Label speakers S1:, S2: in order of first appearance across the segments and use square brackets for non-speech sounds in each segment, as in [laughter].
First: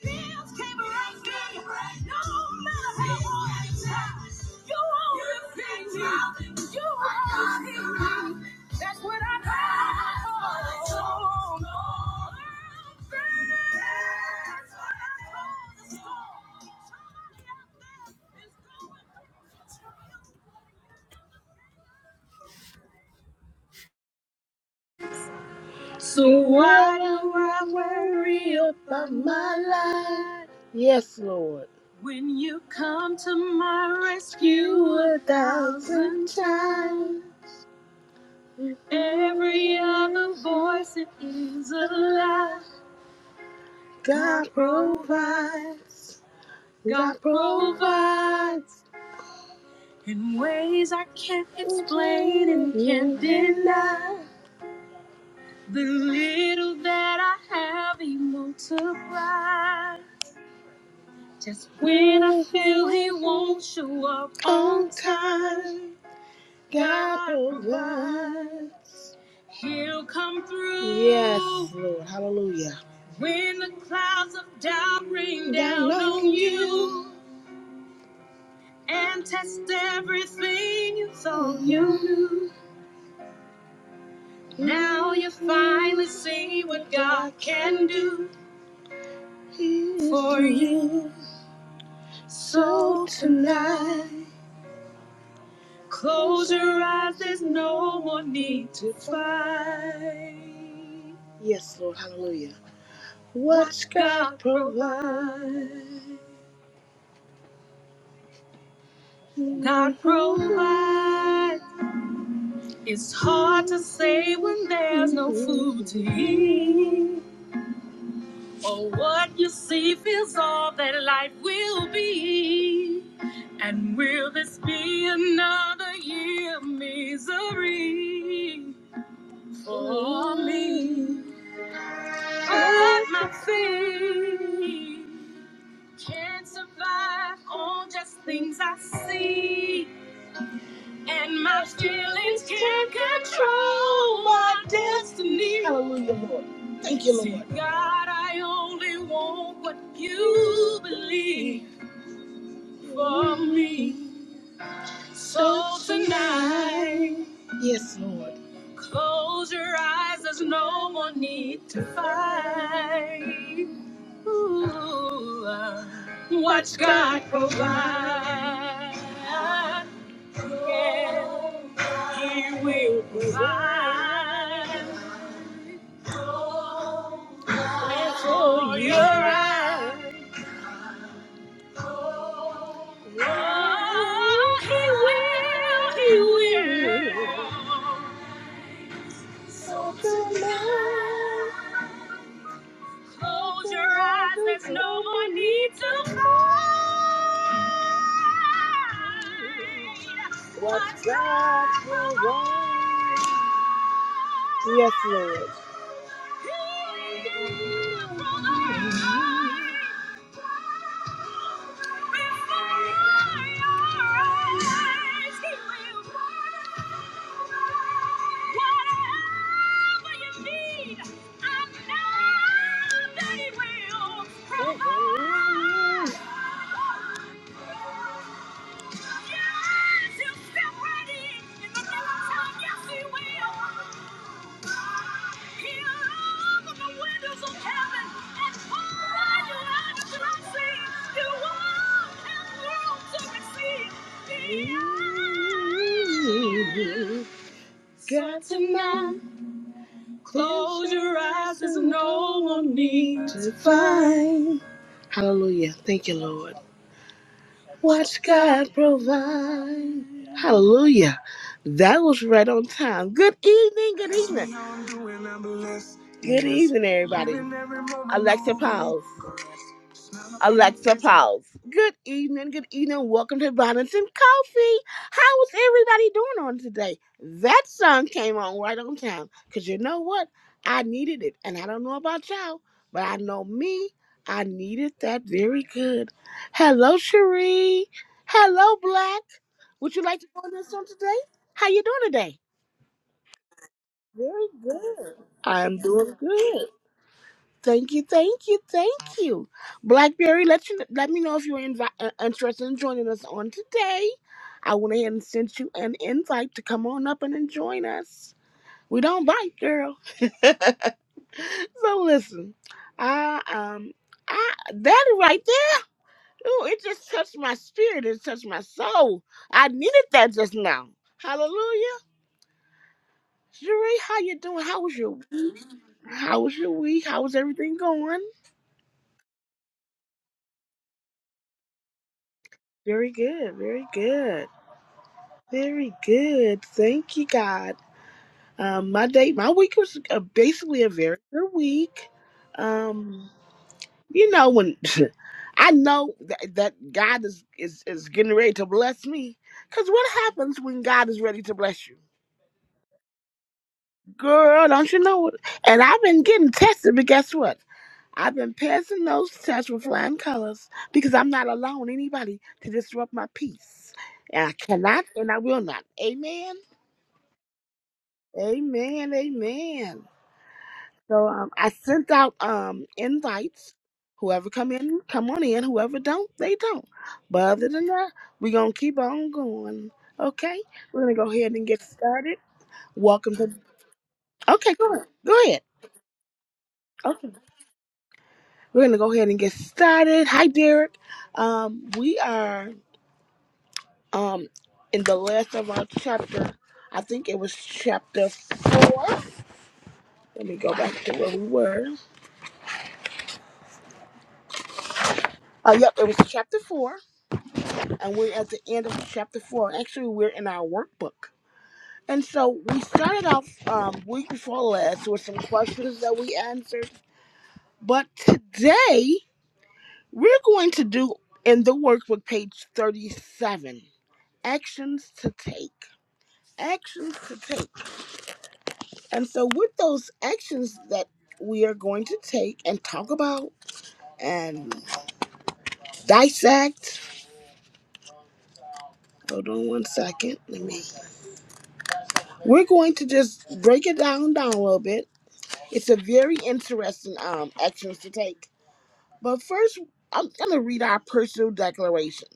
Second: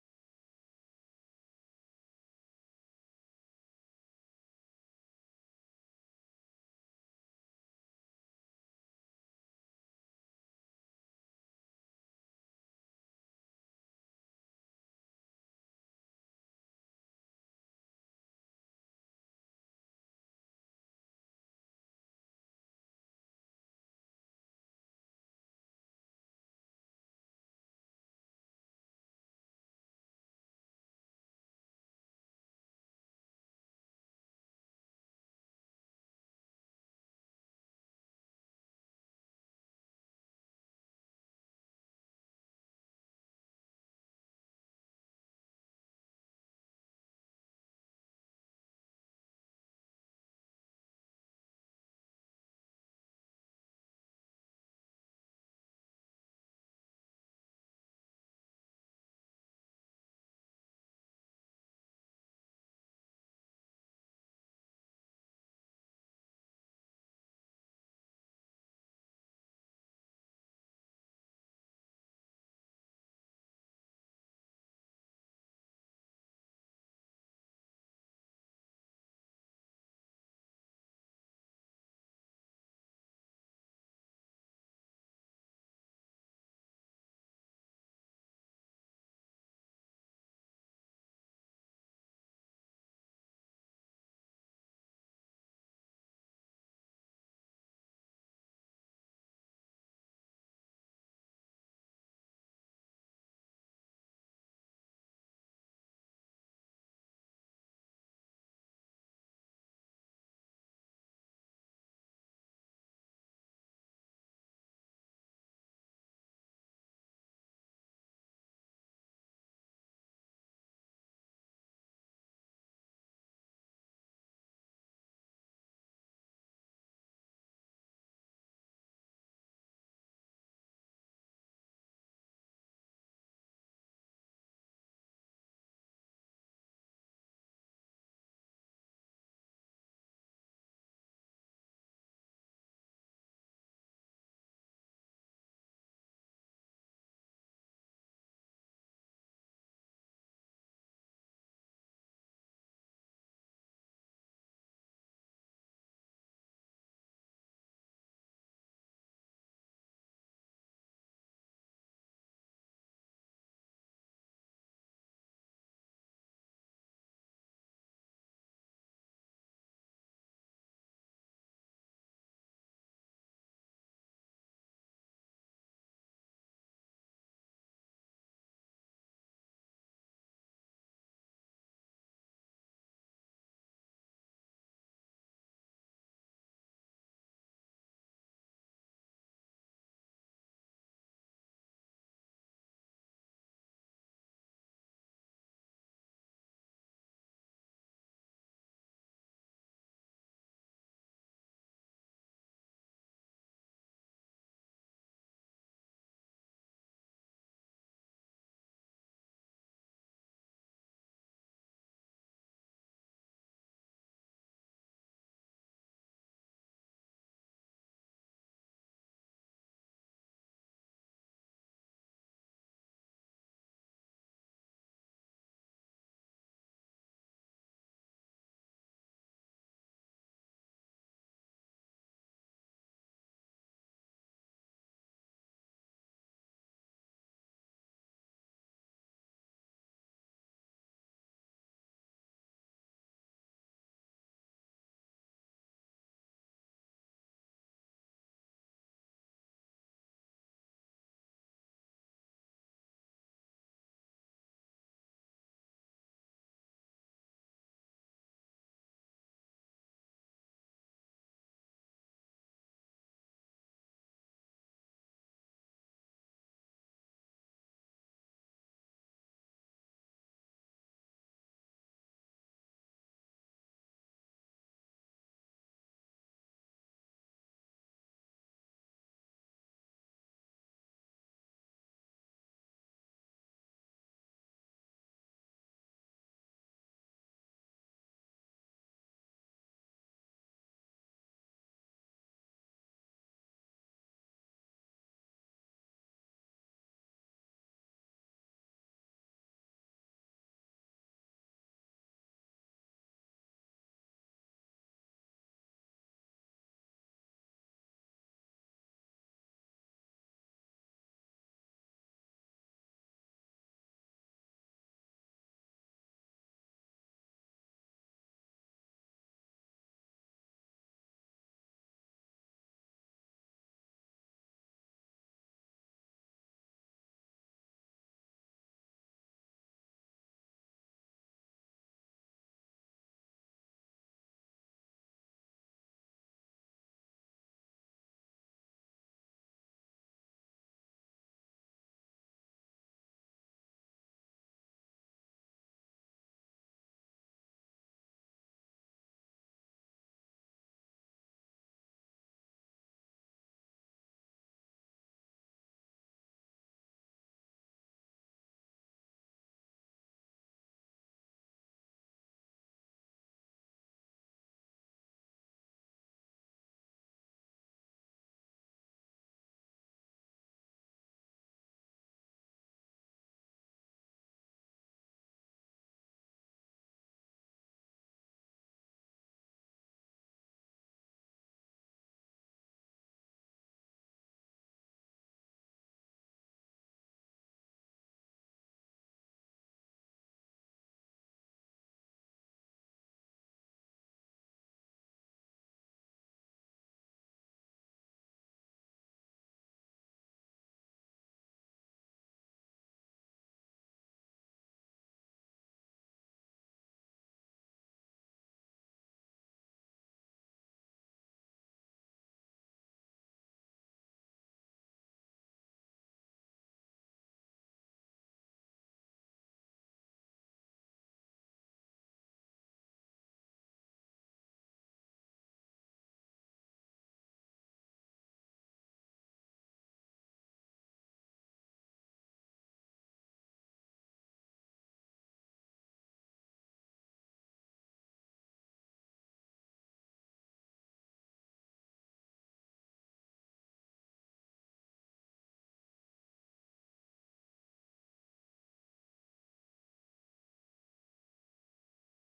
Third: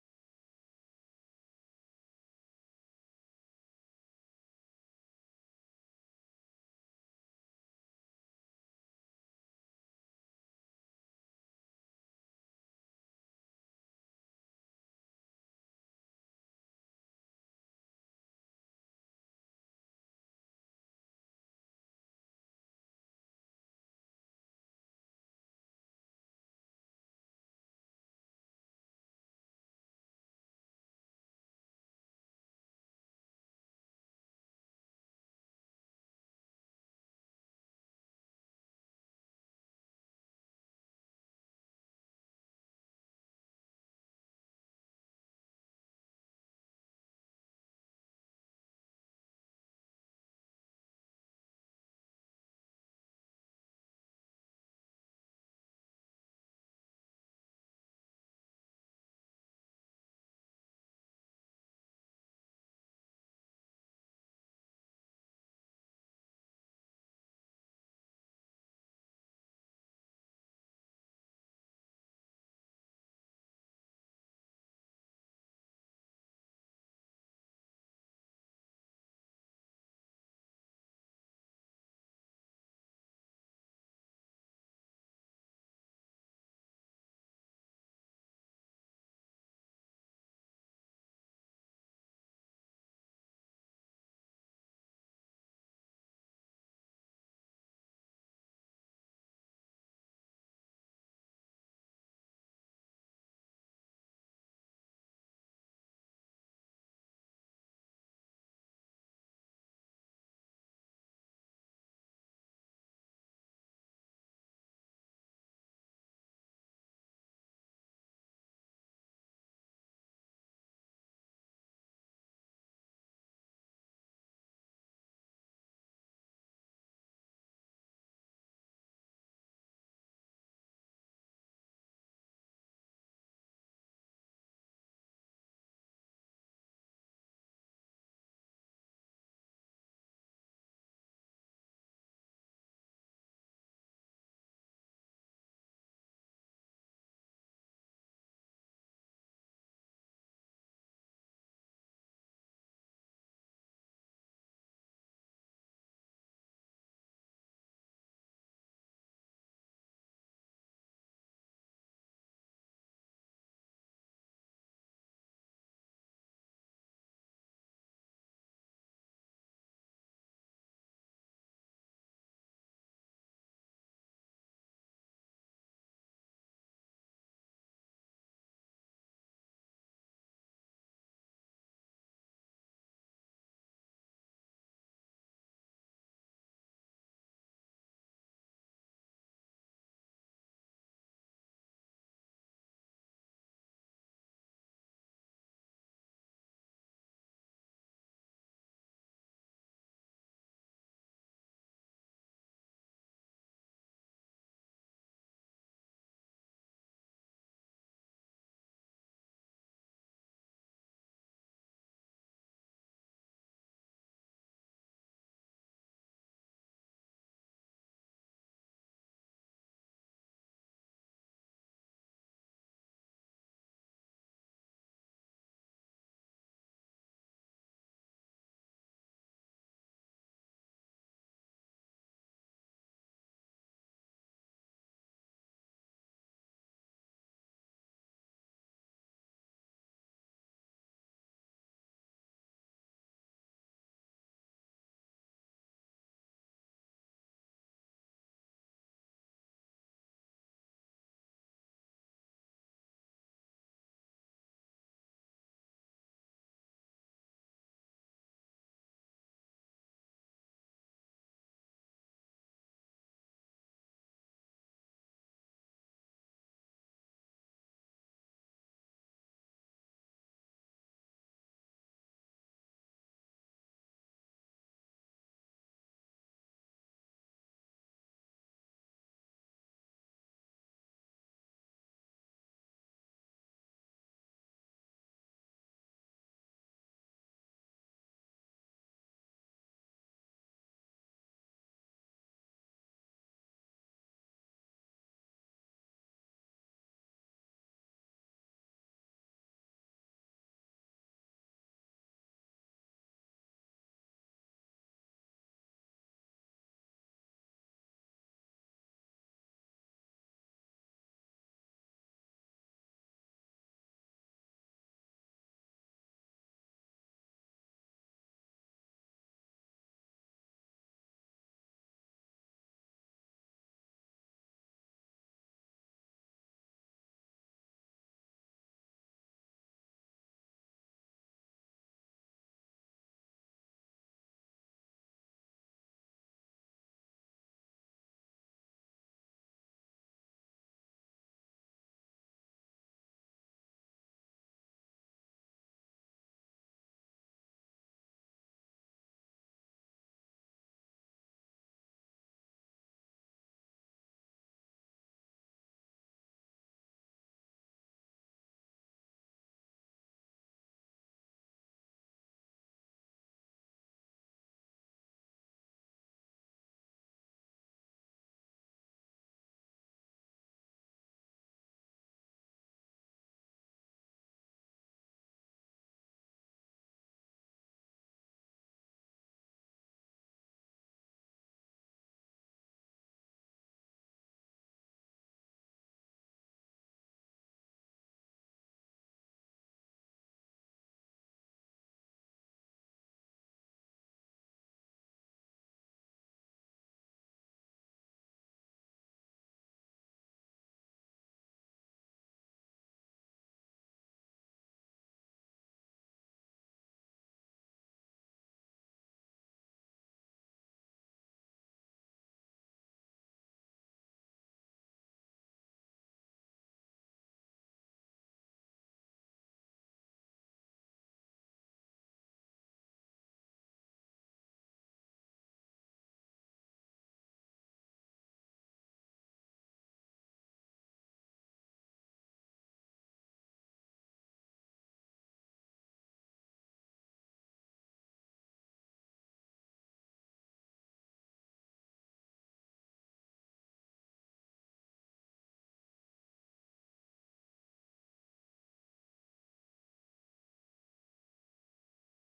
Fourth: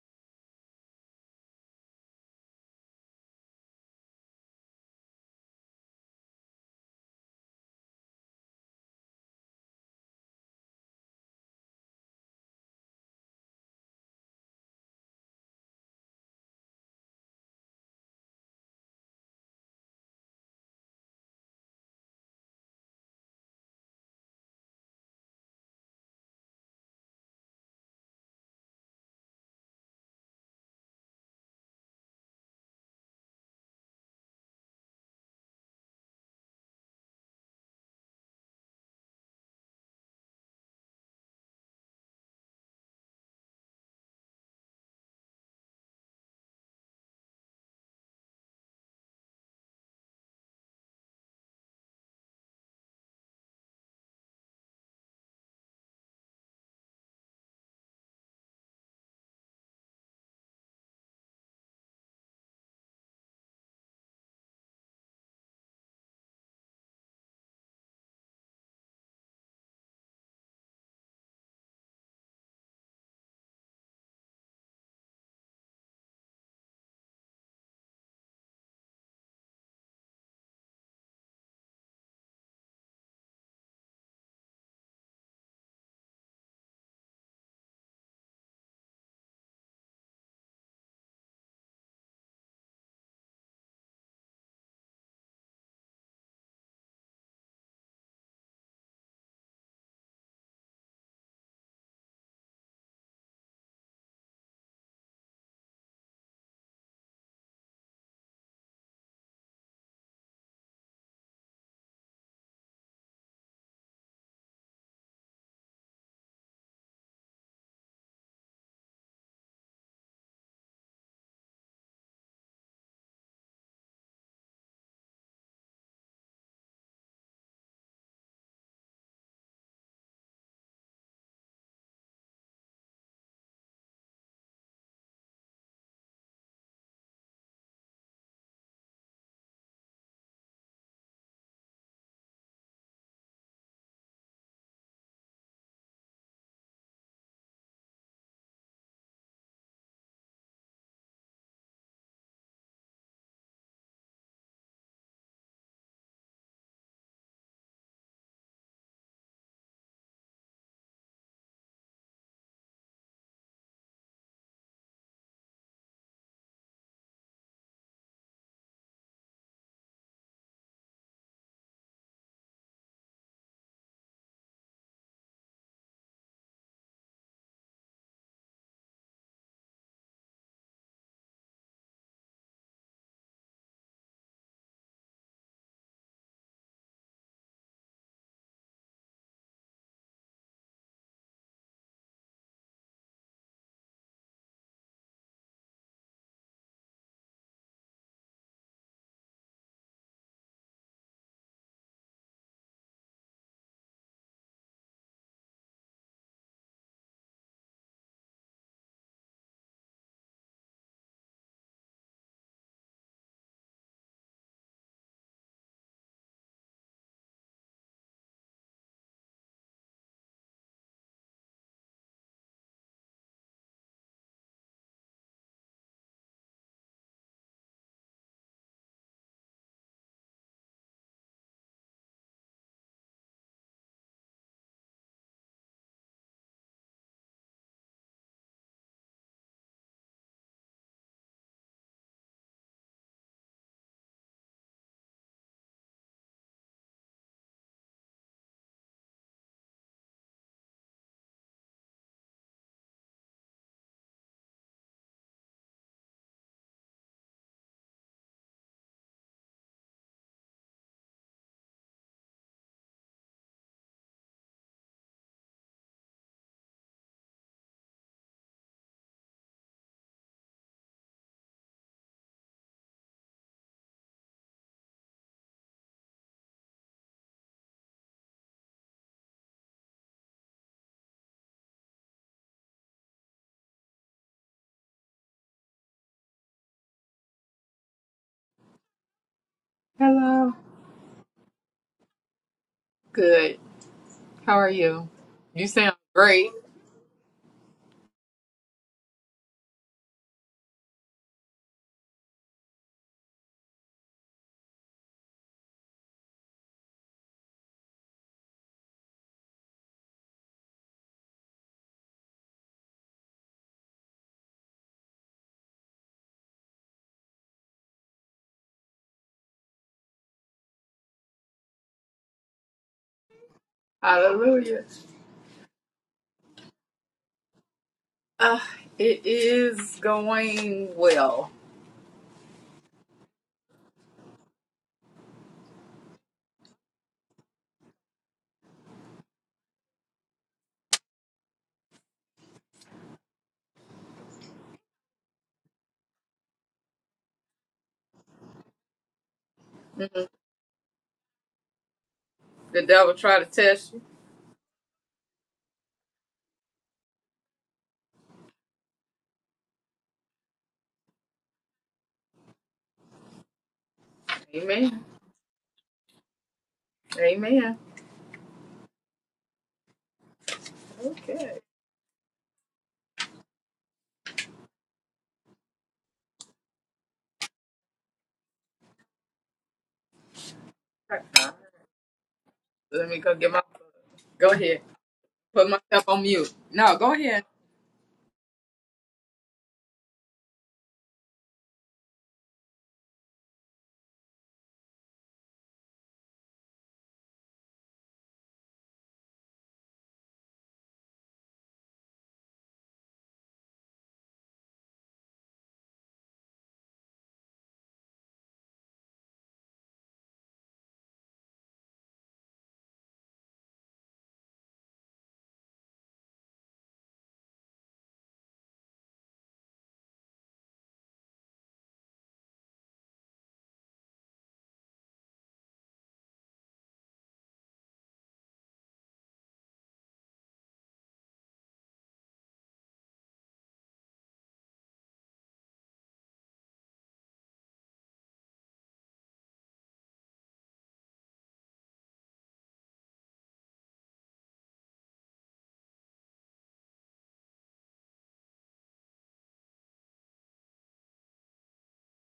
S1: Somebody out there is going through a trial. So why do I worry about my life? Yes, Lord. When you come to my rescue a thousand times, every other voice it is a lie. God provides, God provides in ways I can't explain and can't deny. The little that I have, He multiplies. Just when I feel he won't show up on time, God provide. He'll come through. Yes, Lord. Hallelujah. When the clouds of doubt rain down, on you and test everything you thought you knew. Now you finally see what God can do for you. So tonight. Close your eyes, there's no more need to fight. Yes, Lord, hallelujah. Watch God provide. God provide. It's hard to say when there's no food to eat. Or what you see feels all that life will be. And will this be another year of misery for me? At my feet. Can't survive on just things I see. And my feelings can't control my destiny. Hallelujah, Lord. Thank you, Lord. See, God, I only want what you believe for me. So tonight. Yes, Lord. Close your eyes, there's no more need to fight. Watch God provide. Yeah, He will provide for your eyes. Oh, He will, He will. So just Close your eyes, there's no more need to fight. What God will Yes, Lord. Yes, he'll step right in in the middle of time. Yes, he will. He'll open the windows of heaven and pour out your eyes to see. You won't have room to receive. Ooh, Got to now close your eyes. There's no one to find. Hallelujah. Thank you, Lord. Watch God provide. Hallelujah. That was right on time. Good evening, good evening. Good evening, everybody. Alexa Pals. Alexa Pals. Good evening, good evening. Welcome to Bonnets and Coffee. How is everybody doing on today? That song came on right on time. Because you know what? I needed it. And I don't know about y'all, but I know me. I needed that very good. Hello, Cherie. Hello, Black. Would you like to go on
S2: Hello.
S1: this on today? How you doing today?
S2: Good.
S1: Very
S2: How are you?
S1: good.
S2: You
S1: I'm
S2: sound
S1: doing
S2: great.
S1: good. Thank you, thank you, thank you. Blackberry, let you let me know if you're invi- uh, interested in joining us on today. I went ahead and sent you an invite to come on up and join us. We don't bite, girl. [laughs] so listen, I um, I that right there. Ooh, it just touched my spirit. It touched my soul. I needed that just now. Hallelujah. Jerry, how you doing? How
S2: Hallelujah.
S1: was your week? How was your week? How was everything going?
S2: Uh, it is going well.
S1: Very good, very good, very good. Thank you, God. Um, my day, my week was uh, basically a very good week. Um, you know when [laughs] I know that, that God is, is is getting ready to bless me, because what
S2: Mhm.
S1: happens when God is ready to bless you,
S2: The devil try to test you.
S1: girl? Don't you know it? And I've been getting tested, but guess what? I've been passing those tests with flying colors because I'm not allowing anybody to disrupt my peace. And I
S2: Amen.
S1: cannot and I will not. Amen.
S2: Amen.
S1: Amen. Amen. So um,
S2: Okay.
S1: I sent out um invites. Whoever come in, come on in. Whoever don't, they don't. But other than that, we're gonna keep on going. Okay? We're gonna go ahead
S2: Let
S1: and get started.
S2: me go
S1: Welcome to
S2: get my. Go
S1: Okay,
S2: ahead.
S1: go ahead. Go ahead.
S2: Put myself on mute. No, go ahead.
S1: We're gonna go ahead and get started. Hi Derek. Um, we are um in the last of our chapter i think it was chapter four let me go back to where we were oh yep it was chapter four and we're at the end of chapter four actually we're in our workbook and so we started off um week before last with some questions that we answered but today we're going to do in the workbook page 37 actions to take actions to take And so, with those actions that we are going to take and talk about and dissect, hold on one second. Let me. We're going to just break it down down a little bit. It's a very interesting um actions to take. But first, I'm going to read our personal declaration,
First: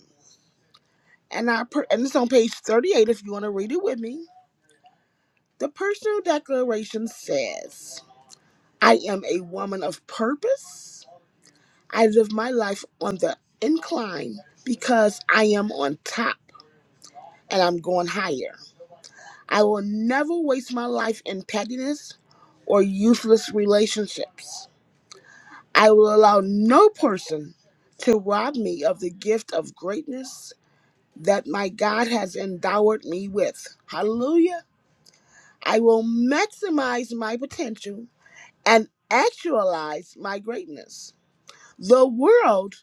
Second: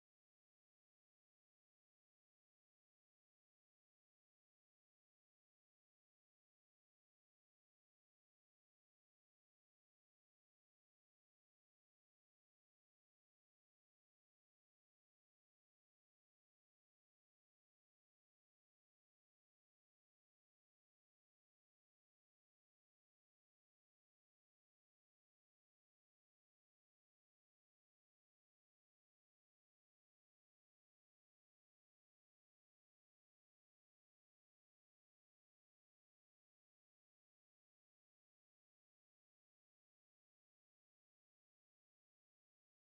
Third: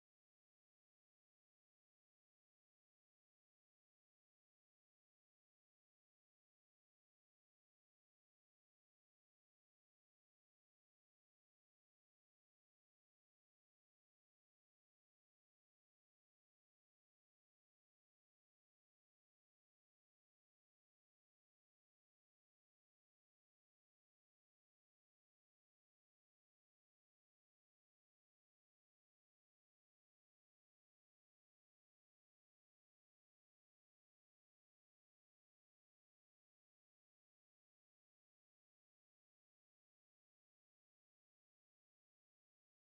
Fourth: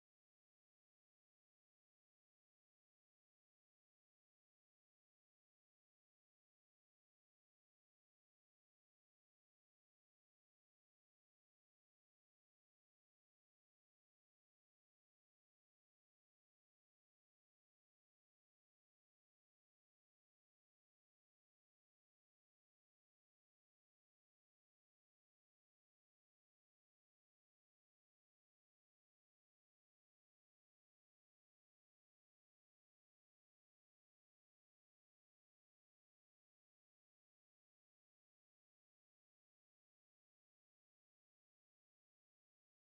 S1: and our per- and it's on page 38. If you want to read it with me, the personal declaration says, "I am a woman of purpose." I live my life on the incline because I am on top and I'm going higher. I will never waste my life in pettiness or useless relationships. I will allow no person to rob me of the gift of greatness that my God has endowed me with. Hallelujah. I will maximize my potential and actualize my greatness. The world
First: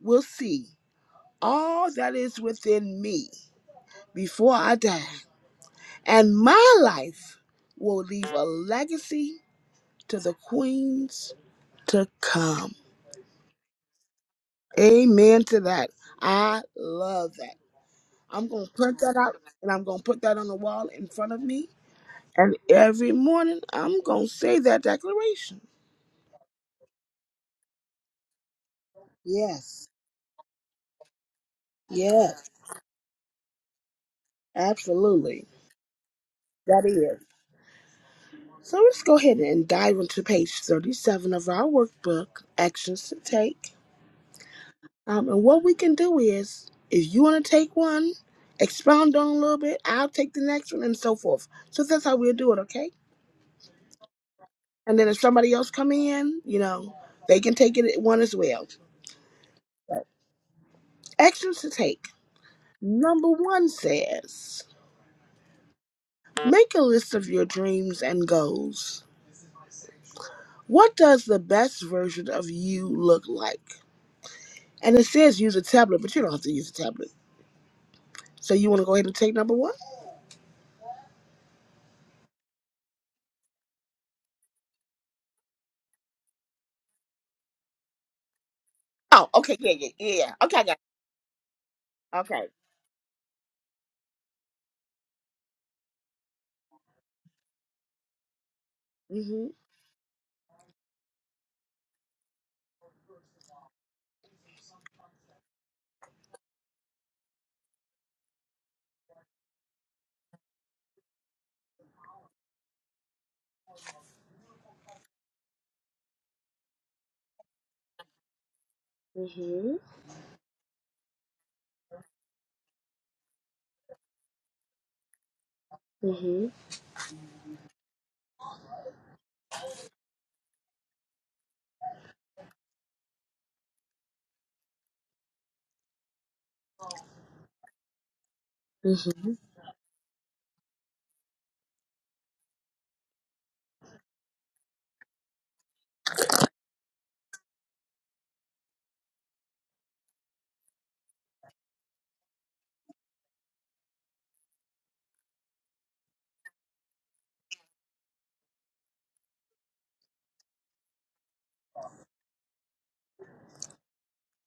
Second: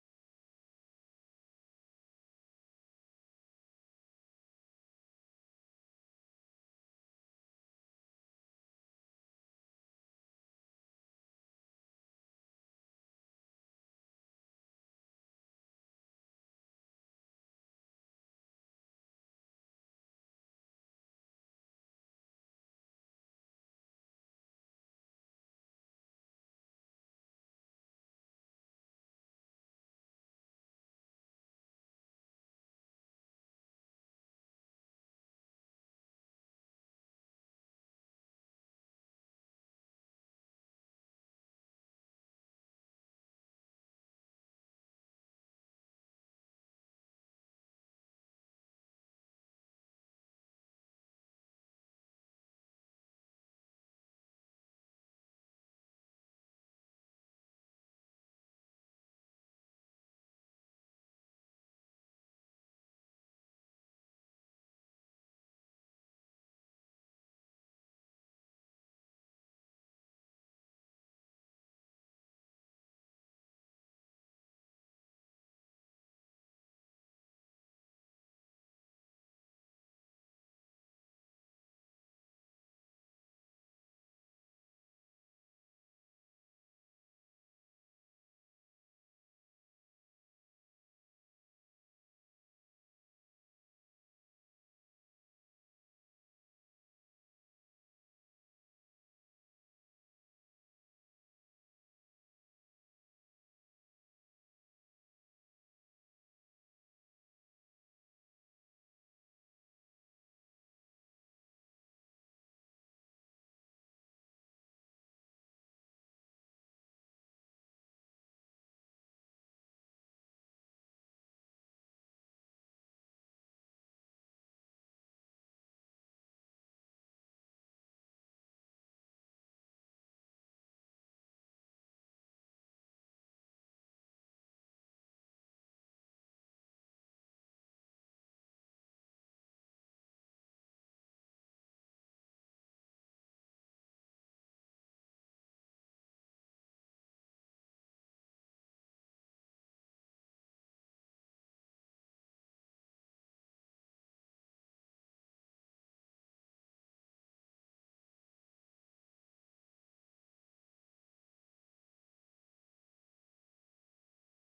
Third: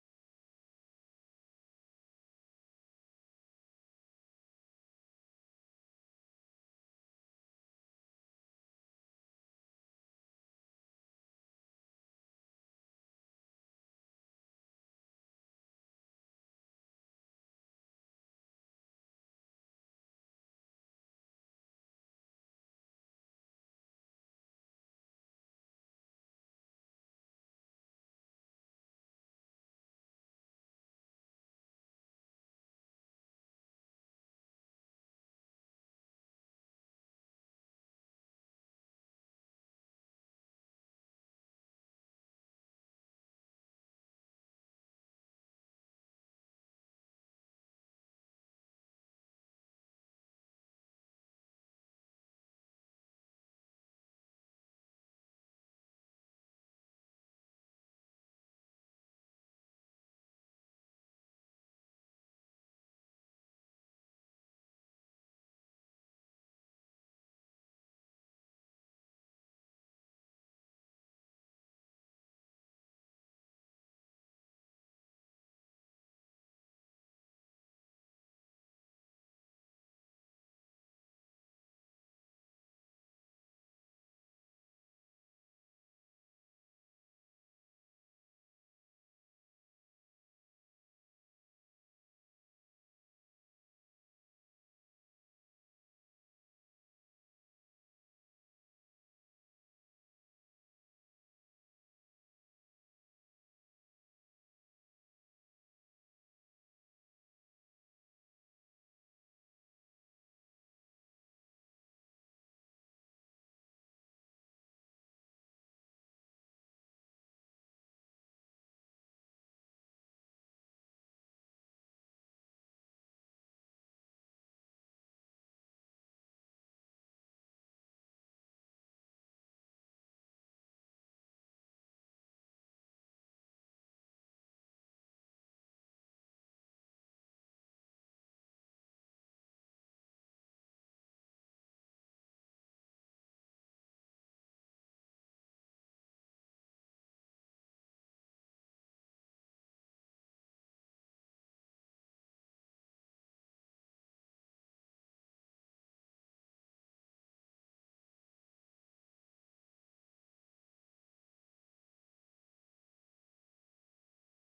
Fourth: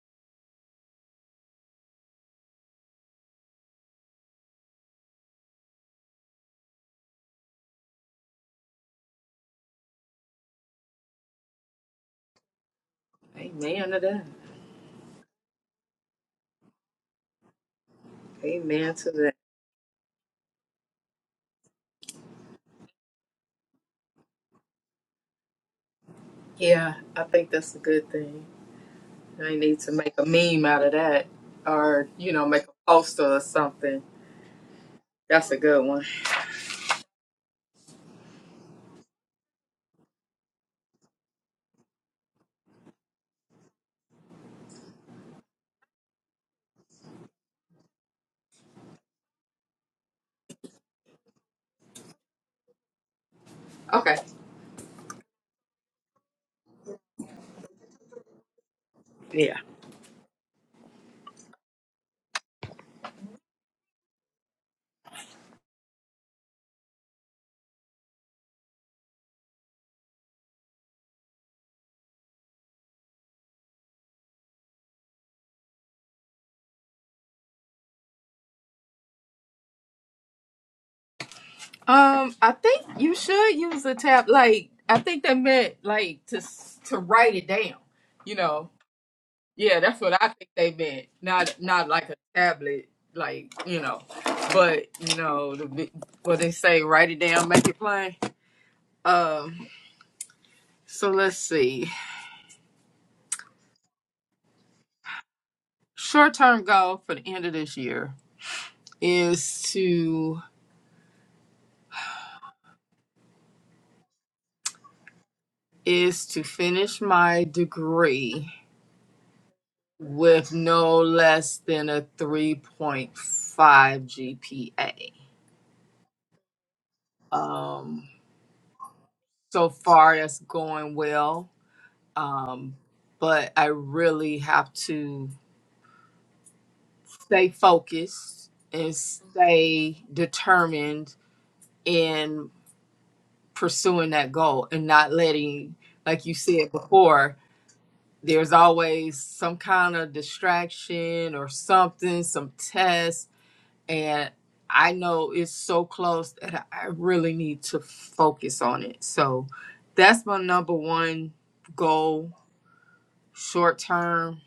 S1: will see all that is within me before I die, and my life will leave a legacy to the queens to come.
S2: Amen to that.
S1: Amen to that. I love that. I'm going to
S2: Amen
S1: print
S2: to
S1: that
S2: that.
S1: out and I'm going to put that on the wall in front of me. And every morning I'm going to say that declaration.
S2: Yeah, I think that's a good thing. I need
S1: Yes,
S2: to make a meme out of that, or you know,
S1: yes,
S2: make a poster or something.
S1: absolutely.
S2: That's a good one.
S1: That is. So let's go ahead and dive into page 37 of our workbook, Actions to Take. Um, and what we can do is, if you want to take one, expound on a little bit, I'll take the next one, and so forth. So that's how we'll do it, okay?
S2: Okay.
S1: And then if somebody else come in, you know, they can take it at one as well.
S2: Yeah.
S1: Actions to take. Number one says, make a list of your dreams and goals. What does the best version of you look like? And it says use a tablet, but you don't have to use a tablet. So you want to go ahead and take number one?
S2: Um, I think you should use a tab. Like, I think they meant like to s- to write it down. You know,
S1: Oh, okay, yeah,
S2: yeah,
S1: yeah,
S2: that's what I
S1: yeah.
S2: think
S1: Okay, I
S2: they
S1: got
S2: meant. Not not like a
S1: it. Okay.
S2: tablet, like you know, but you know the, vi- what they say: write it down, make it plain.
S1: Mm-hmm.
S2: Um, so let's see. Short term goal for the end of this year is to is to finish my degree
S1: Mm-hmm.
S2: with no less than a 3.5 GPA.
S1: Mhm.
S2: Um, so far, that's going well, um, but I really have to stay focused and
S1: Mhm.
S2: stay determined in pursuing that goal and not letting, like you said before, there's always some kind of distraction or something, some test and I know it's so close that I I really need to focus on it. So that's my number one goal, short term.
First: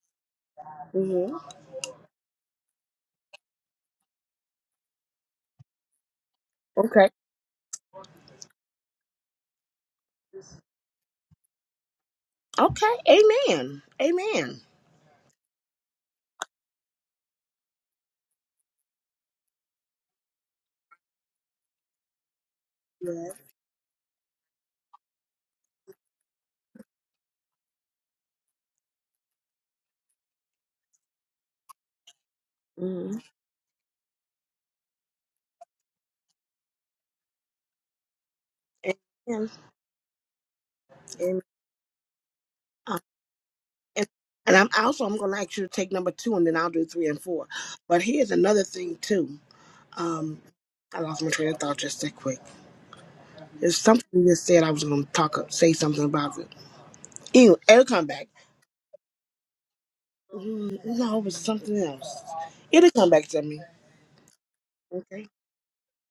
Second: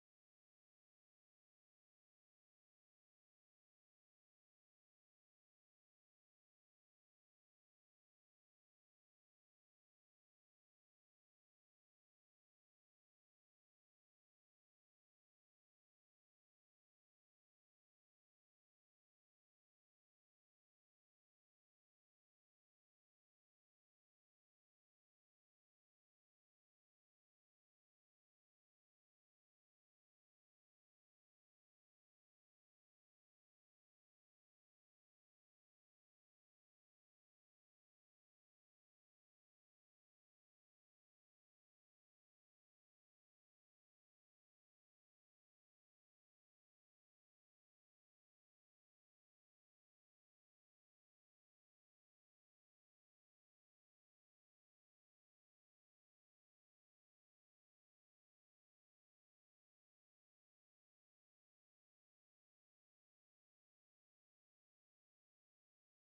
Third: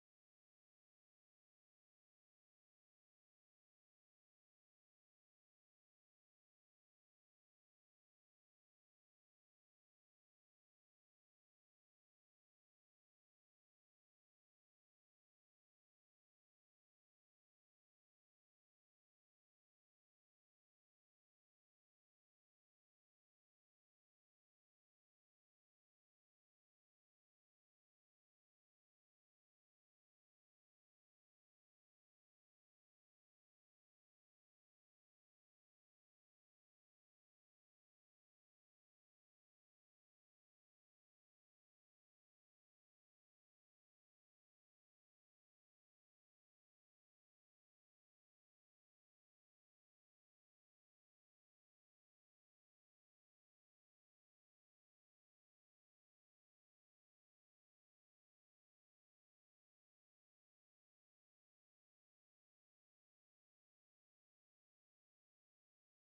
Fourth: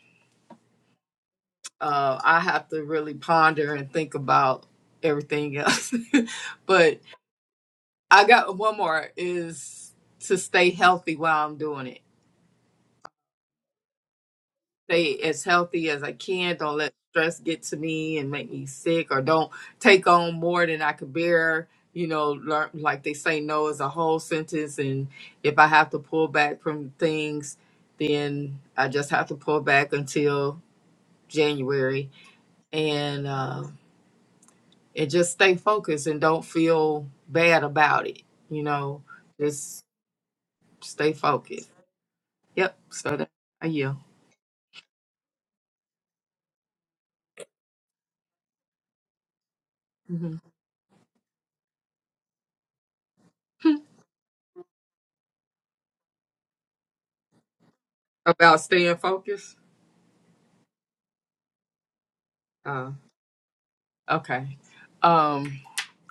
S1: Mhm.
S2: Uh, I have to really ponder and think about everything else. [laughs] but
S1: Okay.
S2: I got one more is to stay healthy while I'm doing it
S1: Okay. Amen. Amen.
S2: stay as healthy as I can. Don't let stress get to me and make me sick, or don't take on more than I could bear. You know, learn like they
S1: Yeah.
S2: say, no is a whole sentence, and if I have to pull back from things, then I just have to pull back until January,
S1: Mhm.
S2: and uh, and just stay focused and don't feel bad about it. You
S1: Amen.
S2: know, just stay
S1: Amen.
S2: focused. Yep.
S1: Uh,
S2: So that I yield.
S1: And, and I'm also I'm gonna ask you to take number two and then I'll do three and four. But here's another thing too.
S2: hmm
S1: Um I lost my train of thought just that quick.
S2: [laughs]
S1: There's something you just said I was gonna talk up say something about it. Anyway, it'll come back.
S2: About staying focused.
S1: Mm, no, it was something else.
S2: Uh,
S1: It'll come back to me.
S2: Okay.
S1: Okay.
S2: Um.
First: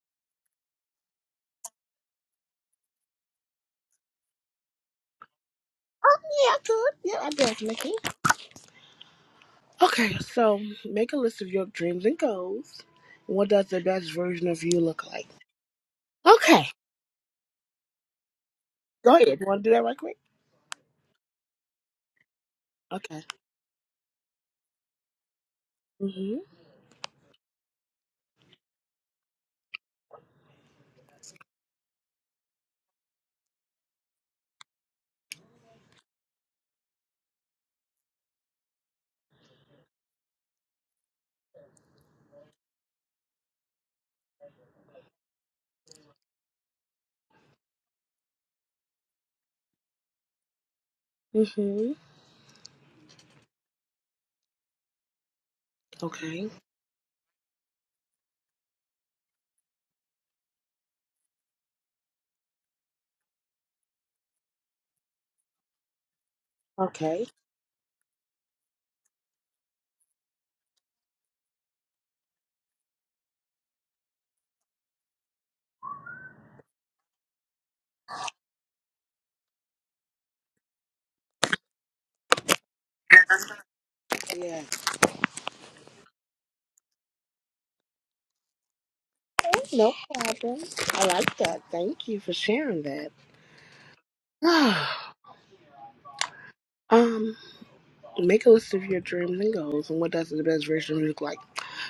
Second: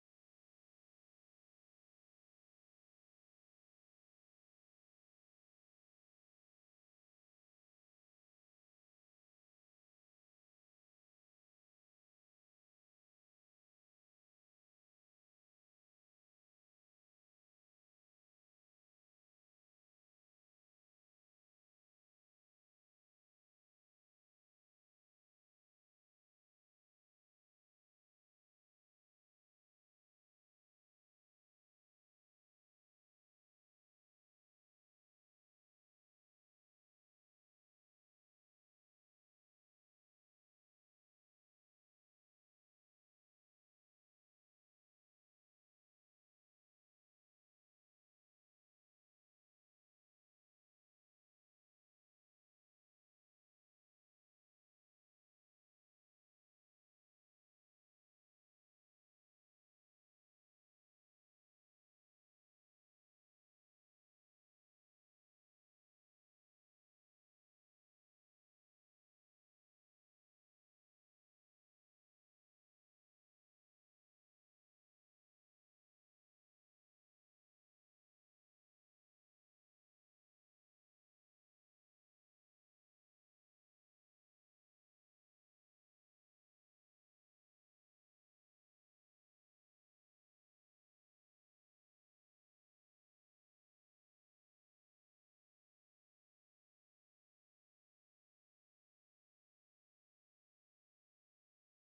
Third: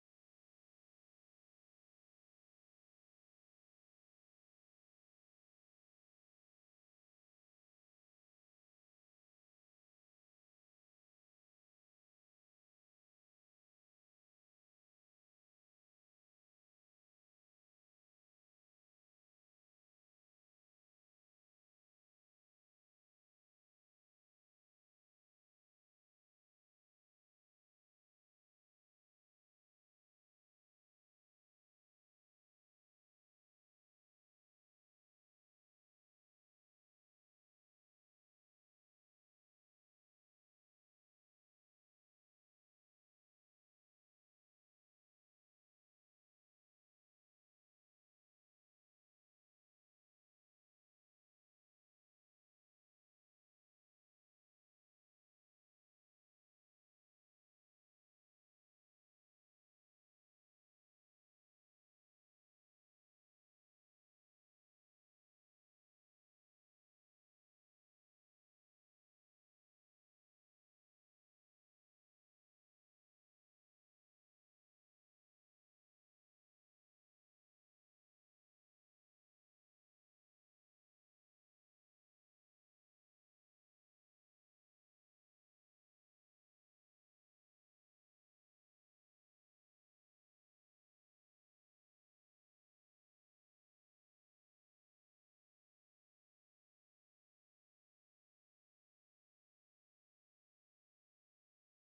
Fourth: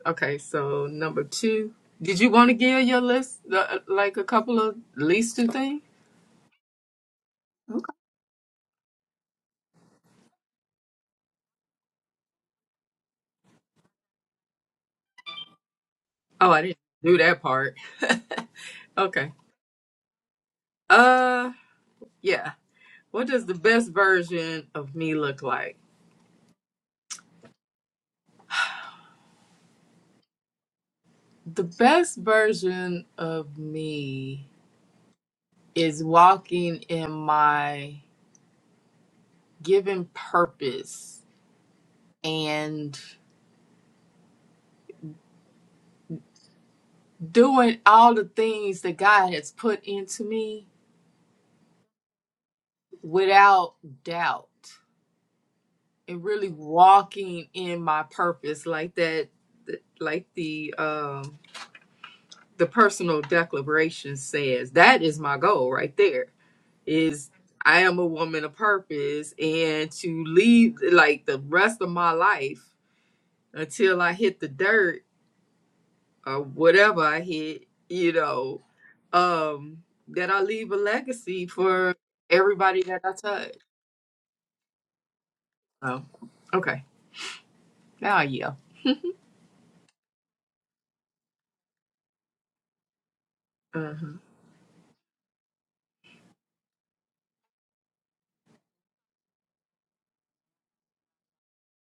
S2: Okay. So number two, did you want to give your list the, like a couple of least two things?
S1: Yeah, I could. Yeah, I definitely
S2: Okay.
S1: could. Okay, so make a list of your dreams and goals. What does the best version of you look like?
S2: Oh, I
S1: Okay,
S2: didn't do that part.
S1: go
S2: Okay.
S1: ahead. You want to do that right quick?
S2: Uh. Yeah.
S1: Okay.
S2: What does the best version of me look like?
S1: Mhm.
S2: The best version of me is walking in my given purpose and doing all the things that God has put into me
S1: Mhm.
S2: without doubt and really
S1: Okay.
S2: walking in my purpose like that th- like the um the personal declaration says that is my goal right there
S1: Okay.
S2: is i am a woman of purpose and to lead like the rest of my life until i hit the dirt or whatever i hit you know um that i leave a legacy for everybody that i touch
S1: Yeah.
S2: so okay now yeah
S1: Okay, no problem. I like that. Thank you for sharing that.
S2: uh-huh.
S1: [sighs] um, make a list of your dreams and goals, and what does the best version of you look like?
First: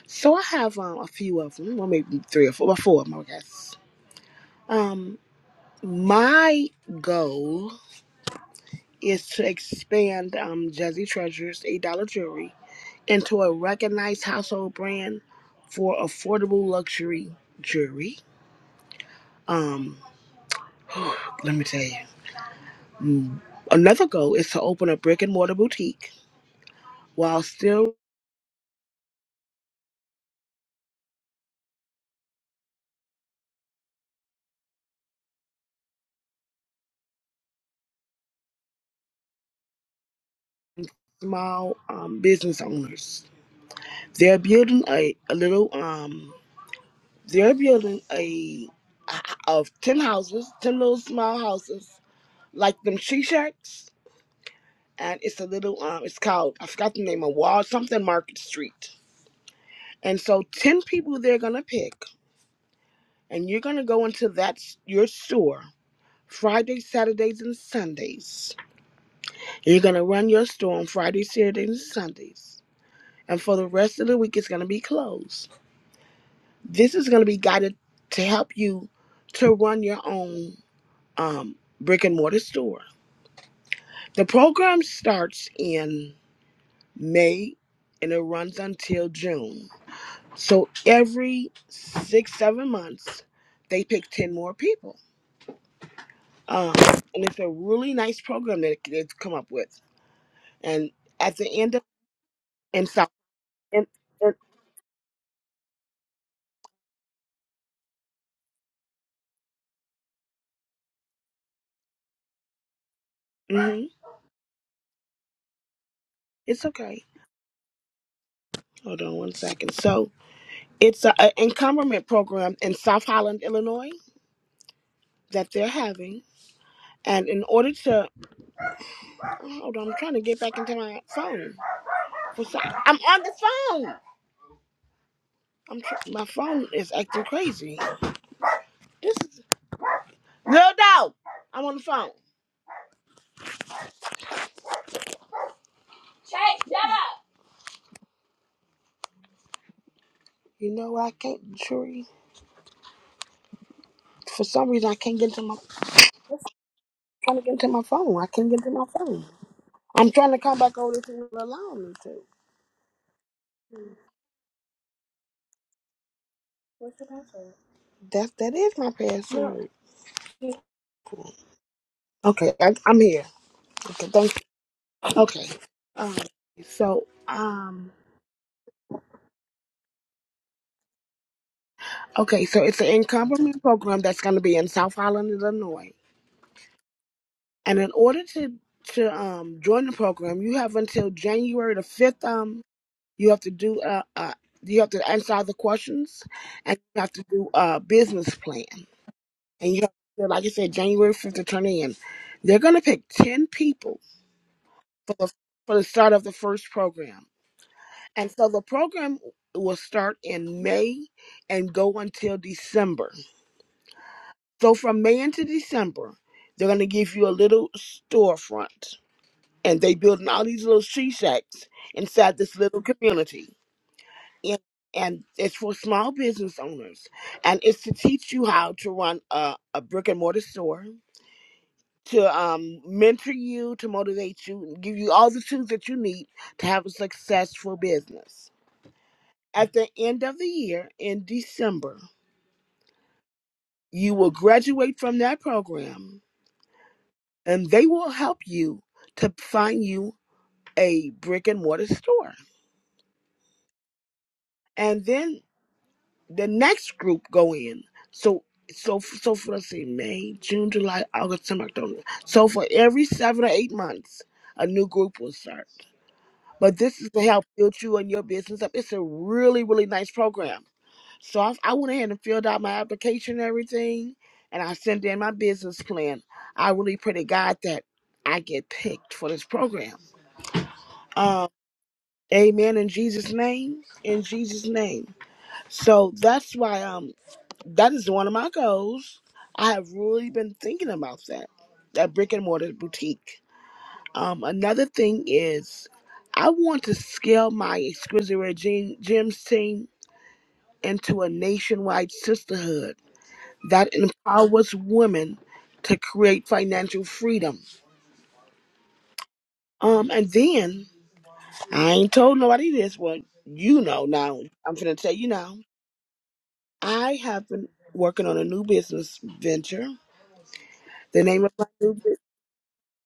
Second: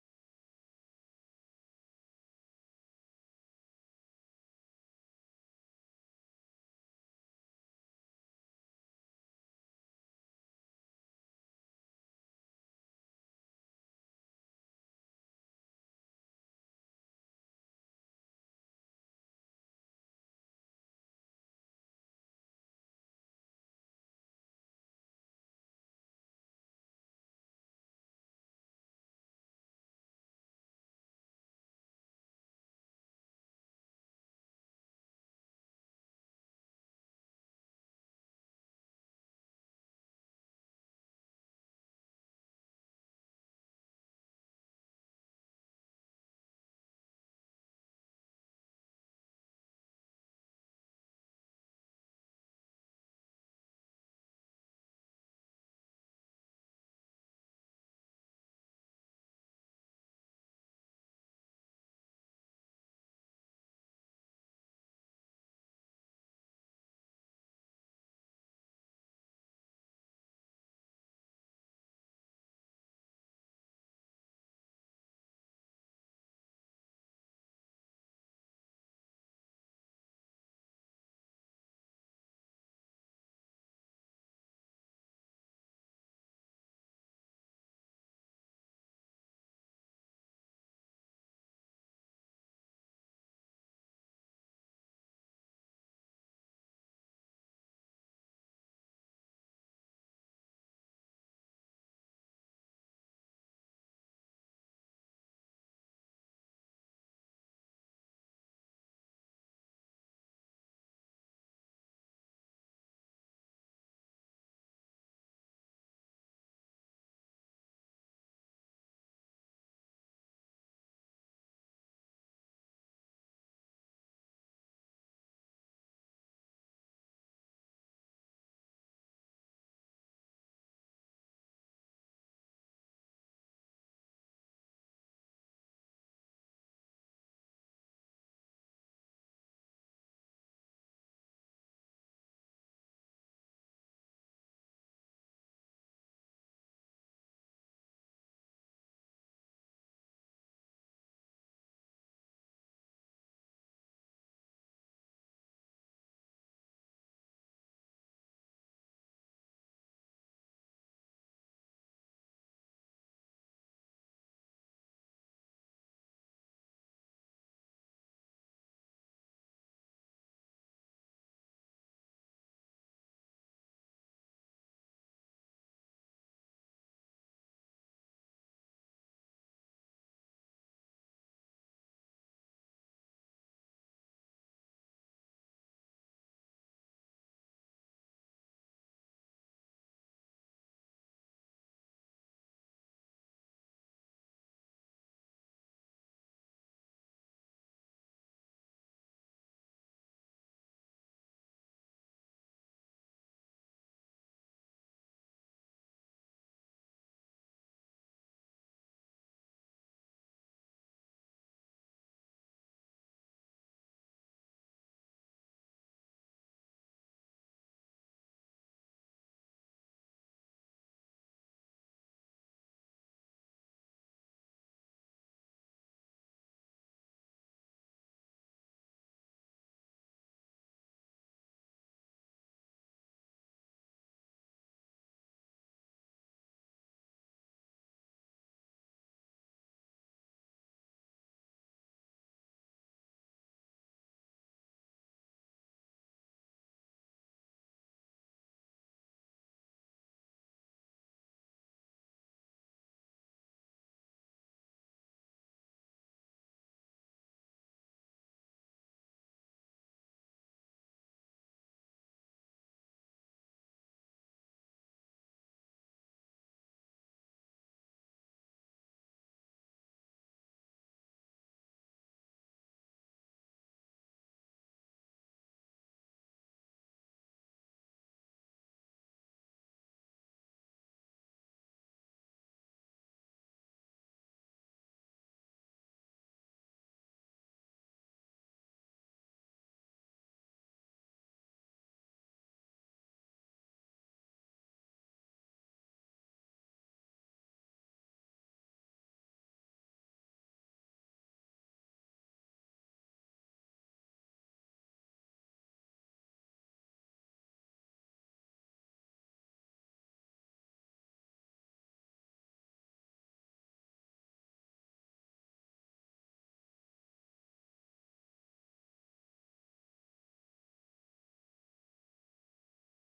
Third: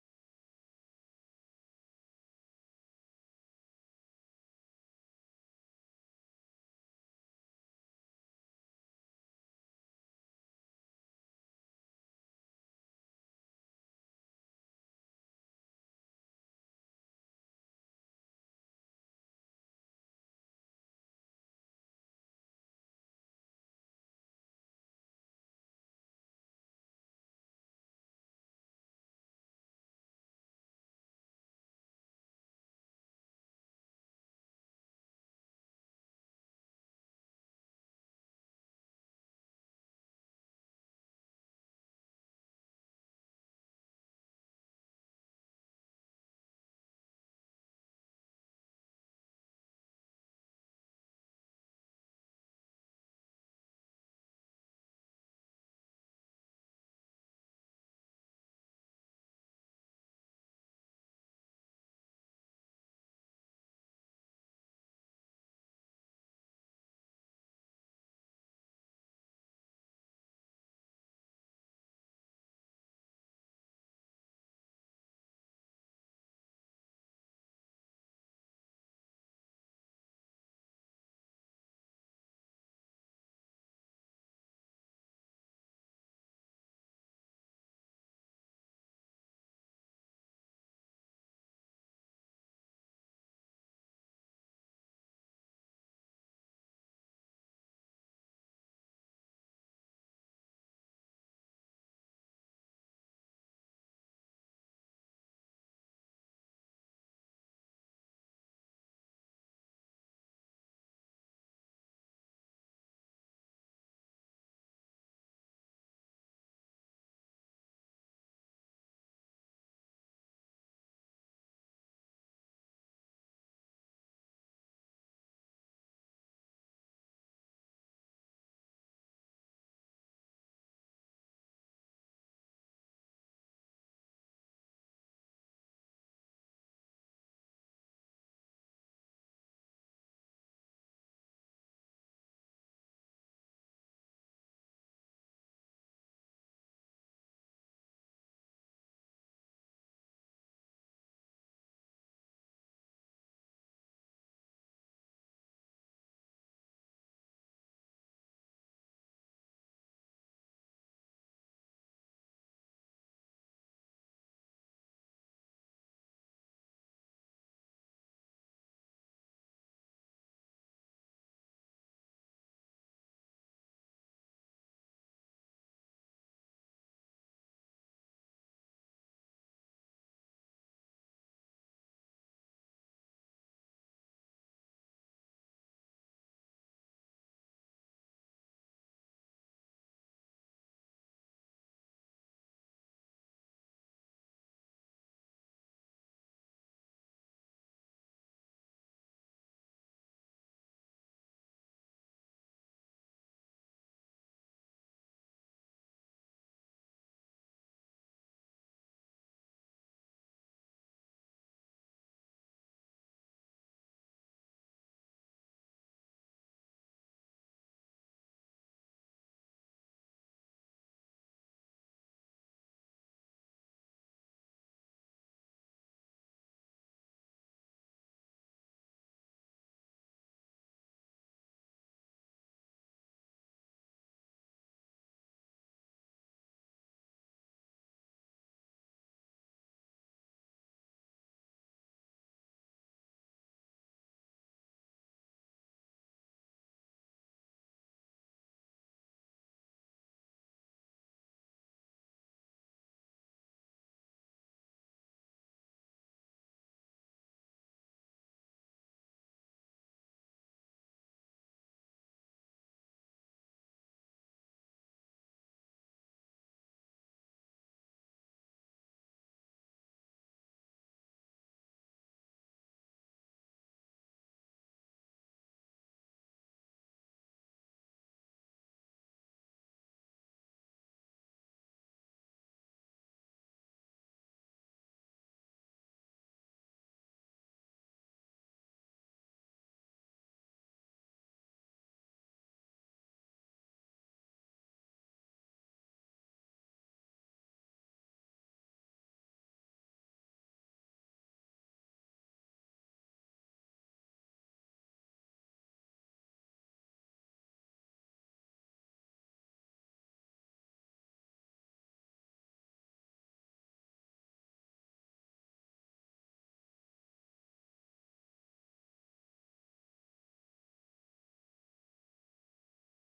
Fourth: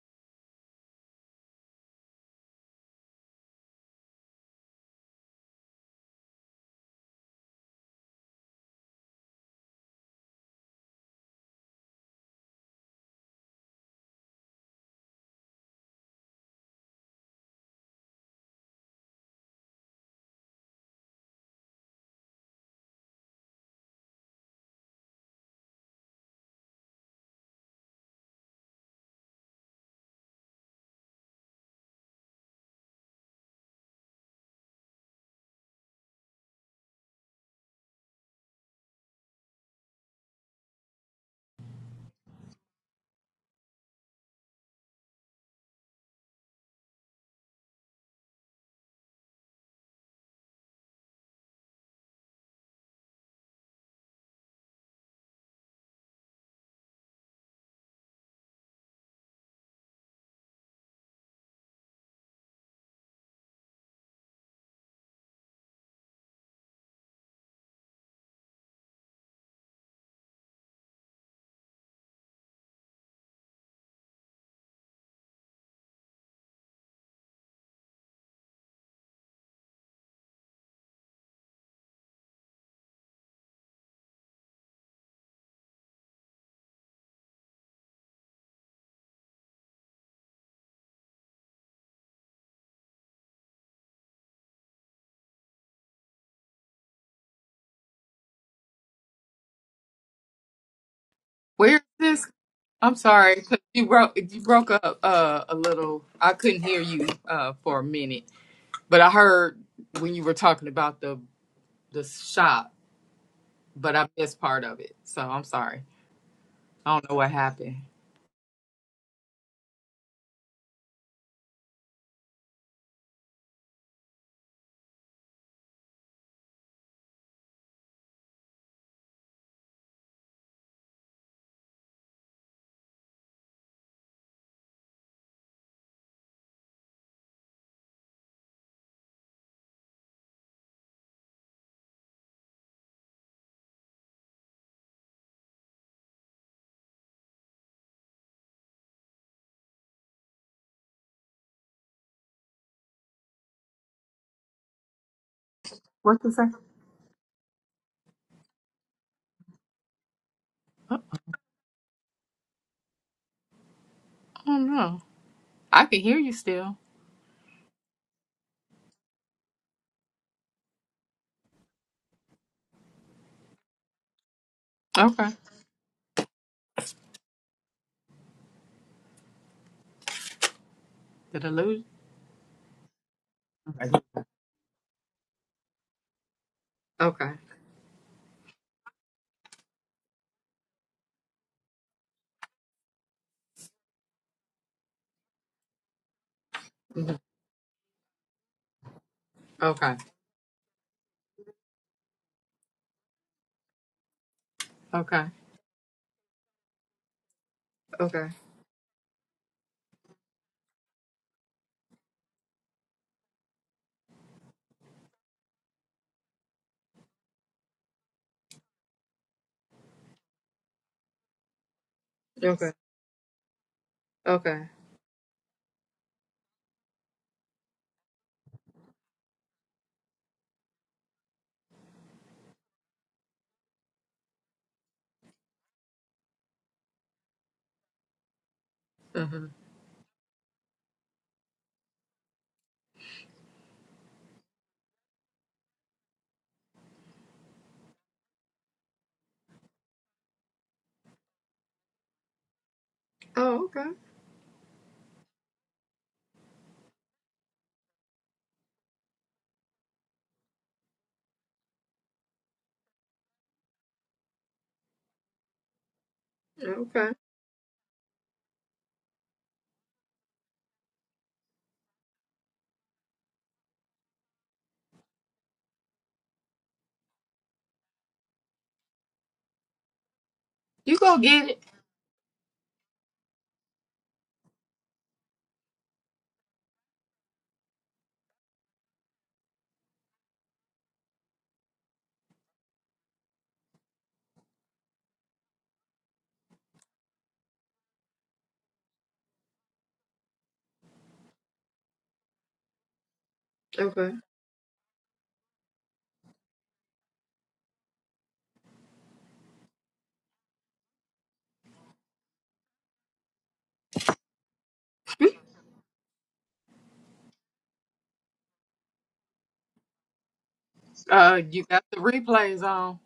S1: So I have um, a few of them. Well, maybe three or four. Well, four of them, I guess. Um, my goal. is to expand um, Jazzy Treasure's $8 jewelry into a recognized household brand for affordable luxury jewelry. Um, let me tell you. Another goal is to open a brick and mortar boutique while still small um, business owners. They're building a, a little um they're building a of ten houses, ten little small houses, like them she shacks. And it's a little um it's called I forgot the name of Wall something Market Street And so 10 people they're going to pick, and you're going to go into that s- your store Friday, Saturdays, and Sundays. You're going to run your store on Friday, Saturdays, and Sundays. And for the rest of the week, it's going to be closed. This is going to be guided to help you to run your own um, brick and mortar store. The program starts in May and it runs until June. So every six, seven months, they pick 10 more people Um, and it's a really nice program that they've come up with. And at the end
S2: where is
S1: of
S2: this
S1: and
S2: I'm
S1: so
S2: sorry, 'cause you
S1: and,
S2: broke
S1: and
S2: you broke up uh, a little. I couldn't hear you uh, for a minute, but I heard when you were talking about the the shop,
S1: hmm
S2: but I missed part of it. So I'm sorry.
S1: it's
S2: I
S1: okay.
S2: don't know what happened.
S1: Hold on one second. So it's a, a encumberment program in South Holland, Illinois, that they're having. And in order to hold on, I'm trying to get back into my phone. For some, I'm on the phone. I'm tr- my phone is acting crazy. This is little dog. I'm on the phone. Chase, shut up. You know I can't, Tree. For some reason I can't get into my
S2: What the say?
S1: trying to get to my phone. I can't get to my phone. I'm trying to come back over to it allow me to.
S2: I don't know. I can hear you still.
S1: That that is my password. Okay, I, I'm here. Okay, thank you.
S2: Okay.
S1: Okay. Um, so um,
S2: Did I lose?
S1: okay, so it's an encompassment
S2: Okay.
S1: program that's going to be in South Holland, Illinois,
S2: Okay.
S1: and in order to to um join the program, you have until January the fifth. Um, you have to do uh, uh you have to answer all the questions, and you have
S2: Mhm.
S1: to do a business plan. and you have
S2: Okay.
S1: to, like you said, January fifth to turn in. They're going to pick ten people for
S2: Okay.
S1: the for the start of the first program,
S2: Okay.
S1: and so the program will start in May and go until December. So from May into December, they're going to give you a little storefront, and they building all these little she shacks inside this
S2: Okay.
S1: little community. And
S2: Okay.
S1: and it's for small business owners, and it's to teach you how to run a, a brick and mortar store, to um, mentor you, to motivate you, and give you all the tools that you need to have a successful business.
S2: hmm
S1: At the end of the year, in December, you will graduate from that program and they will help you to find you a brick and mortar store.
S2: Oh, okay.
S1: And then the next group go in. So so so for let's see, May, June, July, August, September, October. So for every seven or eight months, a new group will start But this
S2: Okay.
S1: is to help build you and your business up. It's a really, really nice program. So I, I went ahead and filled out my application and everything, and I sent in my business plan. I really pray to God that I get picked for this program.
S2: You go
S1: Um,
S2: get it.
S1: amen in Jesus' name. In Jesus' name. So that's why um that is one of my goals. I have really been thinking about that. That brick and mortar boutique. Um, another thing is, I want to scale my exquisite Rare Gem- gems team into a nationwide sisterhood that
S2: Okay.
S1: empowers women to create financial freedom. Um, and then I ain't told nobody this. Well, you know now. I'm gonna tell you now. I have been working on a new business venture. The
S2: Uh,
S1: name of
S2: you
S1: my
S2: got
S1: new
S2: the
S1: business.
S2: replays on.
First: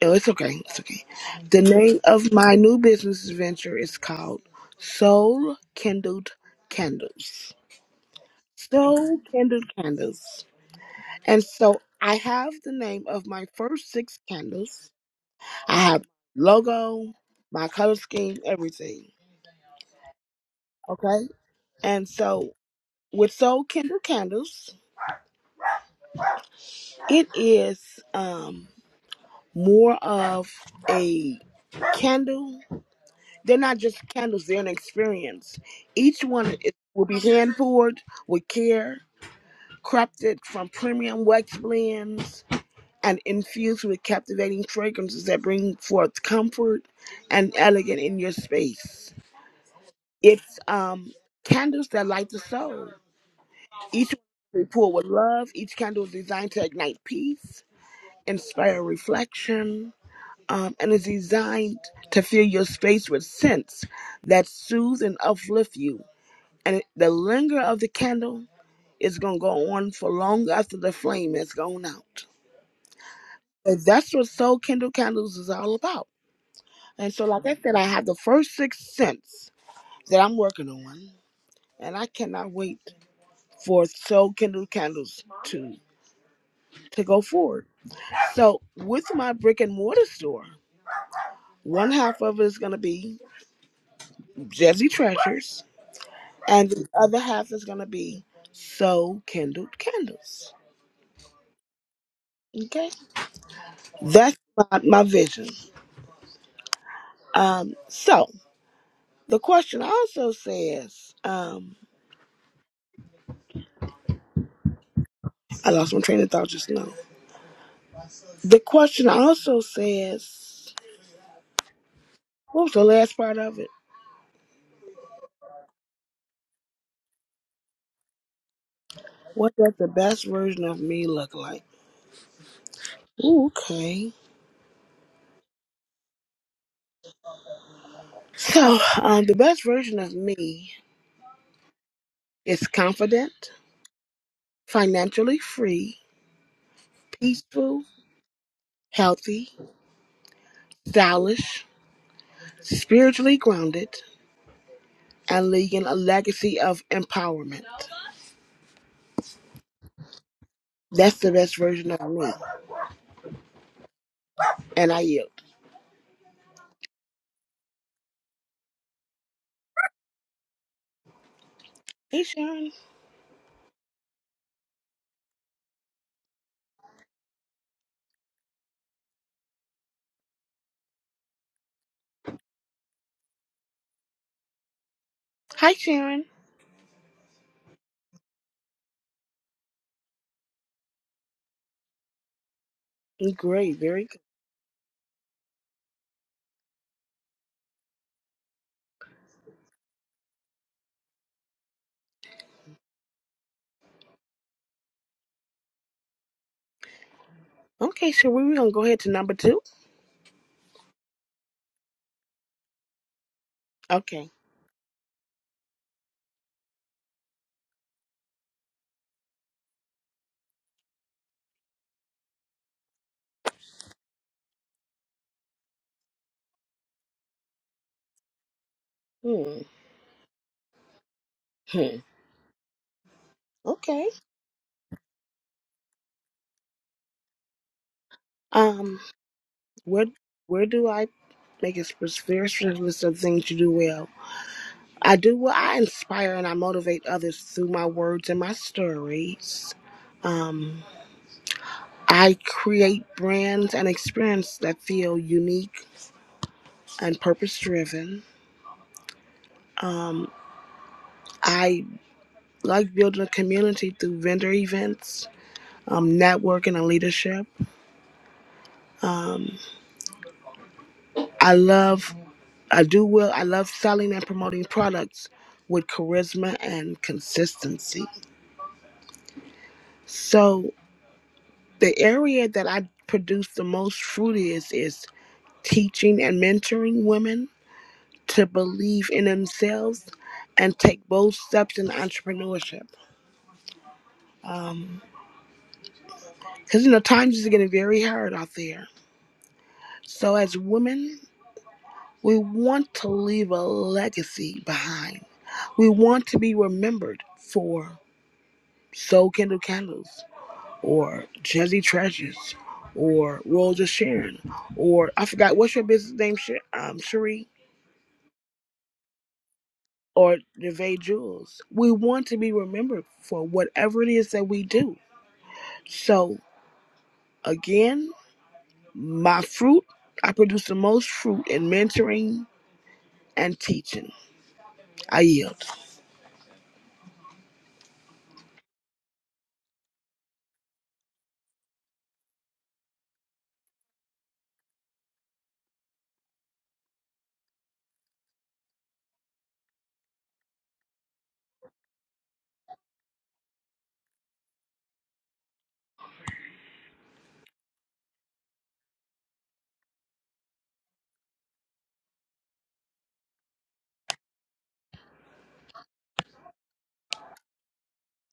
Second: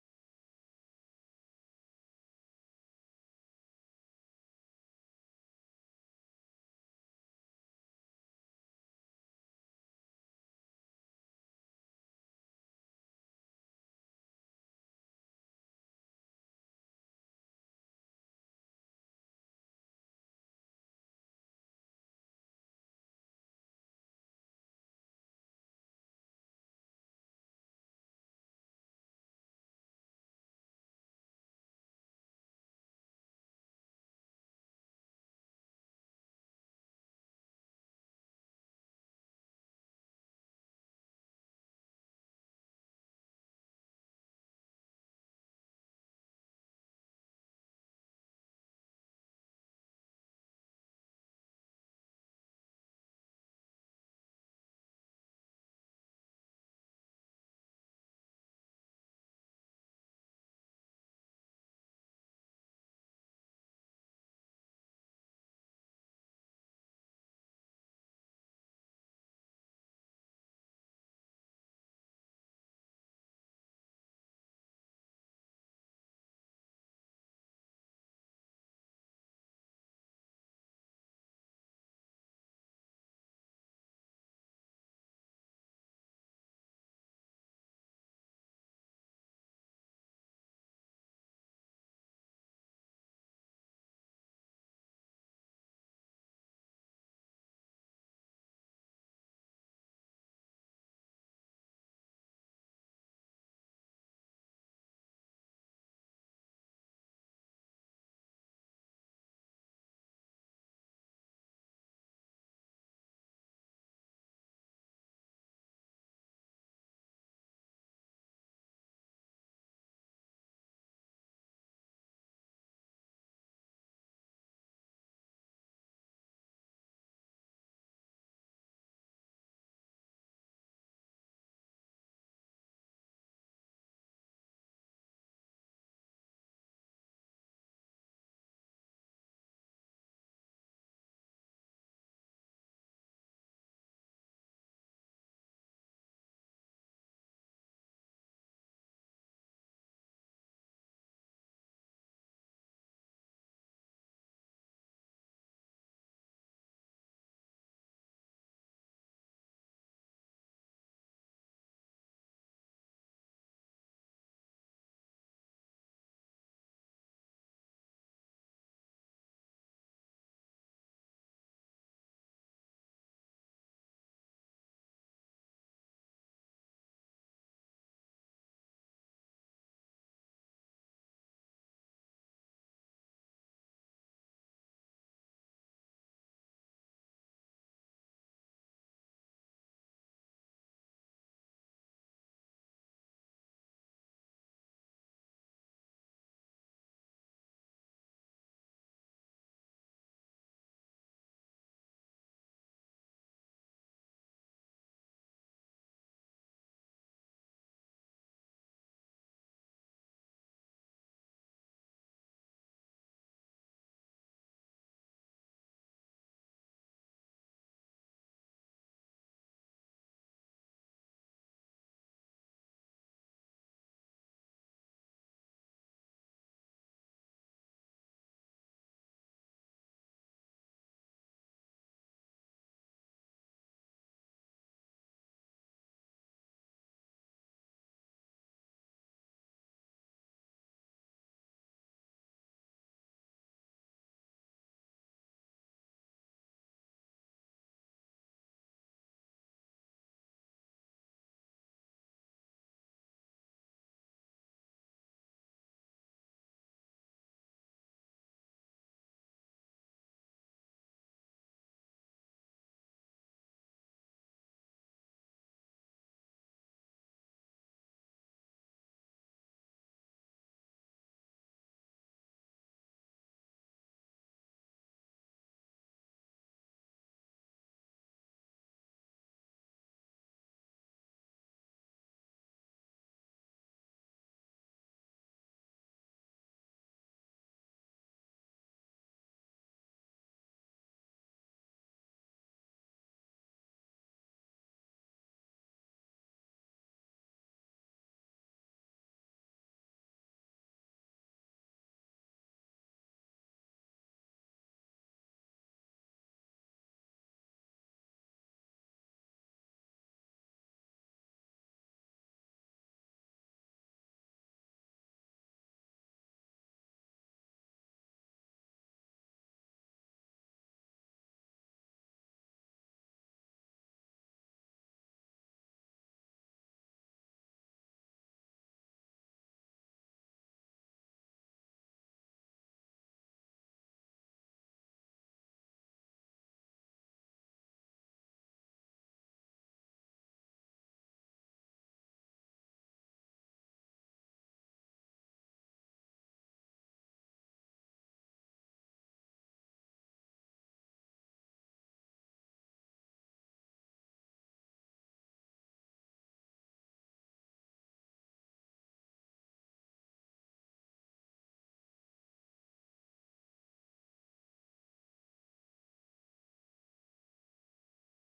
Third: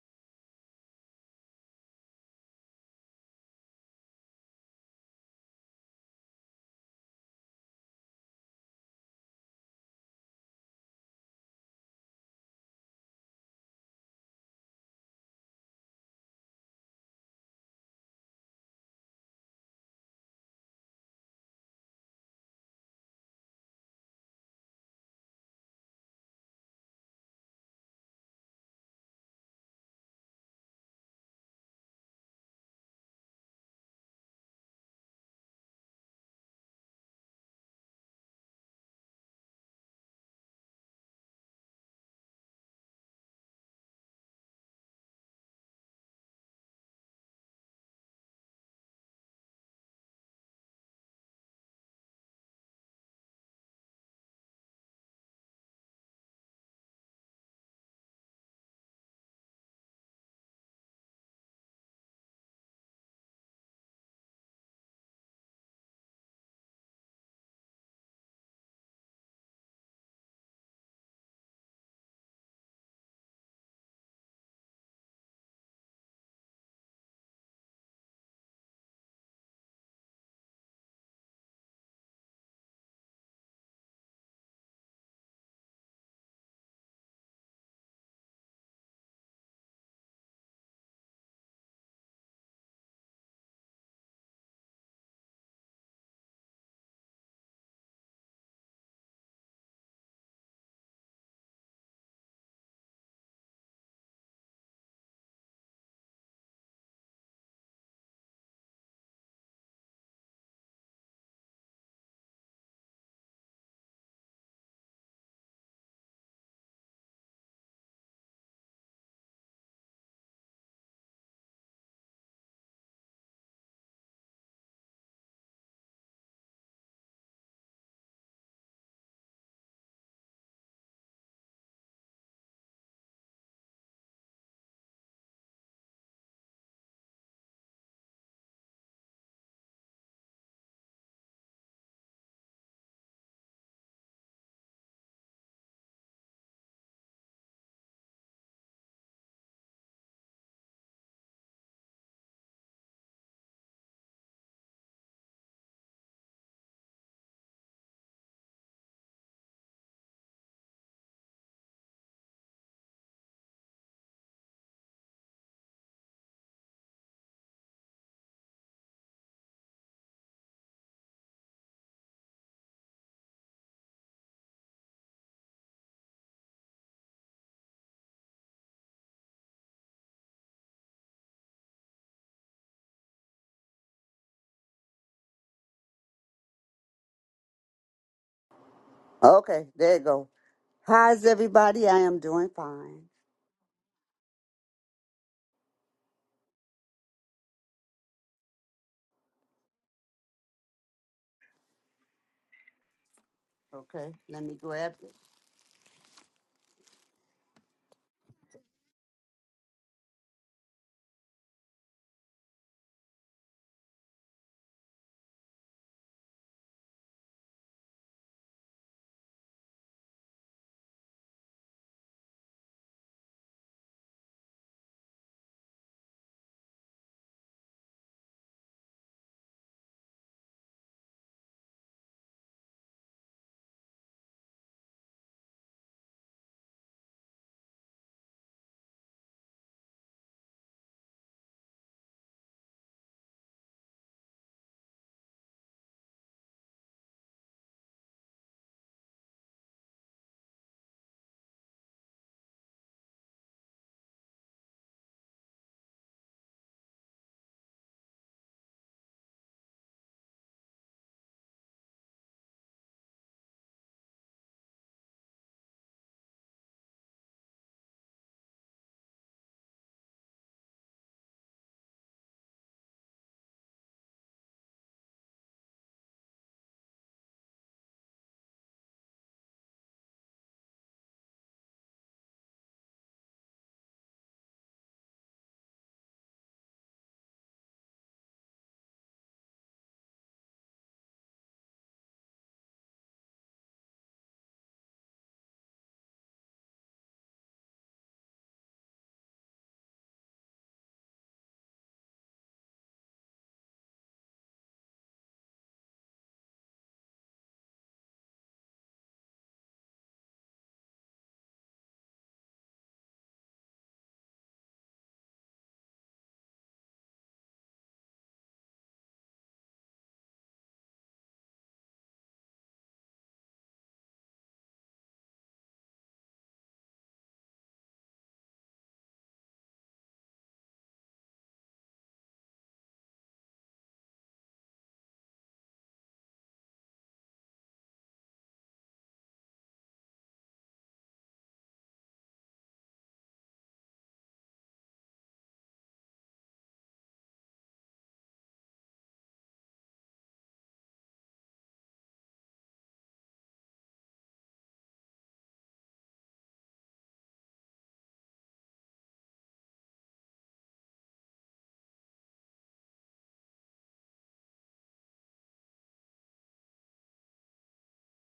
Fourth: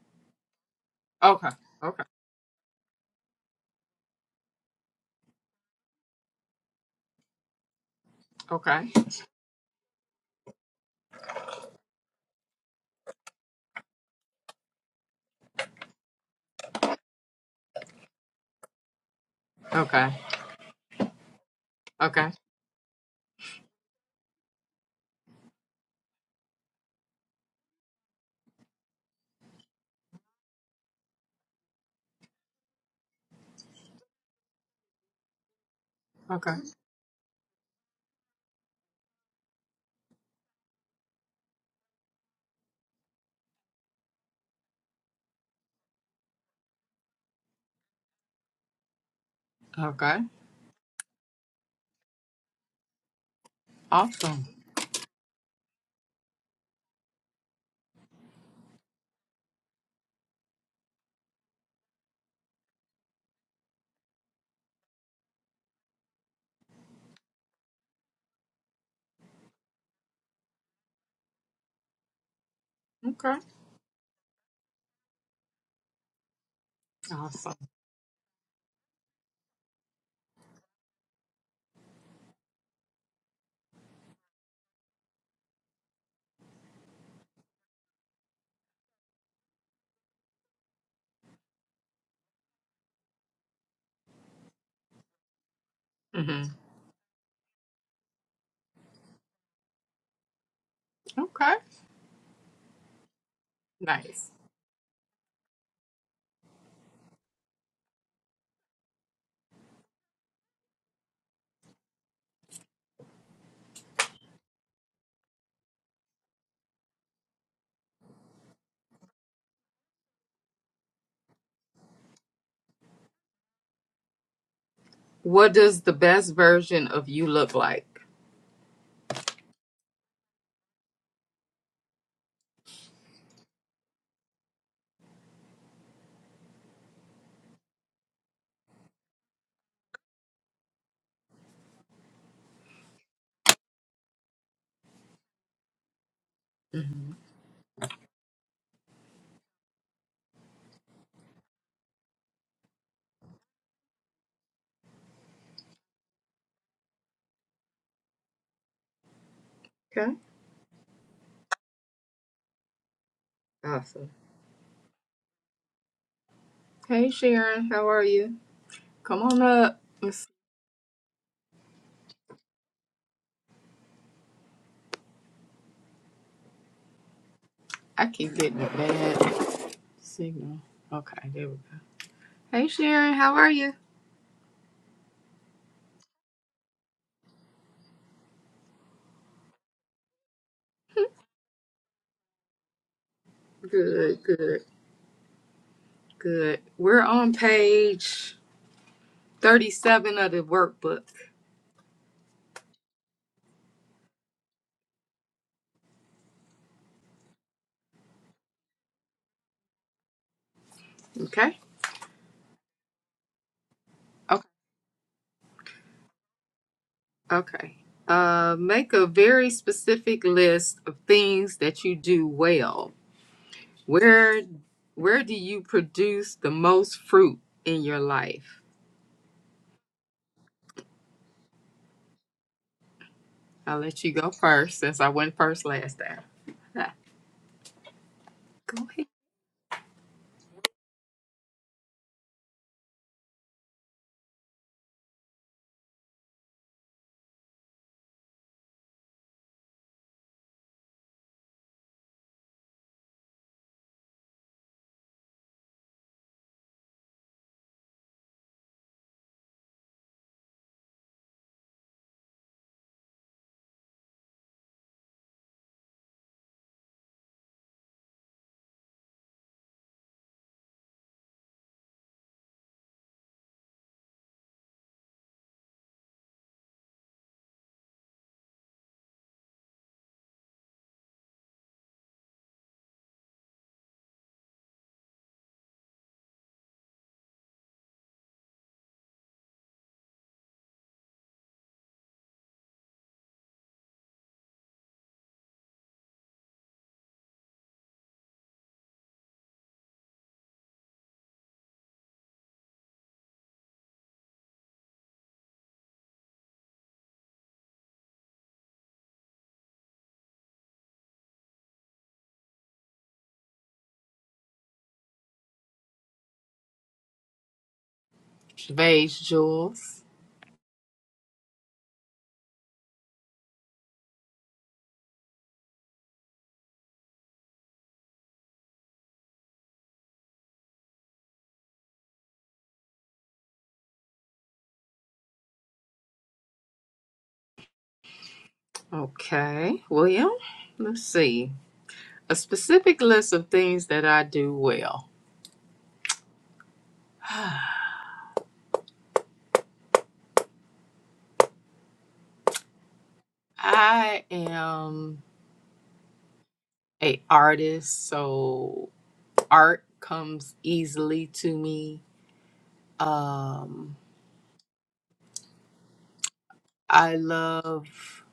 S1: Oh, it's okay. It's okay.
S2: Okay.
S1: The name
S2: Okay.
S1: of my new business venture is called Soul Kindled Candles.
S2: Okay.
S1: Soul Kindled Candles. And so I have the name of my first six candles. I have logo, my color scheme, everything.
S2: Okay.
S1: Okay. And
S2: Okay.
S1: so with Soul Kindled Candles, it is um more of a candle They're not just candles, they're an experience. Each one
S2: Okay.
S1: is, will be hand poured with care, crafted from premium wax blends, and infused with captivating fragrances that bring forth comfort and elegance in your space.
S2: Okay.
S1: It's um, candles that light the soul. Each
S2: Awesome.
S1: one is poured with love. Each candle is designed to ignite peace, inspire reflection, um, and is designed to fill your space with scents that soothe and uplift you And it- the linger of the candle is going to go on for long after the flame has gone out.
S2: Okay.
S1: And that's what Soul Kindle Candles is all about. And so, like
S2: Awesome.
S1: I said, I have the first six scents that I'm working on, and I cannot wait for Soul Kindle Candles to to go forward. So, with my brick and mortar store, one half of it is going to be Jazzy Treasures,
S2: hmm
S1: and the other half is going to be Soul Kindled Candles.
S2: Okay.
S1: Okay,
S2: Nice.
S1: that's my, my vision. Um, so the question also says, um, I lost my train of thought just now. The question also says, what was the last part of it?
S2: What does the best version of you look like?
S1: What does the best version of me look like? Ooh, okay. So, um, the best version of me is confident, financially free,
S2: hmm
S1: peaceful, healthy, stylish, spiritually grounded, and leaving a legacy of empowerment.
S2: Okay.
S1: That's the best version of me.
S2: Awesome.
S1: And I yield.
S2: Hey, Sharon. How are you? Come on up. Let's,
S1: Hey, Sharon.
S2: I keep getting a bad signal. Okay. There we go. Hey, Sharon. How are you?
S1: Hi, Sharon.
S3: Okay, there you go. How's everybody? I am doing fine.
S1: Great, very
S2: Good. Good. Good. We're on page 37 of the workbook.
S3: Okay, let me grab it.
S1: good. Okay, so we're gonna go ahead to number two.
S2: Okay.
S1: Okay.
S2: Okay. Uh, make a very specific list of things that you do well. Where where do you produce the most fruit in your life?
S1: Hmm. hmm.
S2: I'll let
S1: Okay.
S2: you go first since I went first last time. [laughs] Ah, Go
S1: Um.
S2: ahead.
S1: Where Where do I make a sp- very strict list of things you do well? I do well. I inspire and I motivate others through my words and my stories. Um. I create brands and experiences that feel unique and purpose driven. Um. I like building a community through vendor events, um, networking, and leadership. Um, I love, I do well, I love selling and promoting products with charisma and consistency. So the area that I produce the most fruit is, is teaching and mentoring women to believe in themselves and take bold steps in entrepreneurship. Um, because you know times is getting very hard out there. So as women, we want to leave a legacy behind. We want to be remembered for Soul Candle Candles or Jazzy Treasures or Rolls of Sharon or I forgot what's your business name, Sh- um, Cherie
S2: Vase Jules.
S1: or Gervais Jules. We want to be remembered for whatever it is that we do. So again, my fruit, I produce the most fruit in mentoring and teaching. I yield.
S2: Okay. William, let's see. A specific list of things that I do well. [sighs] I am a artist, so art comes easily to me Um, I love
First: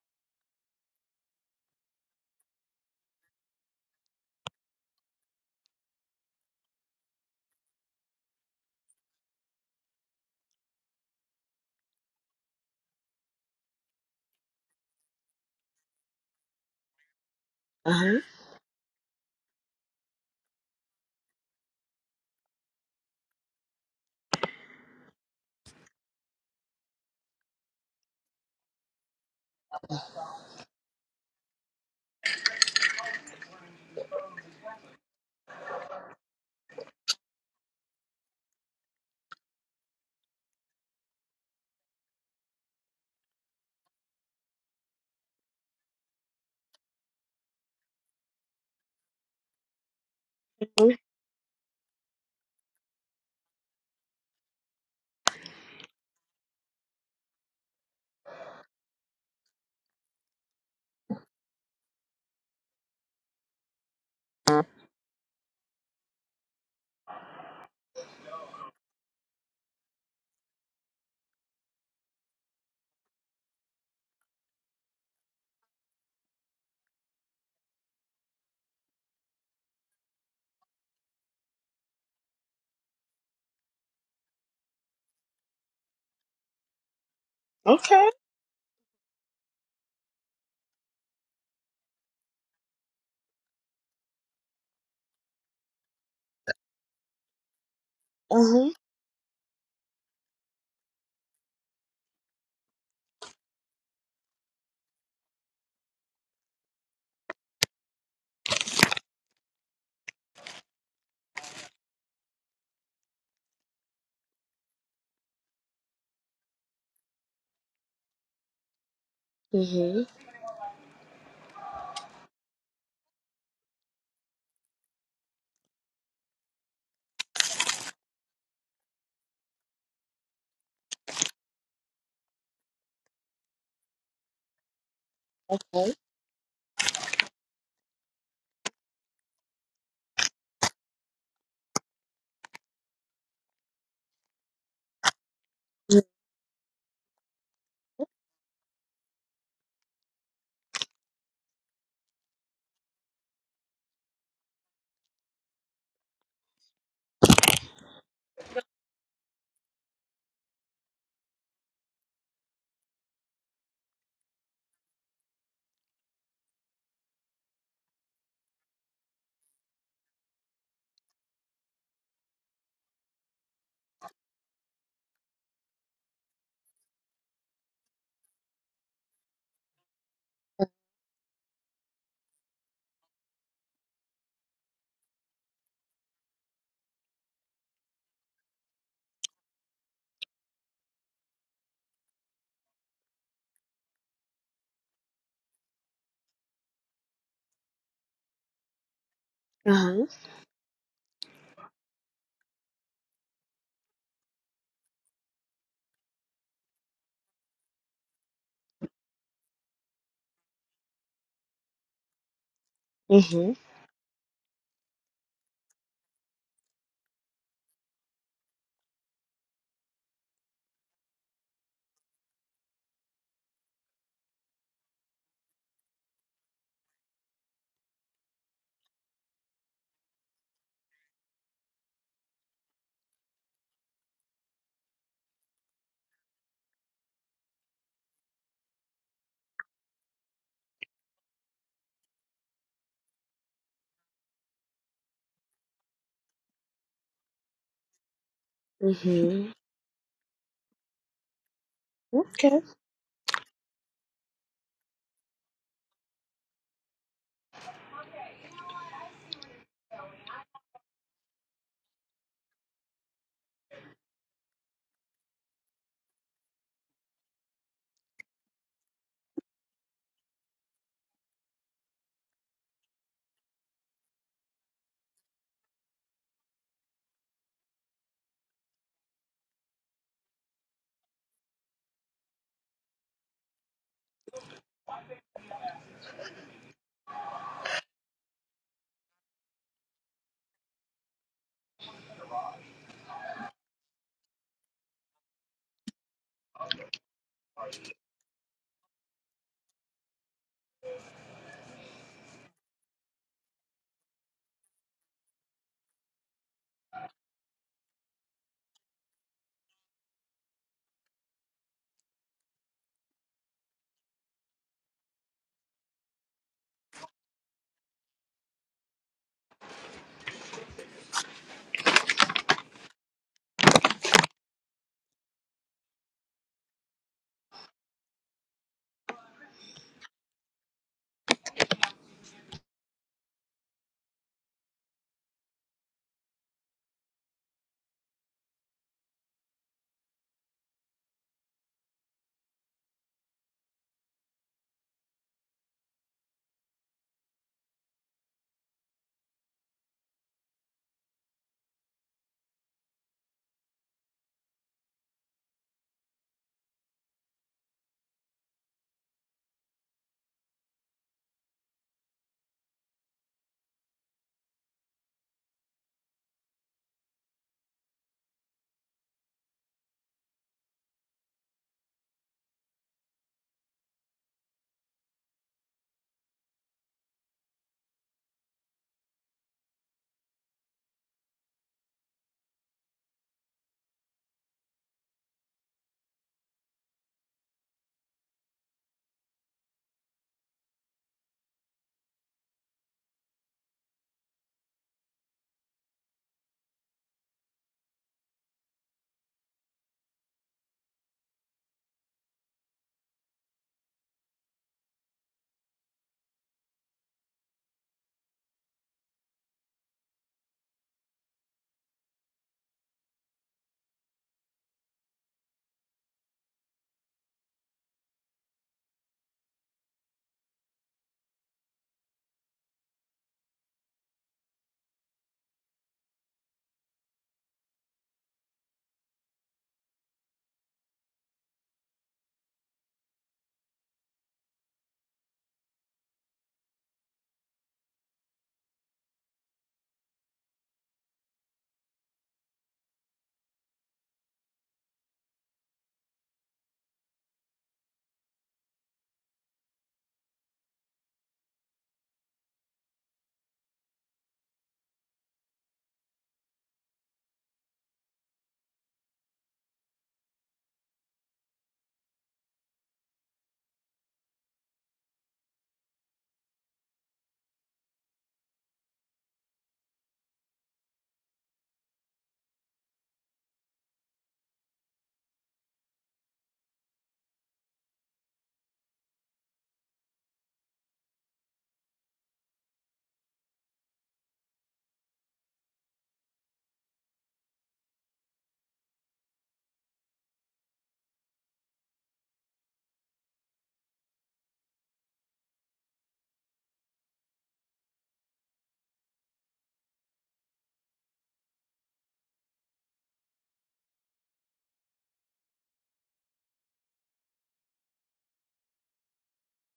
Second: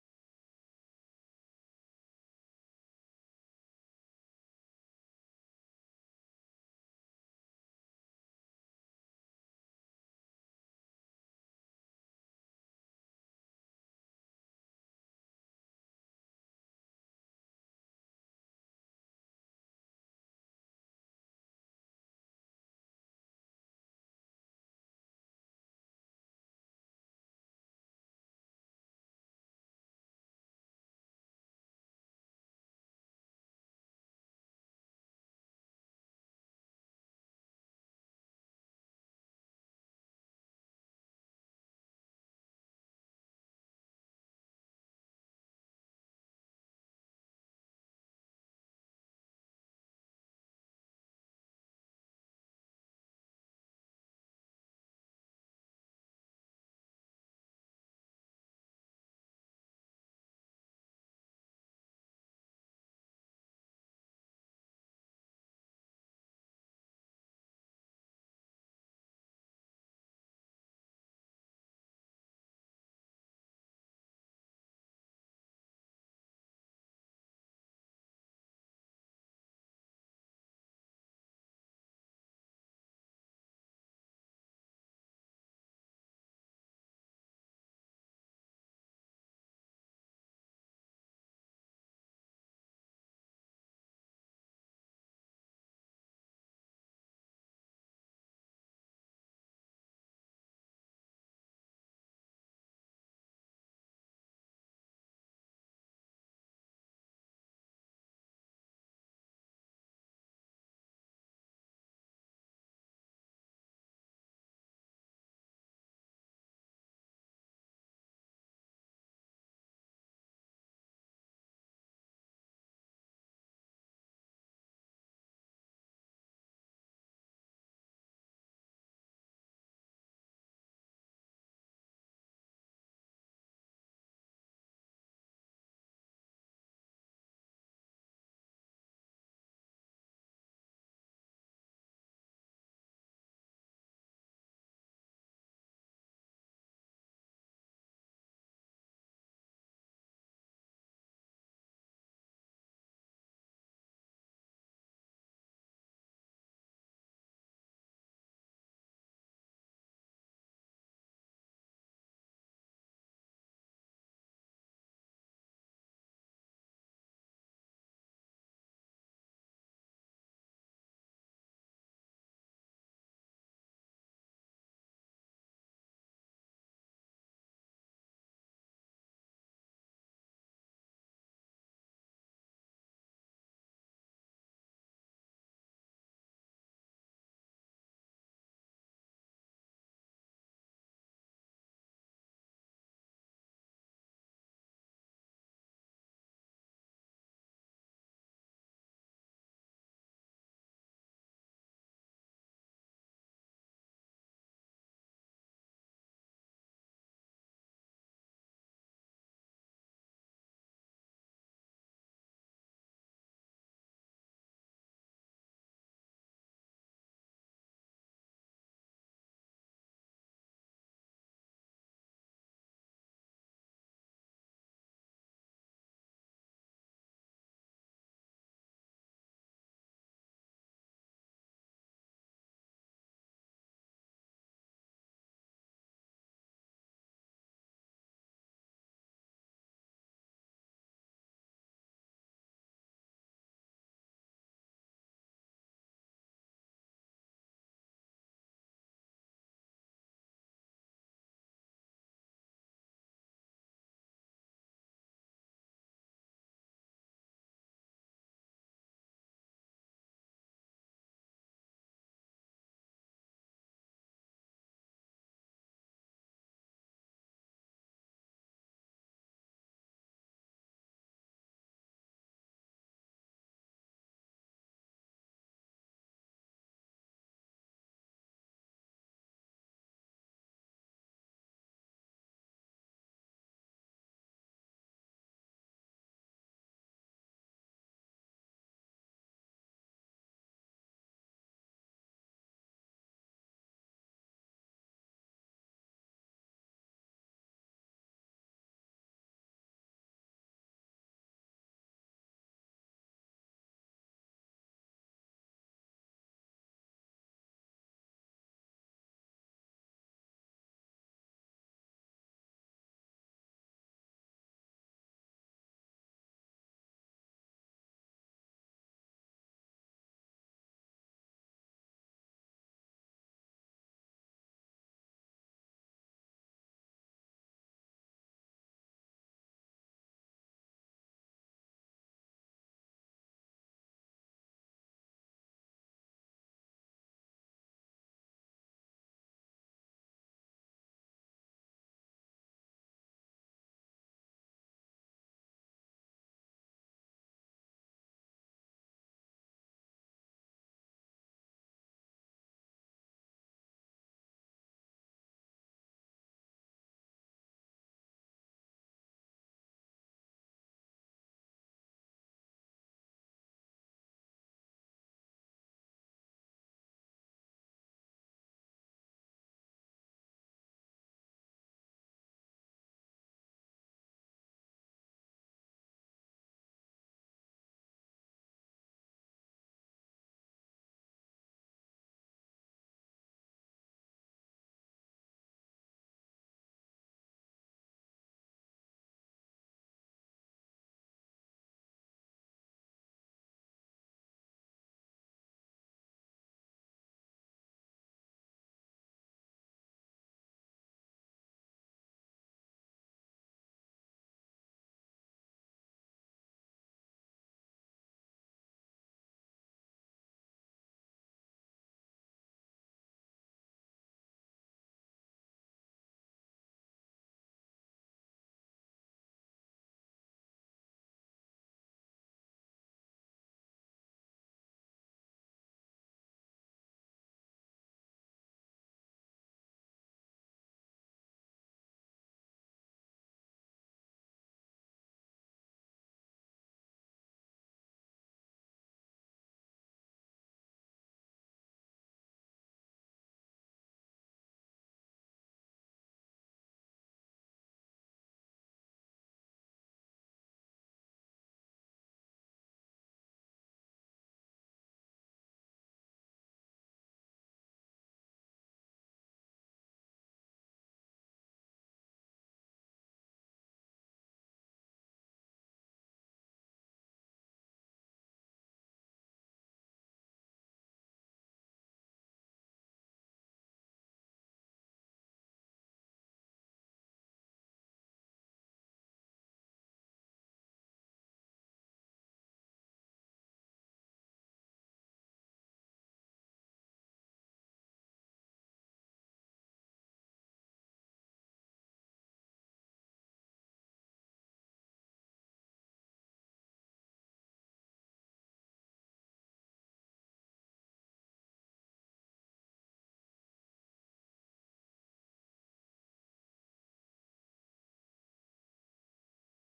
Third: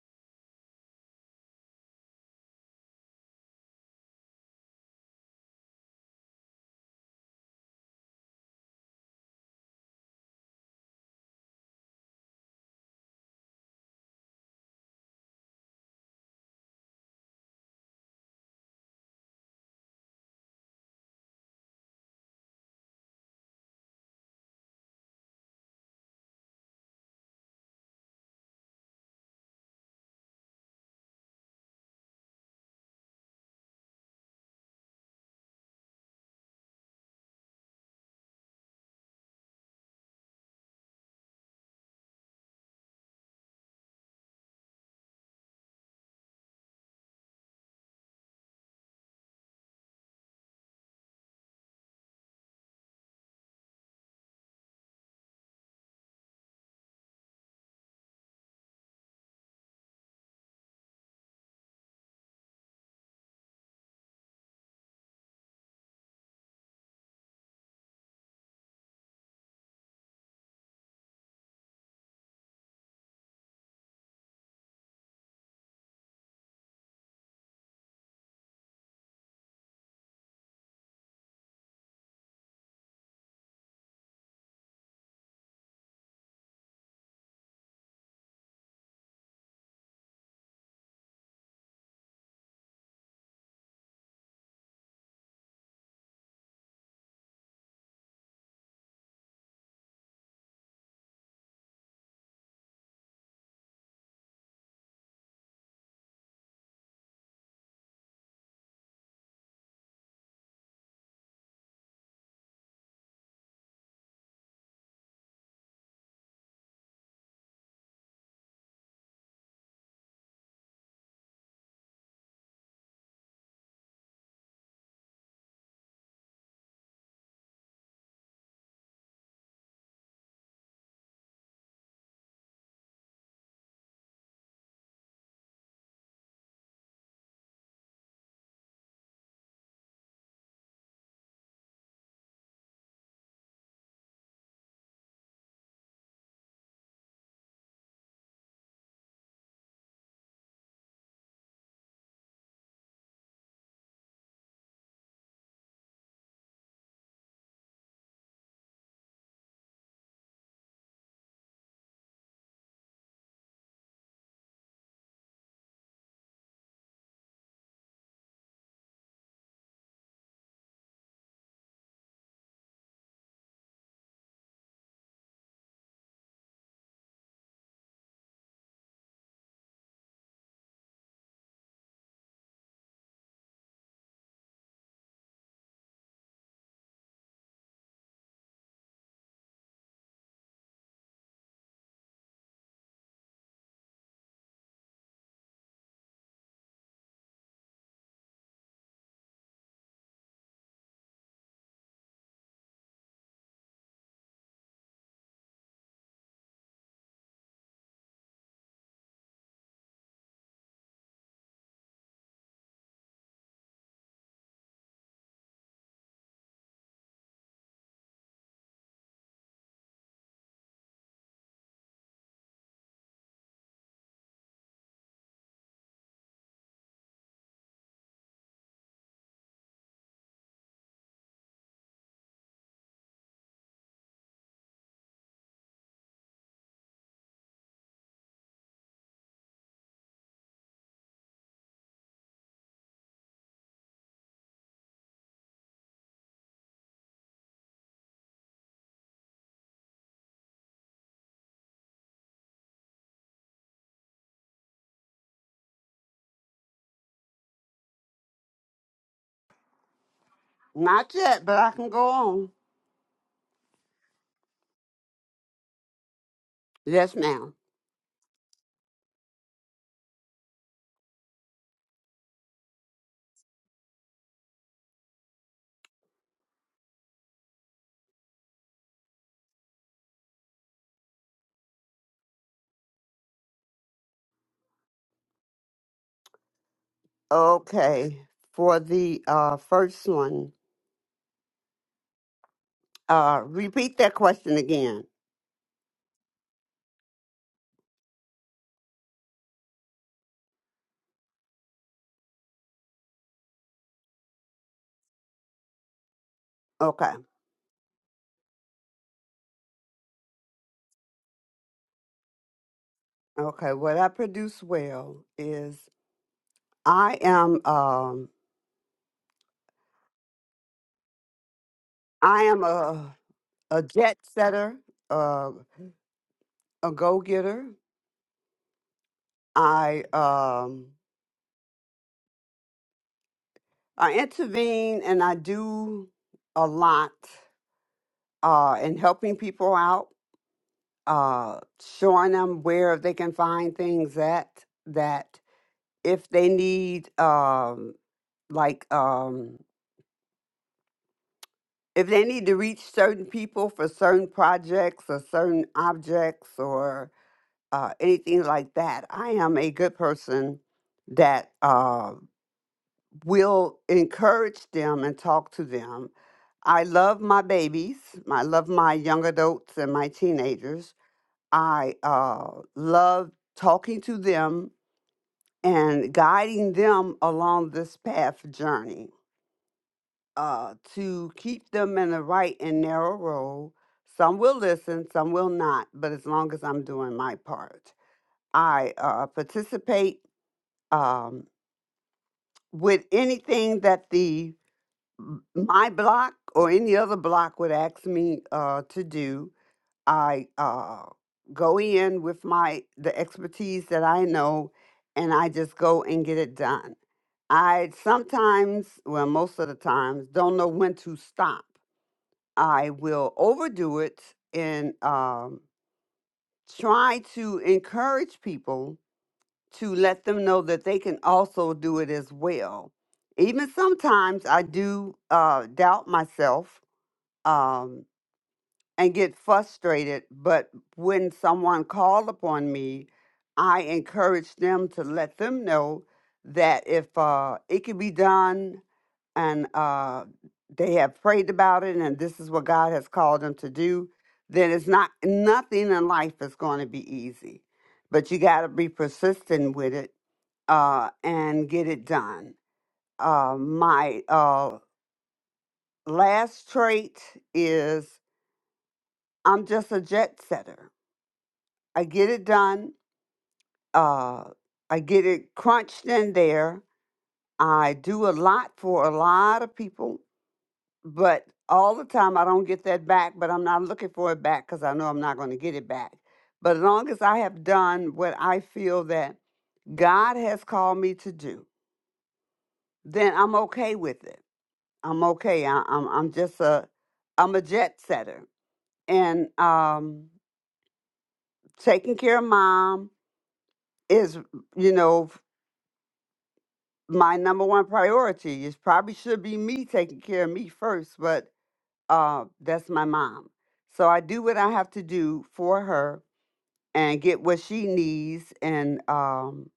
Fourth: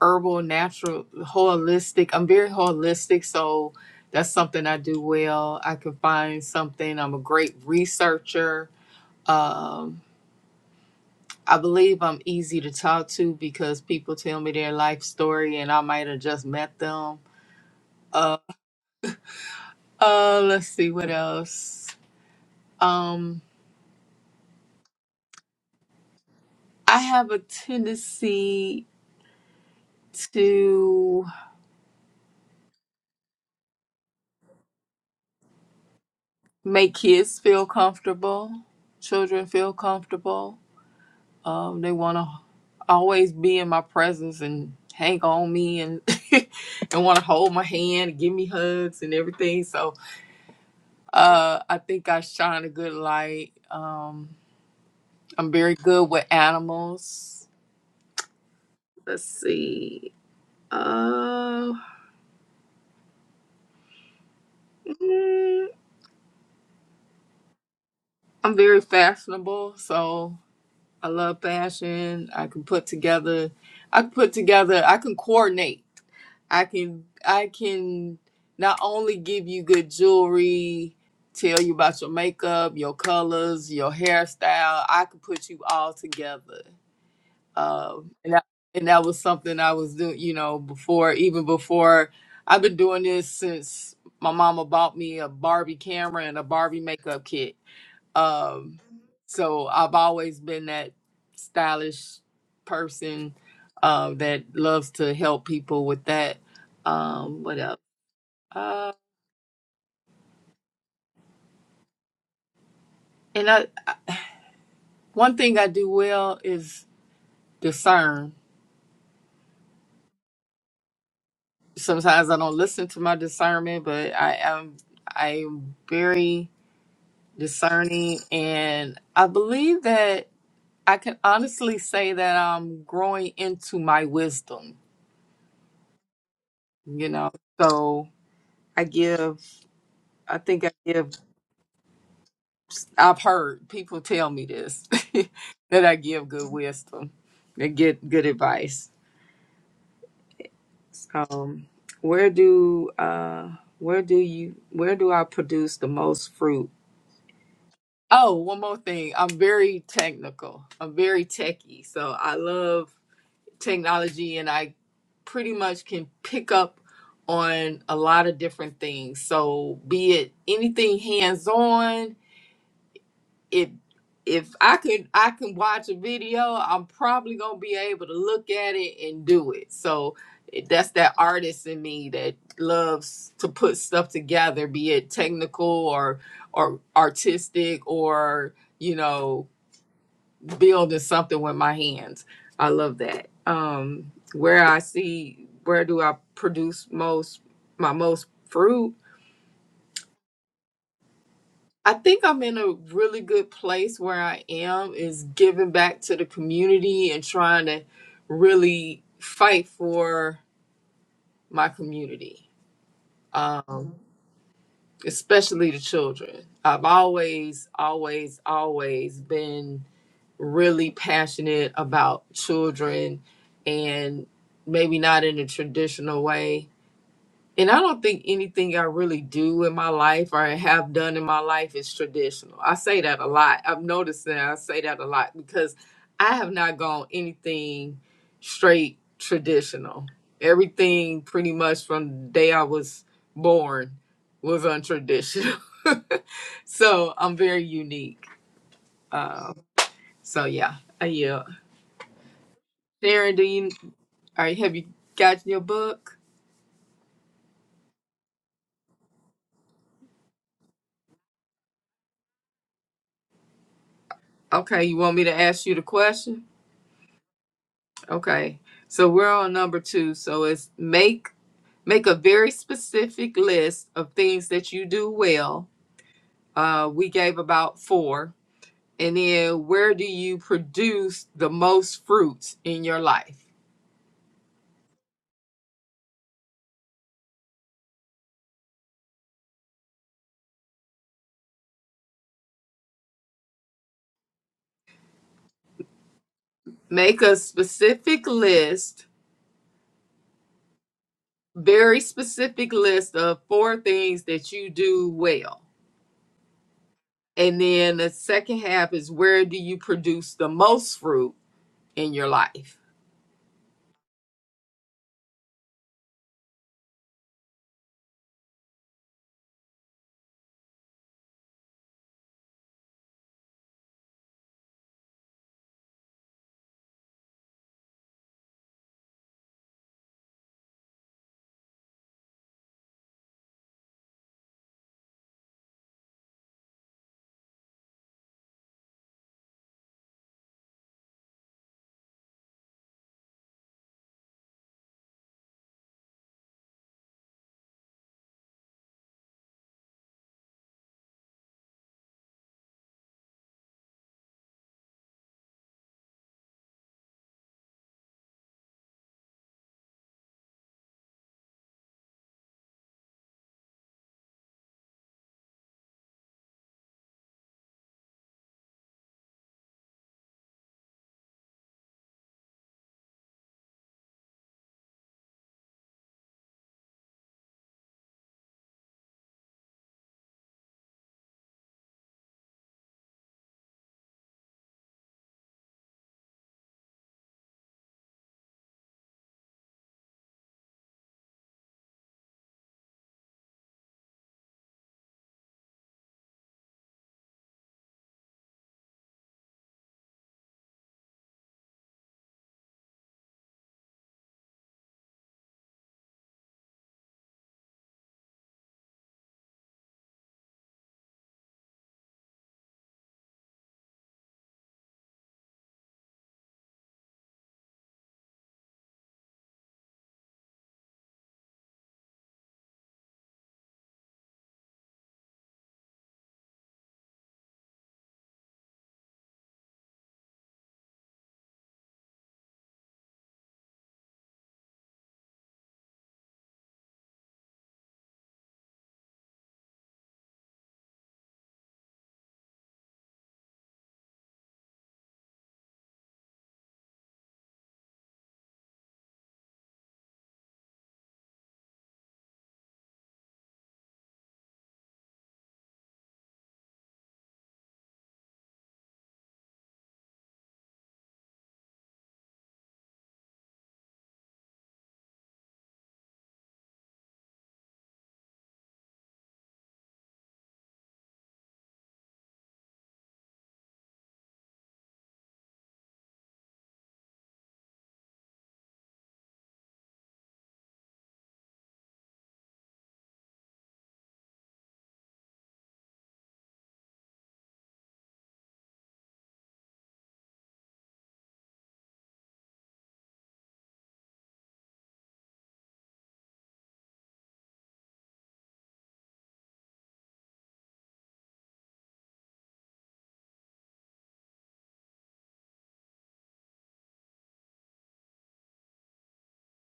S2: herbal, natural, holistic. I'm very holistic, so that's something I do well. I can find something. I'm a great researcher. Um, I believe I'm easy to talk to because people tell me their life story and I might have just met them.
S1: Uh
S2: Uh, uh, let's see what else. Um, I have a tendency to make kids feel comfortable, children feel comfortable. Um, they want to always be in my presence and hang on me and [laughs] and want to hold my hand and give me hugs and everything. So uh, I think I shine a good light. Um, I'm very good with animals. Let's see. Uh,
S1: huh.
S2: mm, I'm very fashionable, so I love fashion. I can put together. I can put together. I can coordinate I can I can not only give you good jewelry, tell you about your makeup, your colors, your hairstyle. I could put you all together.
S1: Okay.
S2: Um, and that, and that was something I was doing, you know, before even before I've been doing this since my mama bought me a Barbie camera and a Barbie makeup kit.
S1: Uh huh.
S2: Um, so I've always been that stylish person uh, that loves to help people with that. Um, what else? Uh, and I, one thing I do well is discern.
S1: Mhm.
S2: Sometimes I don't listen to my discernment, but I am I am very discerning, and I believe that I can honestly say that I'm growing into my wisdom. You know, so I give. I think I give. I've heard people tell me this [laughs] that I give good wisdom, and get good advice. Um, where do uh, where do you where do I produce the most fruit? Oh, one more thing. I'm very technical. I'm very techie, so I love technology, and I pretty much can pick up on a lot of different things. So, be it anything hands on if if I could I can watch a video, I'm probably gonna be able to look at it and do it. So it- that's that artist in me that loves to put stuff together, be it technical or or artistic or you know building something with my hands. I love that. Um, where I see where do I produce most my most fruit?
S1: Mhm.
S2: I think I'm in a really good place where I am is giving back to the community and trying to really fight for my community,
S1: Mhm.
S2: um, especially the children. I've always, always, always been really passionate about children and maybe not in a traditional way And I don't think anything I really do in my life or have done in my life is traditional. I say that a lot. I've noticed that I say that a lot because I have not gone anything straight traditional. Everything pretty much from the day I was born was untraditional. [laughs] so I'm very unique.
S1: Mhm.
S2: Um, so yeah, I yeah.
S1: Okay.
S2: Sharon, do you or have you gotten your book?
S3: Not yet, but I can go on.
S2: Okay, you want me to ask you the question?
S3: Yes, ma'am.
S2: Okay. So we're on number two. So it's make make a very specific list of things that you do well. Uh, we gave about four. And then where do you produce the most fruits in your life?
S3: Okay, for the uh, first one, uh, repeat that question again.
S2: Make a specific list, very specific list of four things that you do well.
S3: Okay,
S2: And then the second half is where do you produce the most fruit in your life?
S3: okay. What I produce well is I am um, I am a a jet setter, uh, a go getter. I um, I intervene and I do a lot uh, and helping people out, uh, showing them where they can find things at that if they need, um, like, um, if they need to reach certain people for certain projects or certain objects or uh, anything like that, I am a good person that uh, will encourage them and talk to them. I love my babies. I love my young adults and my teenagers I uh, love talking to them and guiding them along this path journey uh, to keep them in the right and narrow road. Some will listen, some will not, but as long as I'm doing my part, I uh, participate um, with anything that the m- my block or any other block would ask me uh, to do I uh, go in with my the expertise that I know, and I just go and get it done. I sometimes, well, most of the times, don't know when to stop. I will overdo it and um, try to encourage people to let them know that they can also do it as well. Even sometimes I do uh, doubt myself um, and get frustrated. But when someone called upon me, I encouraged them to let them know that if uh, it can be done and uh, they have prayed about it and this is what God has called them to do, then it's not nothing in life is going to be easy. But you got to be persistent with it uh, and get it done. Uh, my uh, last trait is I'm just a jet setter. I get it done. Uh, I get it crunched in there. I do a lot for a lot of people, but all the time I don't get that back, but I'm not looking for it back because I know I'm not going to get it back. But as long as I have done what I feel that God has called me to do, then I'm okay with it. I'm okay. I, I'm I'm just a I'm a jet setter, and um, taking care of mom is you know my number one priority. It probably should be me taking care of me first, but uh, that's my mom. So I do what I have to do for her and get what she needs, and um,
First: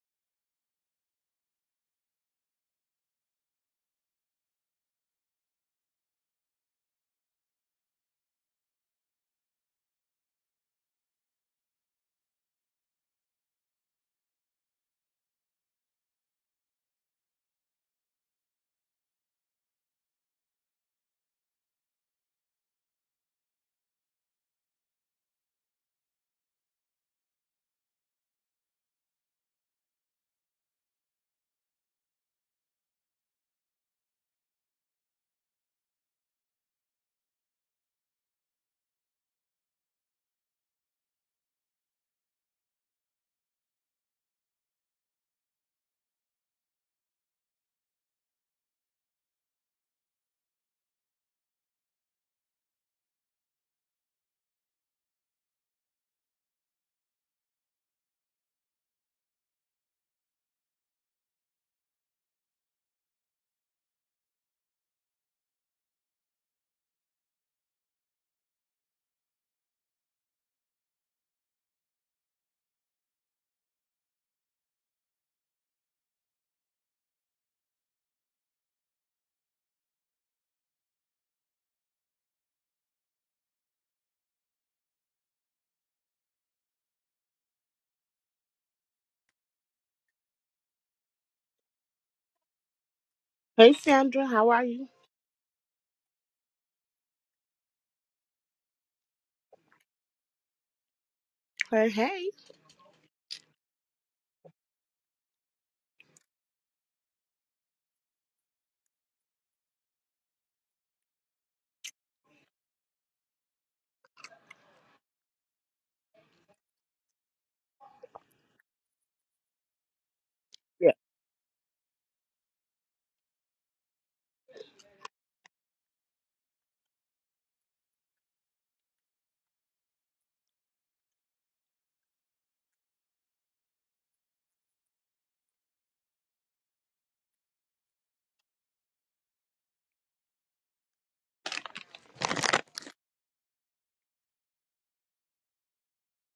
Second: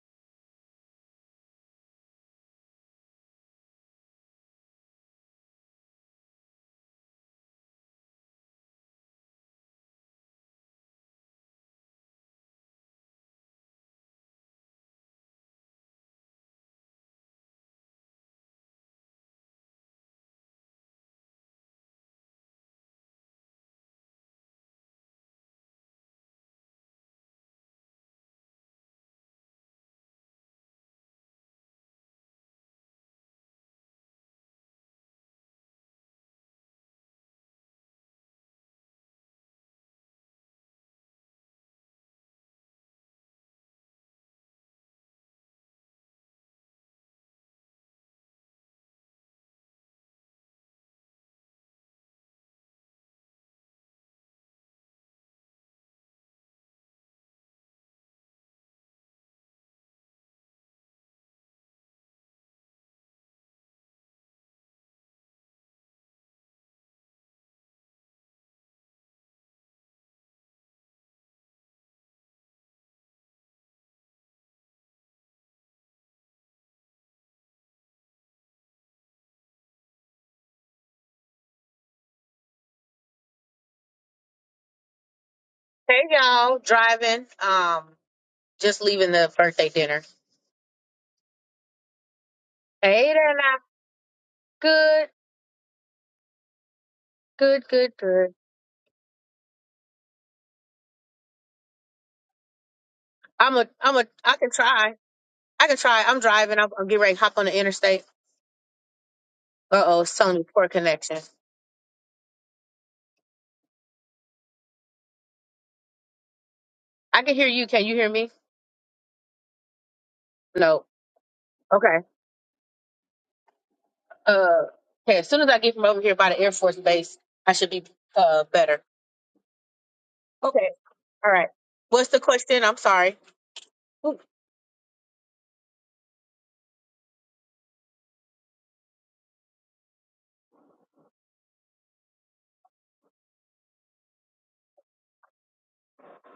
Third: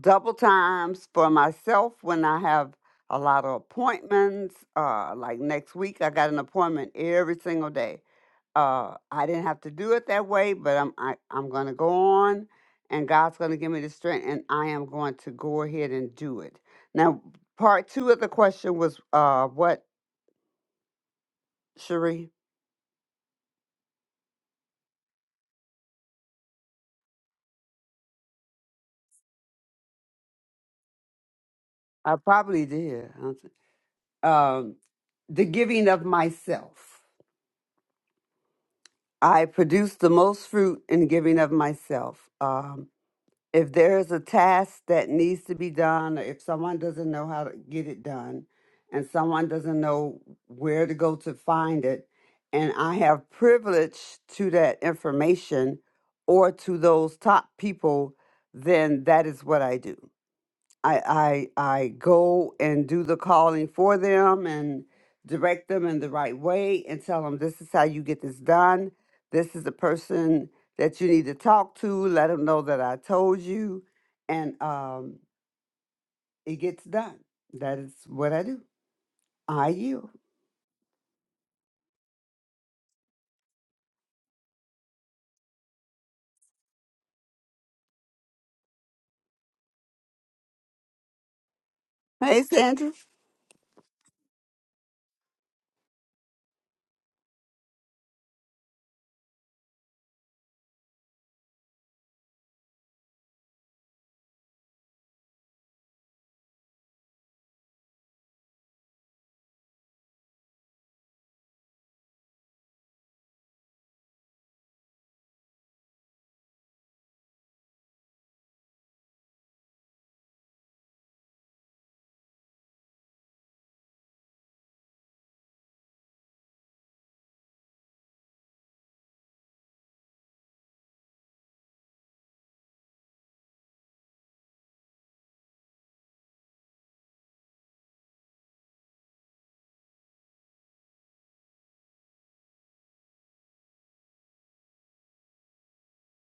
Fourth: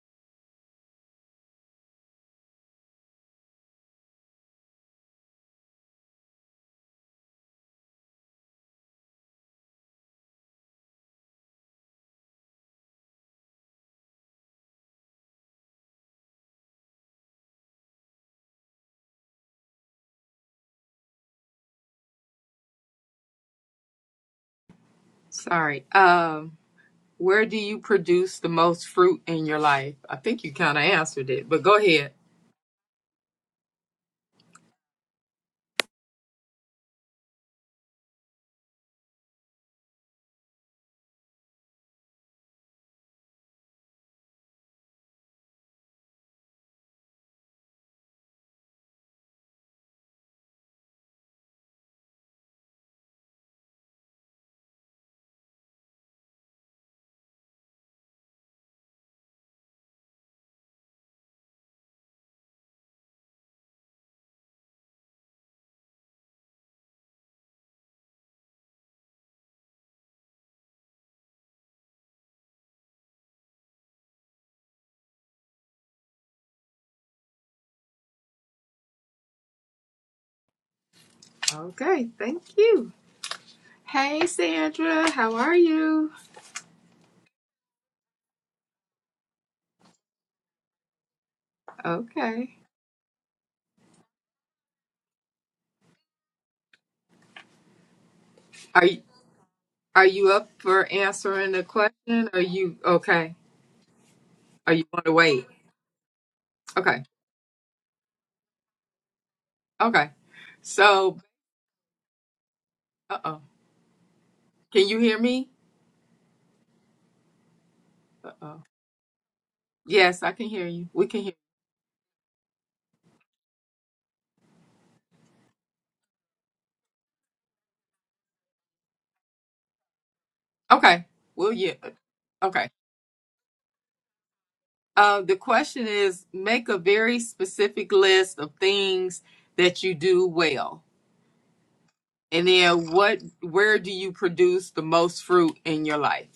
S3: double times for myself when I have a lot of appointments. Uh, like next week, I got an appointment every single day uh, I didn't have to do it that way, but I'm I, I'm going to go on, and God's going to give me the strength, and I am going to go ahead and do it. Now, part two of the question was uh, what, Cherie?
S2: Sorry. Um Where do you produce the most fruit in your life? I think you kind of answered it, but go ahead.
S3: I probably did. I don't thi- Um, the giving of myself. I produce the most fruit in giving of myself. Um. if there is a task that needs to be done, or if someone doesn't know how to get it done, and someone doesn't know where to go to find it, and I have privilege to that information or to those top people, then that is what I do. I I I go and do the calling for them and direct them in the right way and tell them this is how you get this done. This is the person that you need to talk to. Let them know that I told you, and um, it gets done. That is what I do. I yield.
S2: Okay, thank you. Hey, Sandra, how are
S4: Hey
S2: you?
S4: y'all, driving. Um, just leaving the birthday dinner.
S3: Hey,
S2: Okay.
S3: Sandra.
S4: Hey there now.
S1: Hey Sandra, how are you?
S4: Good, good, good, good.
S2: Are you, are you up for answering the
S1: Hey,
S2: question?
S1: hey.
S2: Are you okay?
S4: I'm a, I'm a, I can
S2: Are you
S4: try.
S2: want to wait?
S4: I can try. I'm driving. I'm, I'm getting
S2: Okay.
S4: ready to hop on the interstate. Uh oh,
S2: Okay.
S4: Sony poor
S2: So,
S4: connection.
S2: uh-oh. Can you hear me?
S4: I can hear you. Can you hear me?
S2: Uh-oh. Yes, I can hear
S4: No.
S2: you. We can hear.
S4: Okay. Uh, okay. As soon as I get from over here by the Air Force Base, I should be uh better. Okay.
S2: Okay.
S4: All right.
S2: Well, yeah. uh,
S4: What's the question?
S2: Okay.
S4: I'm sorry.
S2: Uh, the question is make a very specific list of things that you do well And then what where do you produce the most fruit in your life?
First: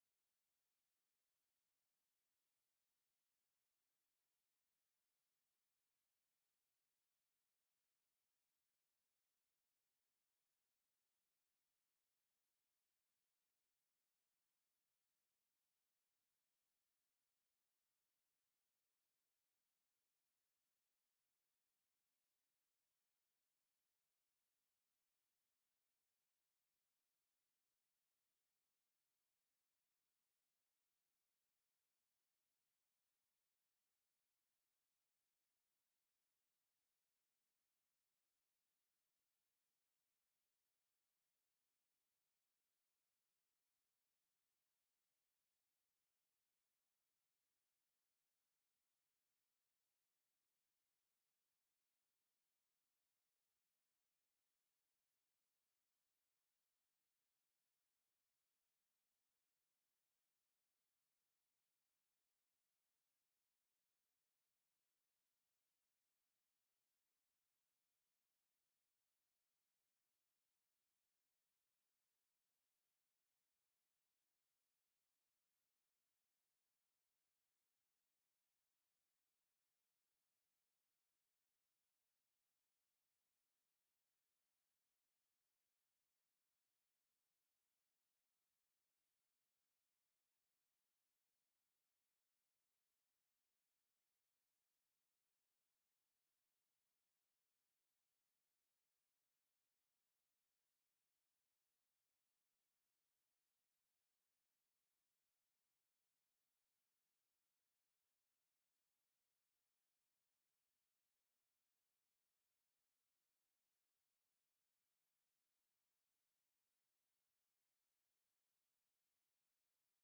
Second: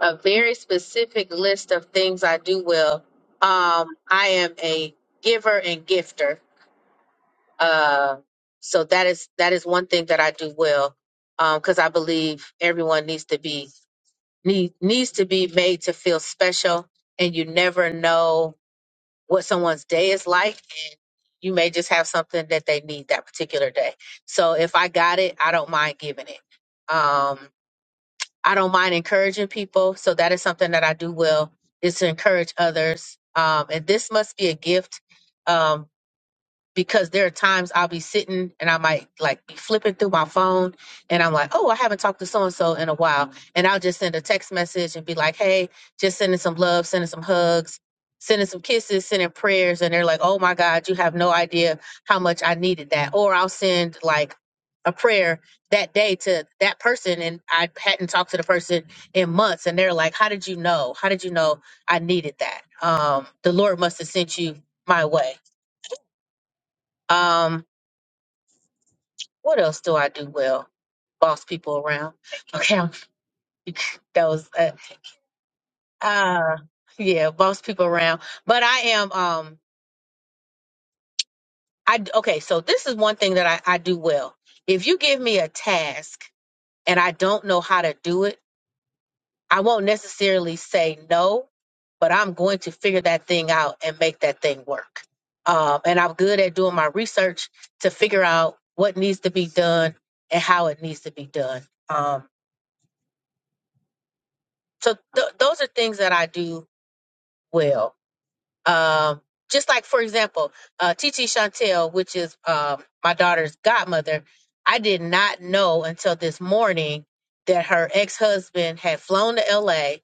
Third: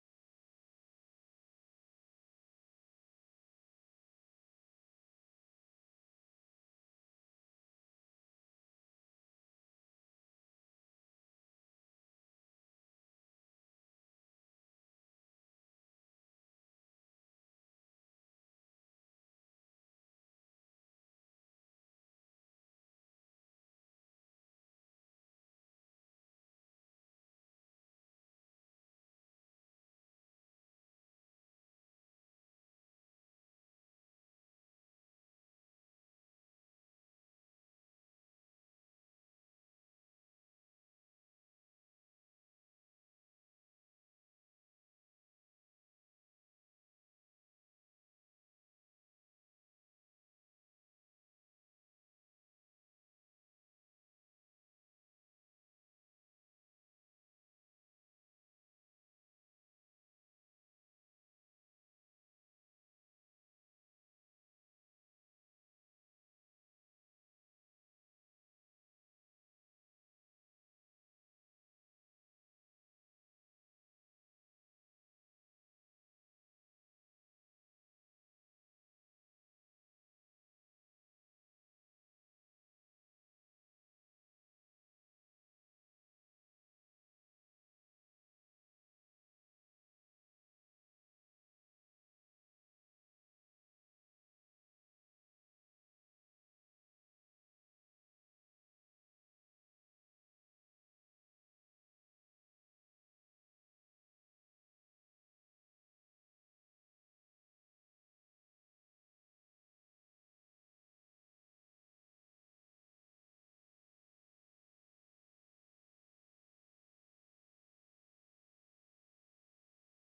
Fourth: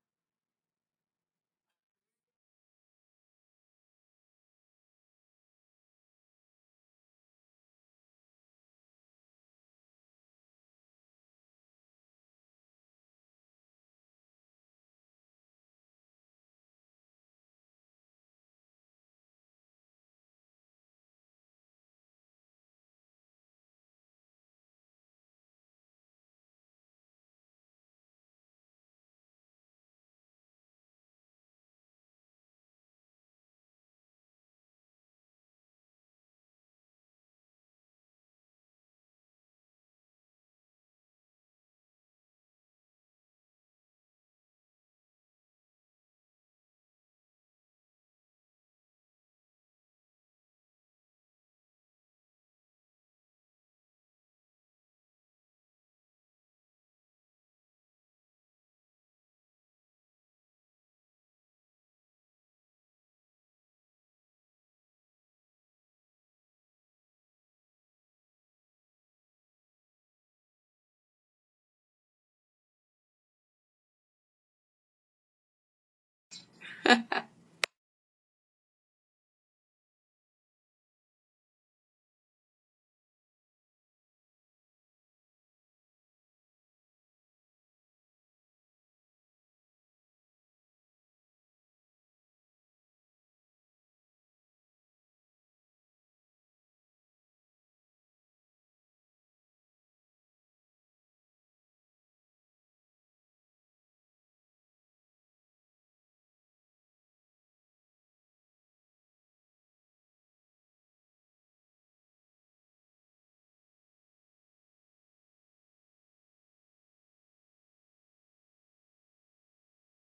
S4: a very specific list of things I do well. Um, I am a giver and gifter. Uh, so that is that is one thing that I do well because I believe everyone needs to be need, needs to be made to feel special, and you never know what someone's day is like, and you may just have something that they need that particular day. So if I got it, I don't mind giving it. Um, I don't mind encouraging people. So that is something that I do well is to encourage others. Um, and this must be a gift. Um, because there are times I'll be sitting and I might like be flipping through my phone and I'm like, oh, I haven't talked to so and so in a while. And I'll just send a text message and be like, hey, just sending some love, sending some hugs, sending some kisses, sending prayers. And they're like, oh my God, you have no idea how much I needed that. Or I'll send like a prayer that day to that person and I hadn't talked to the person in months. And they're like, how did you know? How did you know I needed that? Um, the Lord must have sent you my way. Um, What else do I do well? Boss people around. Okay, I'm, [laughs] that was uh, uh yeah, boss people around. But I am um I okay, so this is one thing that I, I do well. If you give me a task and I don't know how to do it, I won't necessarily say no, but I'm going to figure that thing out and make that thing work. Um, and I'm good at doing my research to figure out what needs to be done and how it needs to be done. Um, so th- those are things that I do well. Um, just like for example, uh, Titi Chantel, which is um my daughter's godmother, I did not know until this morning that her ex husband had flown to L.A.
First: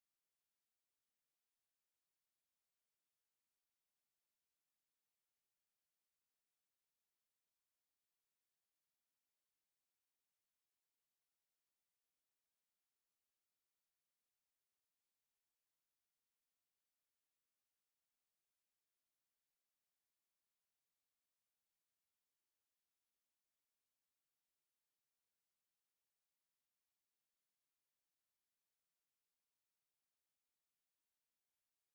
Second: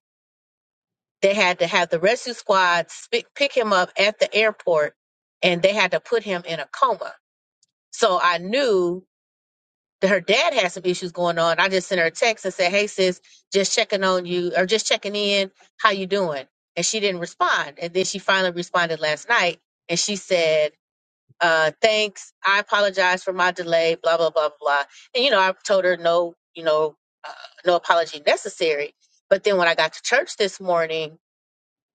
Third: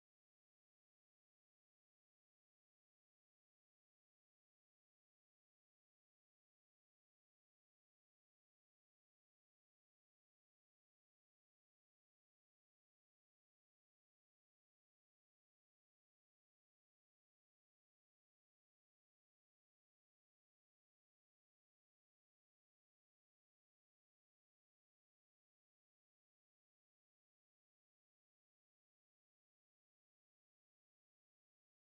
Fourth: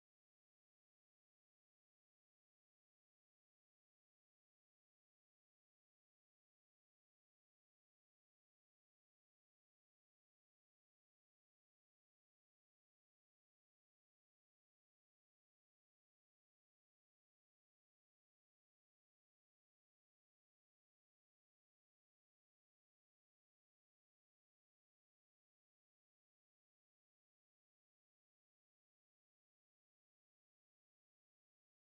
S4: They had to have the rescue squad sp- pick him up at the airport, and they had to put him in a coma. So I knew that her dad had some issues going on. I just sent her a text and said, "Hey sis, just checking on you or just checking in. How you doing?" And she didn't respond. And then she finally responded last night, and she said, uh, "Thanks. I apologize for my delay. Blah blah blah blah." And you know, I told her no, you know, uh, no apology necessary. But then when I got to church this morning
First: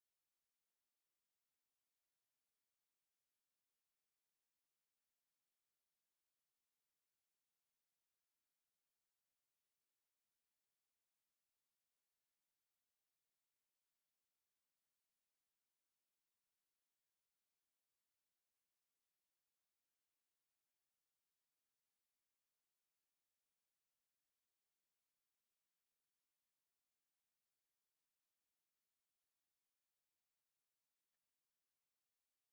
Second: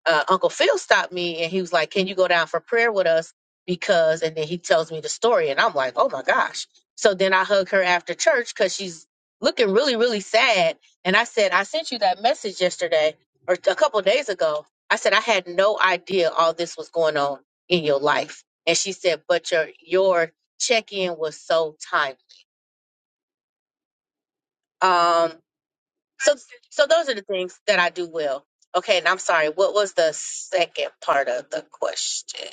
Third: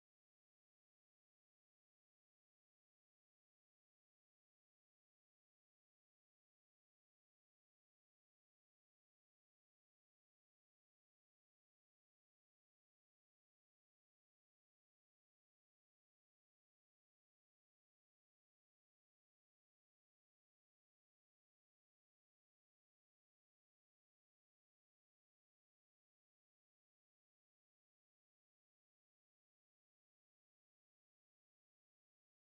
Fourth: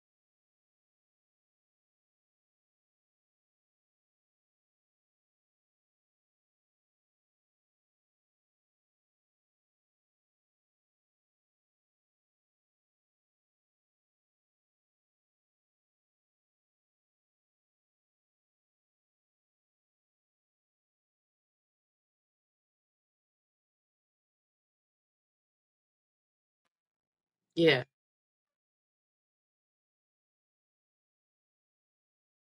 S4: uh, Uncle Phil stopped me and he was like, "Can you go down for prayer with us?" Because, and then he tells me the story, and I'm like, "Oh my gosh!" So then I hug her after church because she's looking really, really sad. And I said, "I sent you that message yesterday or a couple of days ago." I said, "I had no idea all this was going on in your life." And she said, "But your your check in was so timely." Um, so so those are the things that
S2: Yeah.
S4: I do well. Okay, and I'm sorry. What was the second part of the question?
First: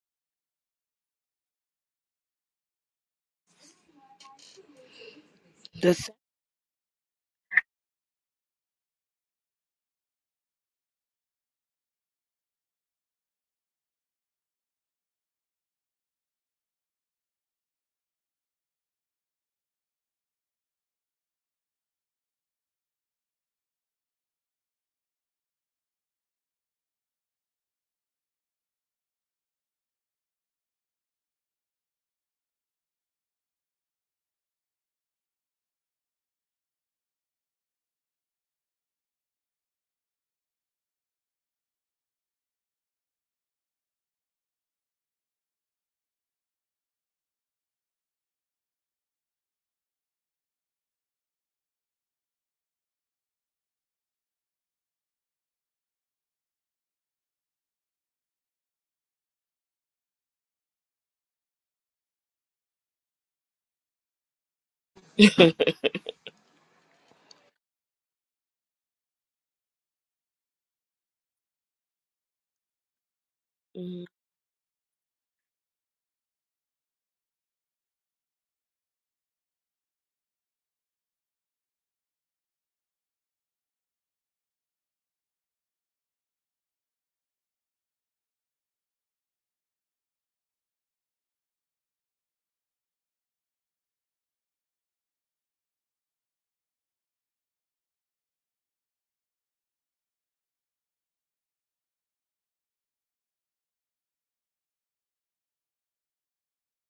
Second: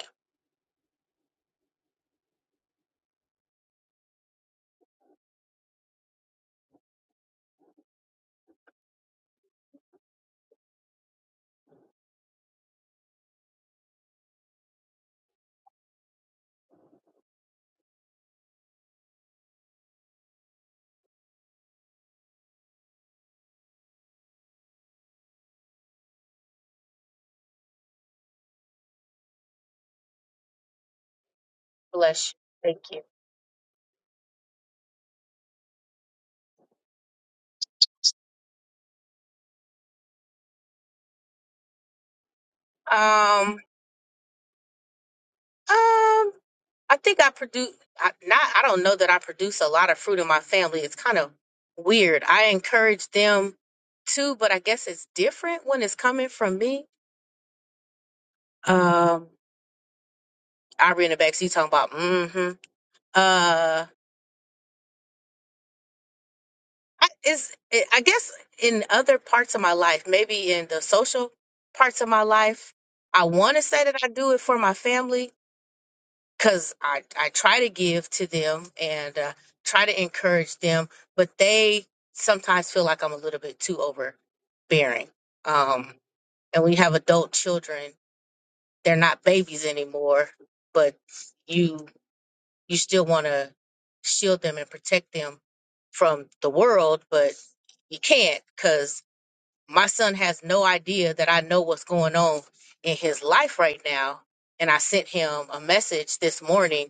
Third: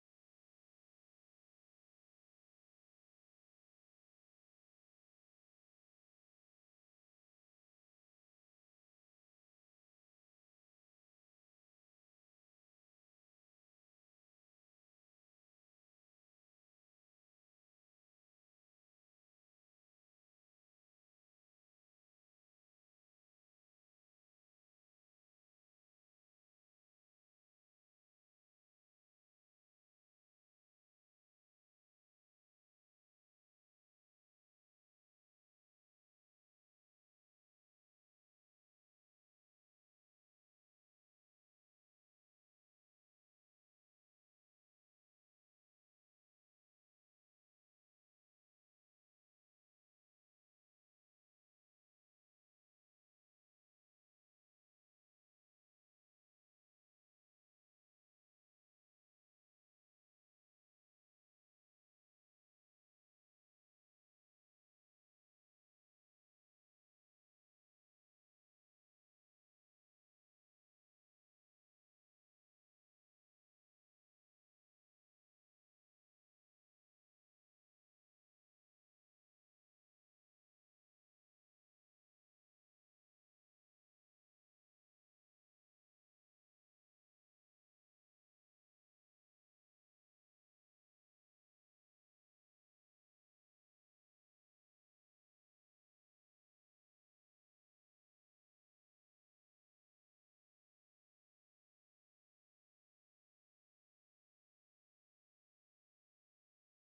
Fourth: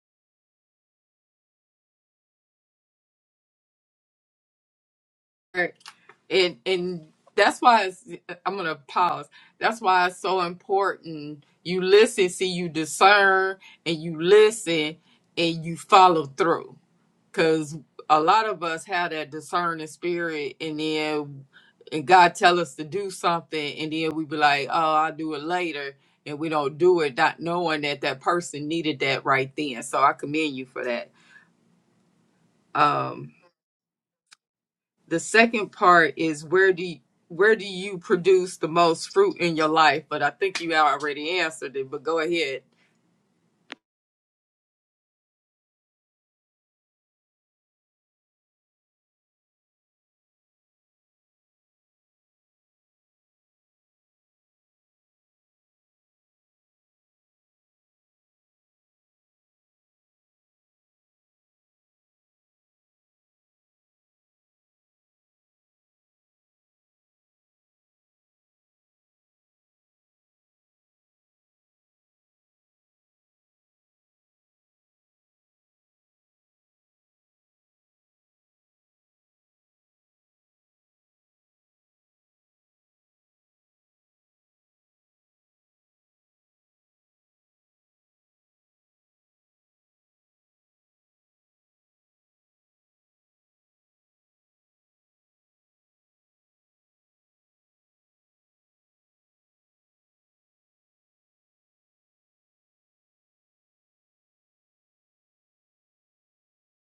S2: Right.
S1: The s-
S2: And and that's why it's, I'm going to pause. That's why it's so important you listen, see you discern and you listen and you follow through. because a lot of us have that discerning spirit and then and god tell us to do something and then we be like oh i'll do it later and we don't do it not knowing that that person needed that right then so i commend you for that
S4: Bless you. Thank you.
S2: um the second part is where do you where do you produce the most fruit in your life? But I think you already answered it. But go ahead,
S4: Um, um, I think I produce. I, not. I don't know that I produce a lot of fruit in my family. It's kind of weird. I encourage them too, but I guess it's different when it's coming from me. Um, I read in the back seat talking about. Mm-hmm. Uh, I, it's. It, I guess in other parts of my life, maybe in the social parts of my life, I want to say that
S1: mm,
S4: I do it for my family because I, I try to give to them and uh, try to encourage them, but they sometimes feel like I'm a little bit too overbearing. Um, and when you have adult children, they're not babies anymore, but you you still want to shield them and protect them from the world, but you can't because my son has no idea that I know what's going on in his life right now. And I sent him a message this morning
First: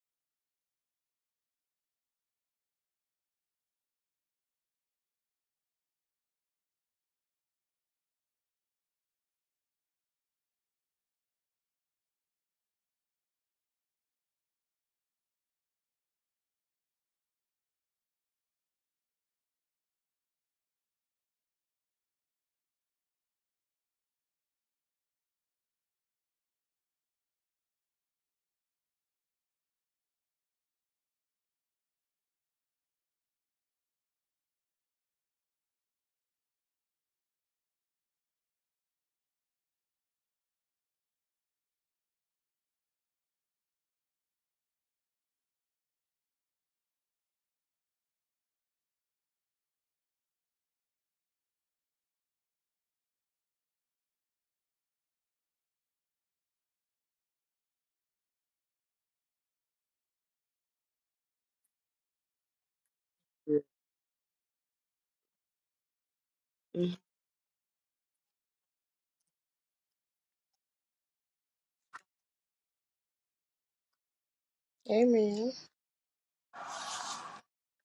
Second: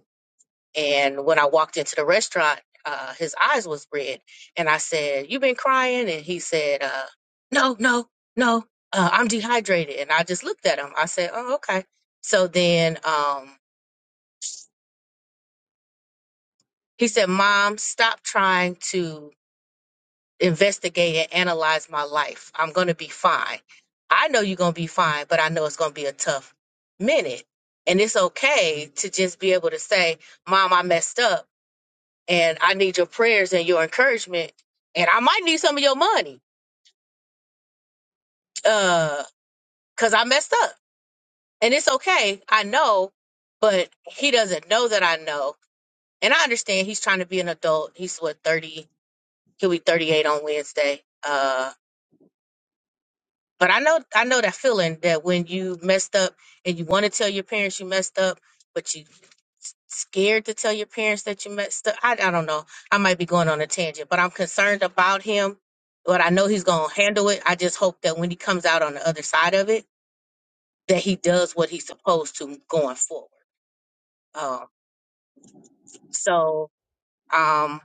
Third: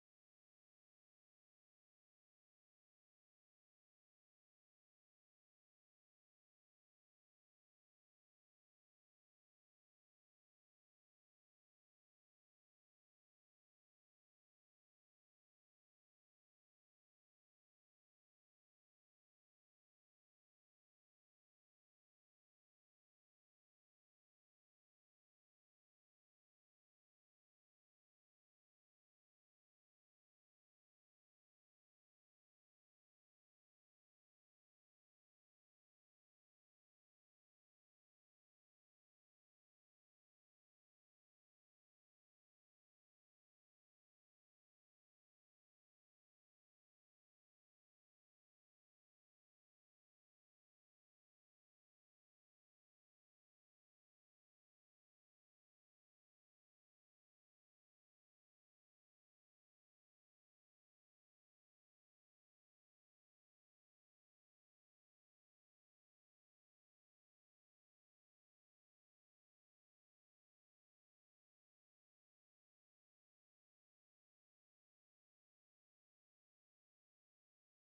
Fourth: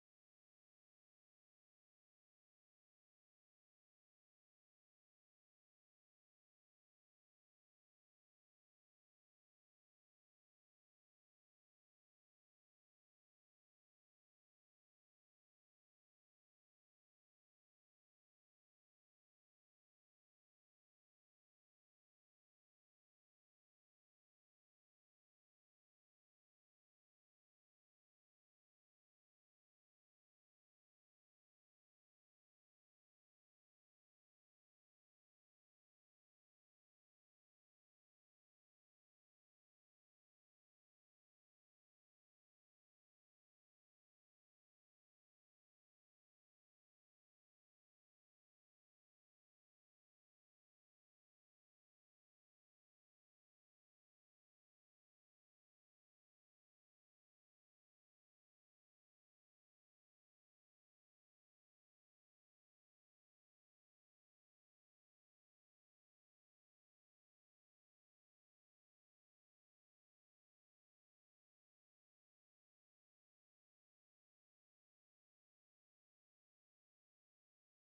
S4: and when I walked into the restaurant, uh, his eyes was red, and I said, "You been crying?" And he said, uh, "No, no, no, uh, I'm dehydrated." And I just looked at him. I said, "Oh, okay." So then um, he said, "Mom, stop trying to investigate and analyze my life. I'm gonna be fine. I know you're gonna be fine, but I know it's gonna be a tough minute, and it's okay to just be able to say, 'Mom, I messed up." and I need your prayers and your encouragement, and I might need some of your money, uh, cause I messed up, and it's okay. I know, but he doesn't know that I know, and I understand he's trying to be an adult. He's what thirty? He'll be thirty-eight on Wednesday. Uh, But I know I know that feeling that when you messed up and you want to tell your parents you messed up, but you s- scared to tell your parents that you messed up. I, I don't know. I might be going on a tangent, but I'm concerned about him. But I know he's gonna
S1: mm,
S4: handle it. I just hope that when he comes out on the other side of it, that he does what he's supposed to going forward. Um,
S1: Amen.
S4: so um,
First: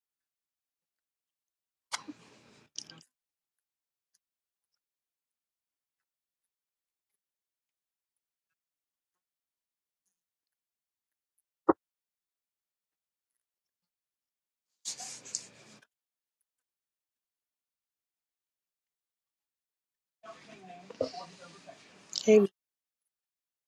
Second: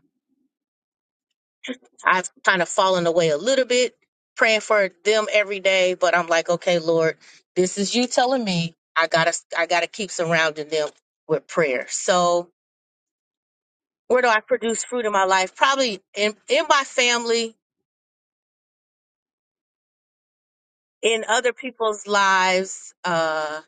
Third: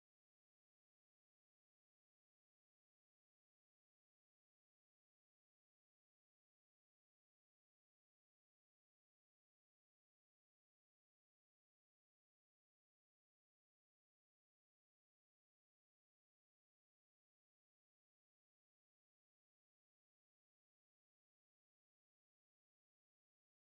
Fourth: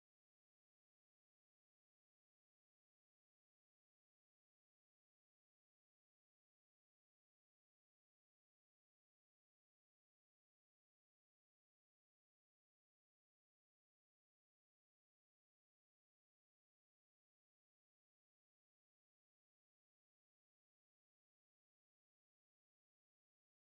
S4: I've kind of fallen away a little bit praying for them every day, but I'm like, okay, Lord, this is you telling me I gotta I gotta keep surrounding them with prayer. So where do I produce fruit in my life? Probably in in my family, in other people's
S1: hey,
S4: lives, uh,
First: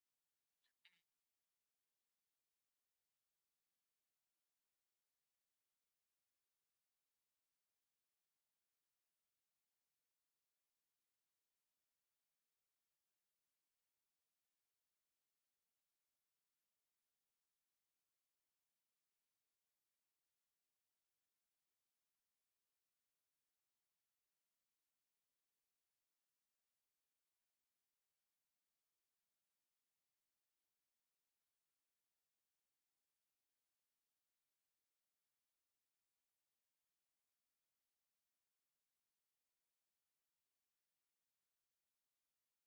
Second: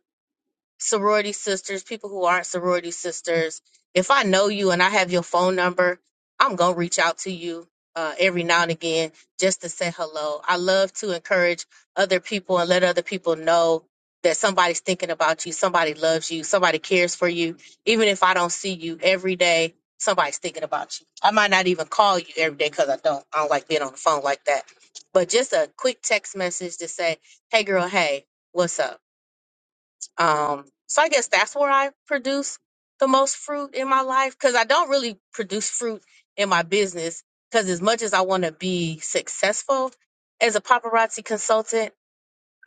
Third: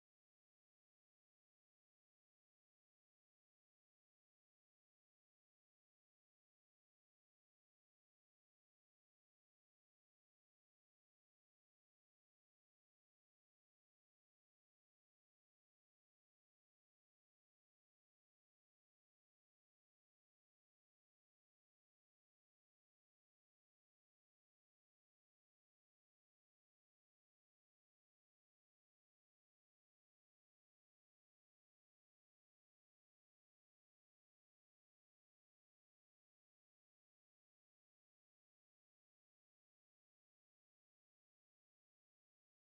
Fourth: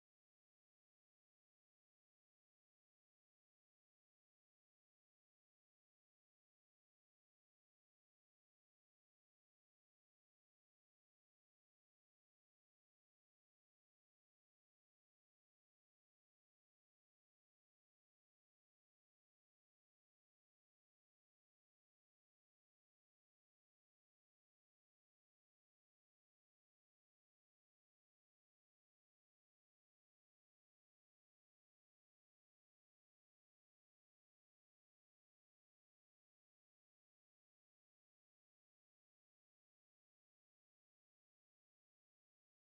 S4: sorority sisters, people who aren't sorority sisters, if I know you and I have your phone number, I'm going to reach out to you uh, every now and again just to say hello. I love to encourage other people and let other people know that somebody's thinking about you, somebody loves you, somebody cares for you. Even if I don't see you every day, somebody's thinking about you. I might not even call you every day because I don't. I don't like being on the phone like that. But just a quick text message to say, hey, girl, hey, what's up? Um, so I guess that's where I produce the most fruit in my life because I don't really produce fruit in my business. Because as much as I want to be successful as a paparazzi consultant,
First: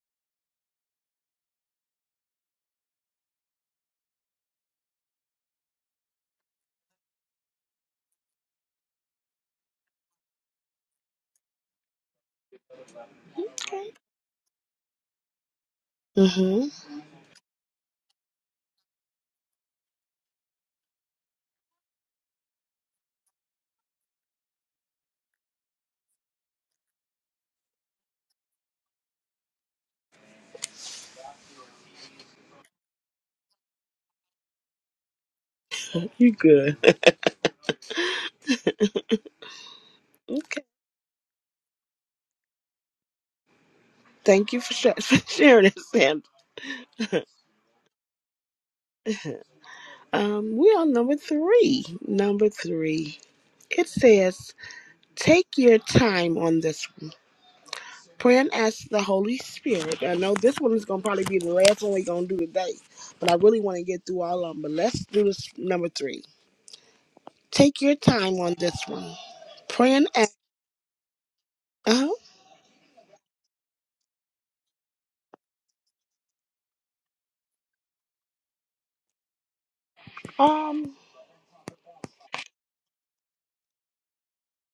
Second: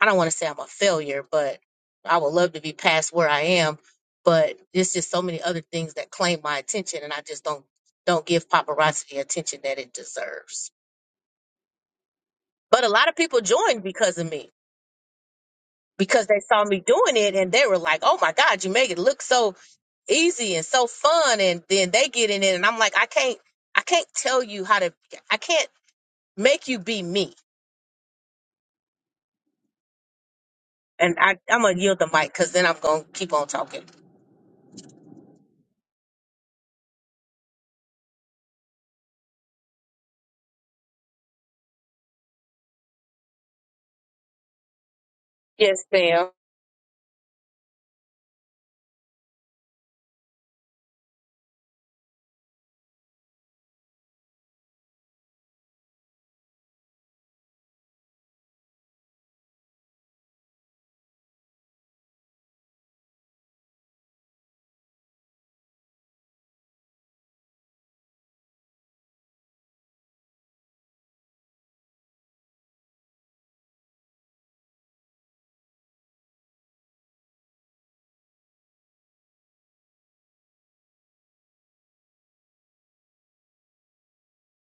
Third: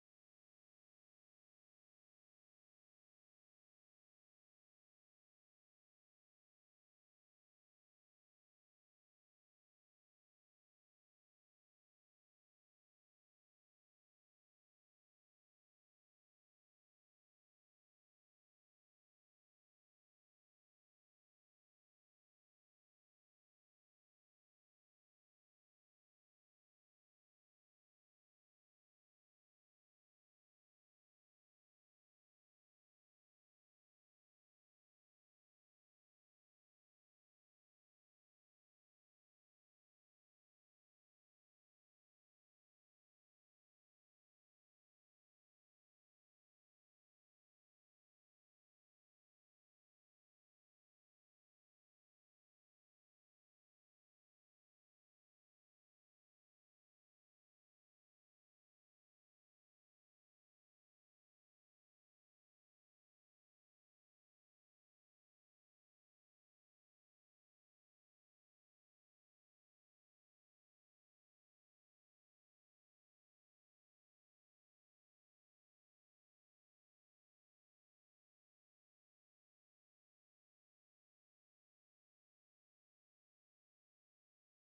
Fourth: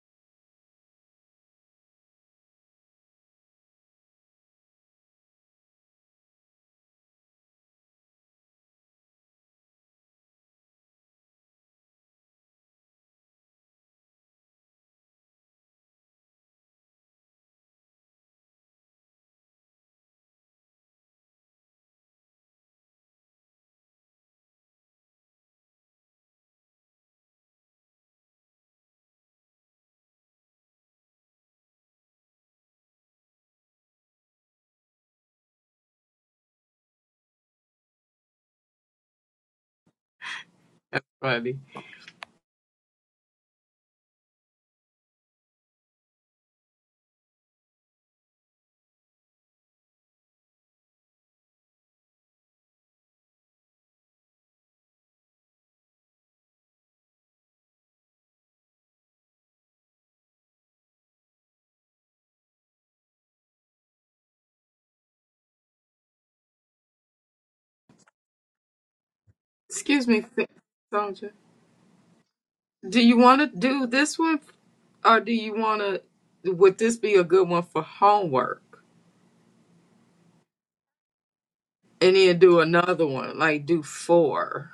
S4: I don't want to say I'm a failure, but I would love to be past where I am. But it's just so many other things that claim my attention, and I just don't don't give paparazzi the attention that it deserves. But a lot of people joined because of me because they saw
S1: mm-hmm.
S4: me doing it, and they were like, "Oh my God, you make it look so." easy and so fun and then they get in it and I'm like I can't I can't tell you how to I can't make you be me and I I'm gonna yield the mic because then I'm gonna keep on talking
S1: You good. [laughs] Okay.
S2: buddy.
S1: Thank you for, sh- [laughs] for sharing it,
S4: yes
S1: Sandra.
S4: ma'am
S1: Um, we on number three. Number three. It says, take your time on this one. Pray and ask the Holy Spirit. I know this one is going to probably be the last one we're going to do today, but I really want to get through all of them. But let's do this number three. Take your time on this one. Pray
S2: Excuse
S1: and
S2: me,
S1: ask.
S2: Sandra.
S1: Uh-huh.
S2: Do you want to do this one, or do you want to? Would this be a good one for homework?
S1: Um,
S2: And then do another one, like do four,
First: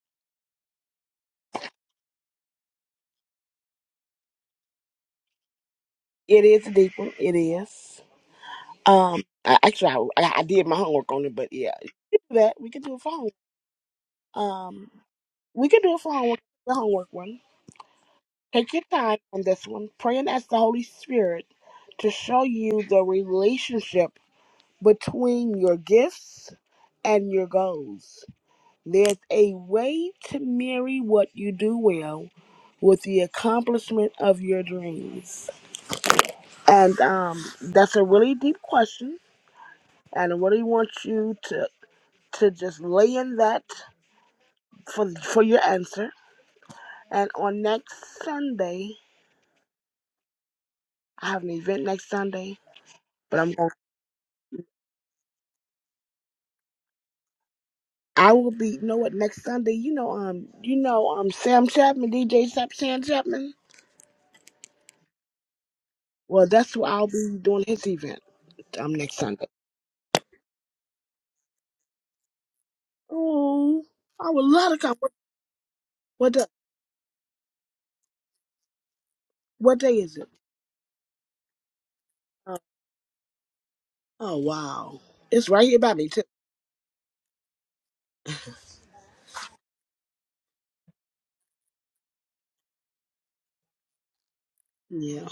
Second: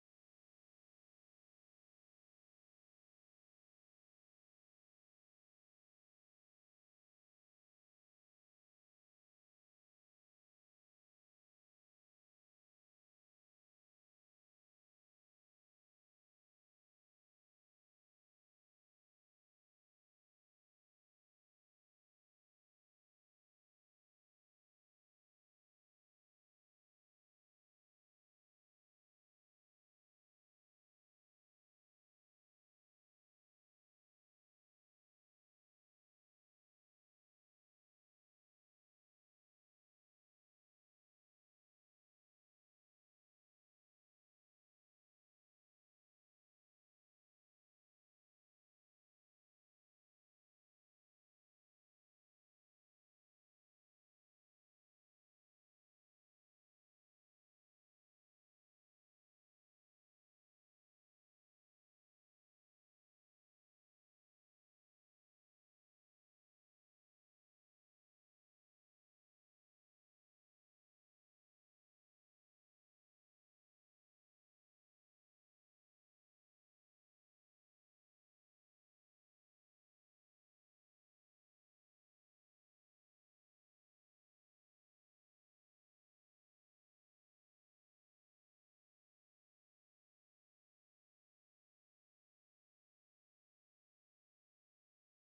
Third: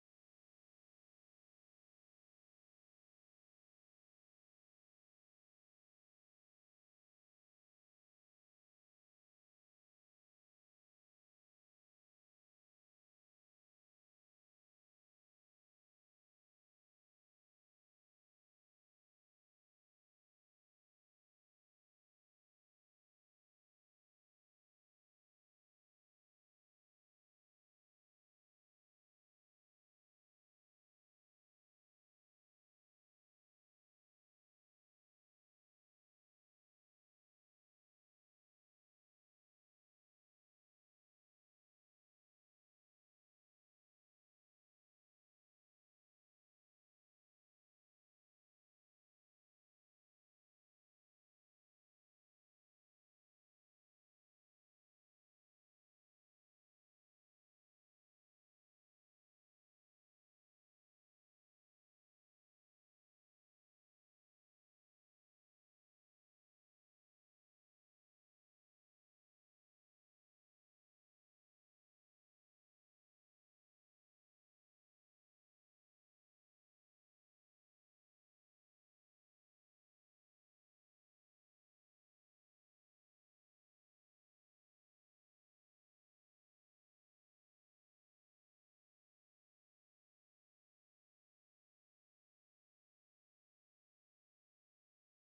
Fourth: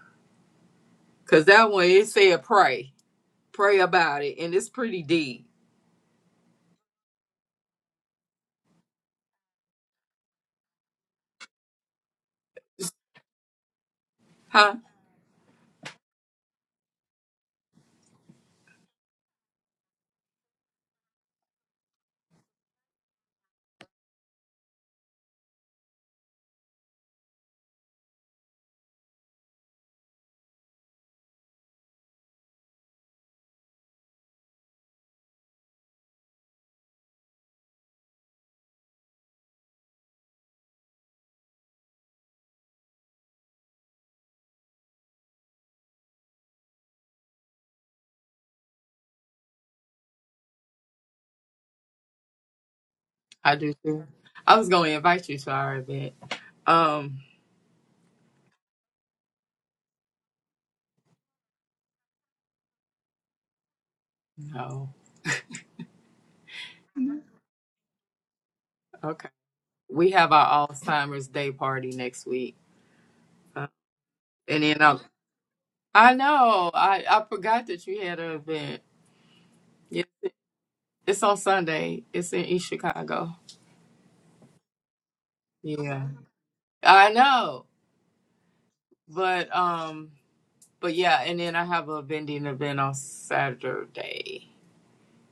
S2: because that one it said pray, pray about it, and it's pretty deep,
S1: it is a deep one. It is. Um, I, actually, I, I I did my homework on it, but yeah, that we could do a phone.
S2: huh?
S1: Um, we could do a phone homework, the homework one. Take your time on this one. Pray and ask the Holy Spirit to show you the relationship between your gifts and your goals. There's a way to marry what you do well with the accomplishment of your dreams. And um, that's a really deep question. And I really want you to to just lay in that for for your answer. And on next Sunday, I have an event next Sunday, but I'm
S2: I
S1: going.
S2: do too. I was gonna invite you to our event. Um,
S1: I will be. You know what? Next Sunday, you know, um, you know, um, Sam Chapman, DJ Sap Sam Chapman.
S2: no,
S1: Well, that's what I'll be doing his event. Um, next
S2: okay.
S1: Sunday.
S2: We have our Alzheimer's Day party next week, Uh,
S1: Oh, I would
S2: and
S1: love to
S2: then
S1: come.
S2: I,
S1: What
S2: I
S1: what, the,
S2: know I I forgot that you had an event.
S1: what day
S2: Yes,
S1: is it?
S2: it's on Sunday. It's in
S1: Uh,
S2: East Chicago.
S1: oh wow, it's right here by
S2: Yeah.
S1: me too.
S2: I know. But um but yeah, and then I have a vending event on Saturday
S1: Yeah.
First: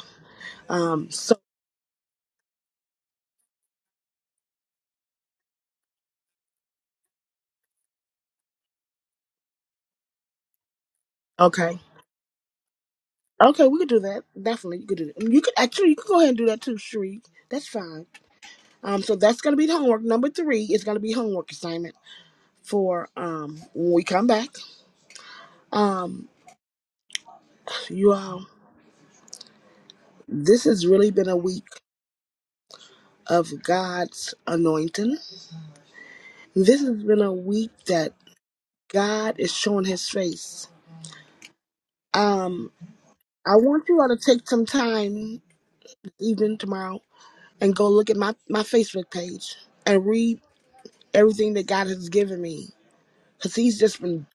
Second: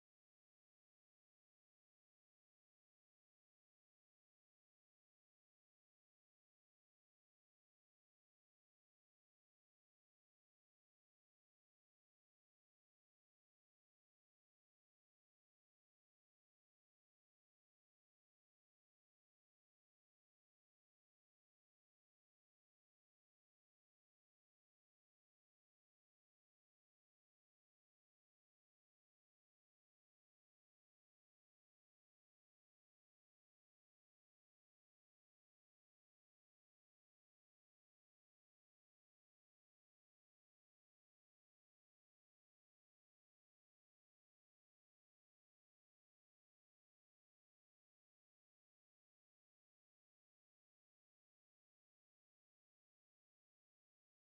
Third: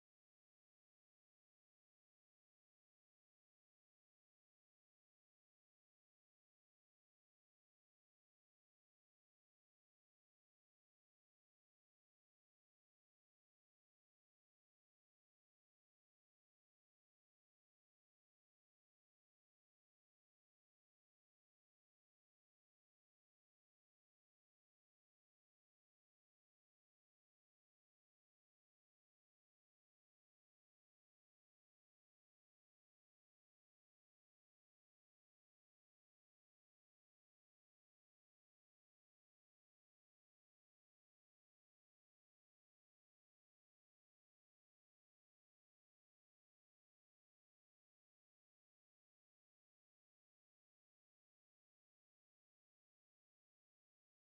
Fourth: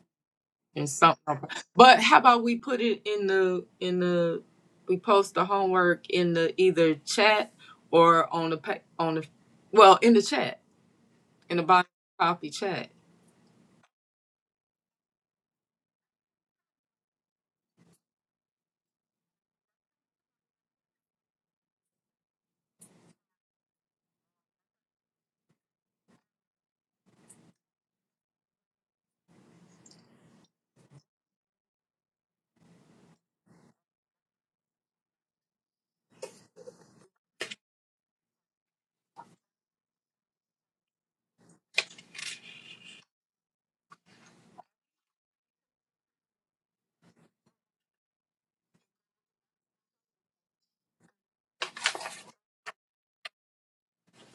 S2: and
S1: Um. So
S2: something. But how about we put it in the in the we post the homework in the either chat or on the pa- on the well in the chat in the
S1: okay.
S2: bottom copy chat.
S1: Okay, we could do that. Definitely, you could do that. You could actually you could go ahead and do that too, Sheree. That's fine. Um, so that's gonna be the homework. Number three is gonna be homework assignment for um when we come back. Um, you all, this has really been a week of God's anointing. This has been a week that God is showing His face. Um, I want you all to take some time, even tomorrow, and go look at my my Facebook page and read everything that God has given me Because he's just been,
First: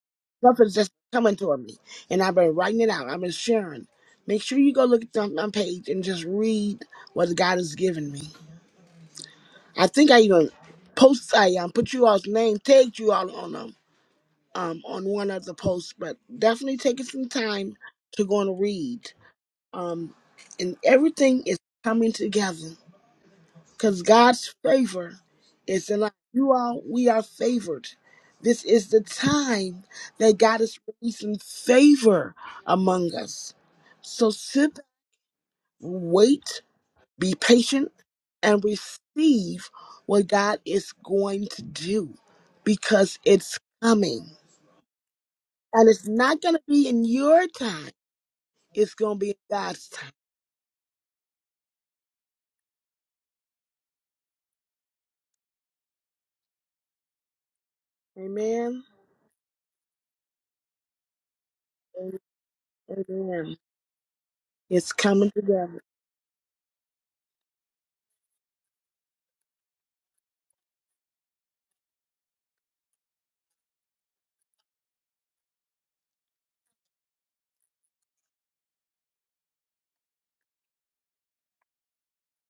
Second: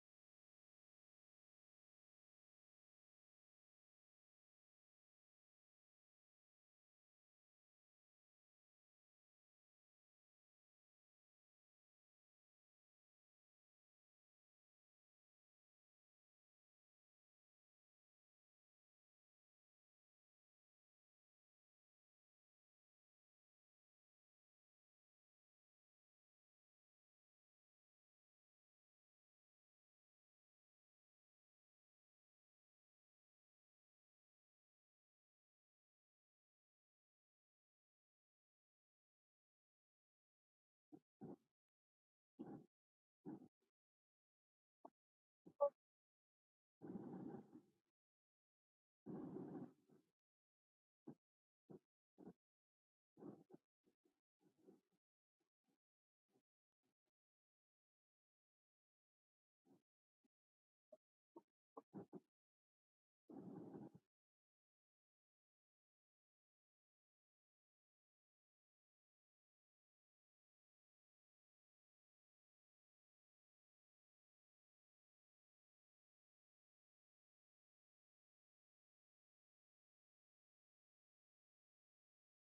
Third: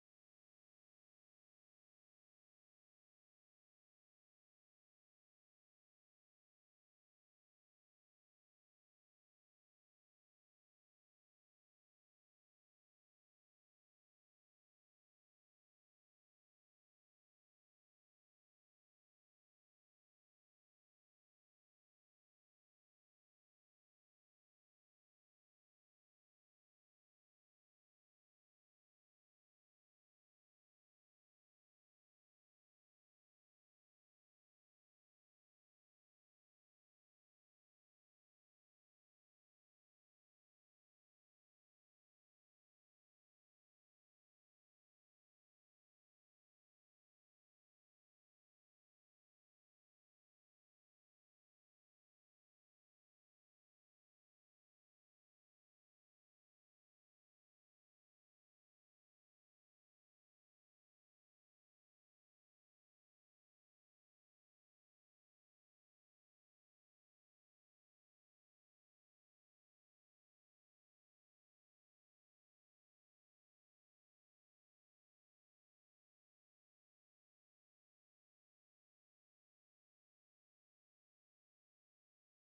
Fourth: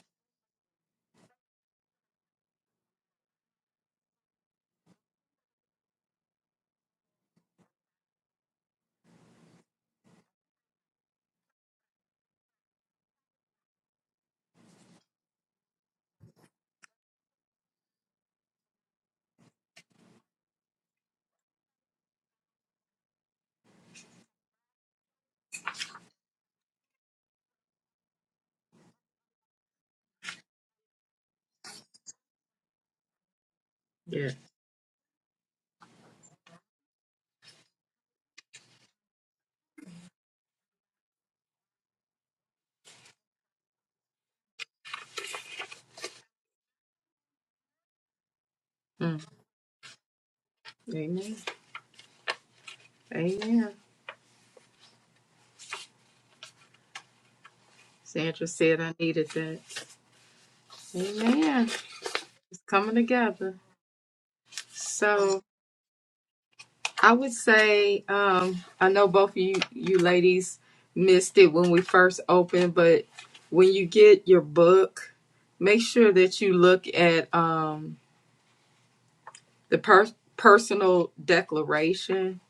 S1: stuff has just coming toward me. And I've been writing it out, I've been sharing. Make sure you go look at the, my page and just read what God has given me. I think I even post, I um, put you all's name, tagged you all on them. Um, on one of the posts, but definitely taking some time to go and read. Um, and everything is coming together. Because God's favor is in life. You all, we are favored. This is the time that God is releasing favor among us.
S2: Yeah.
S1: So sit, back, wait, be patient, and receive what God is going to do because it's coming. And it's not going to be in your time, it's going to
S2: Mm.
S1: be in God's time.
S2: Amen. Amen. Sandra said
S1: Amen.
S2: I needed that. Amen. It's coming together.
S1: Amen. It's coming
S2: So.
S1: together.
S2: I would say um, I know both of you you ladies missed it when we first opened, but when you get your book, make sure that you look at um, the per- personal declaration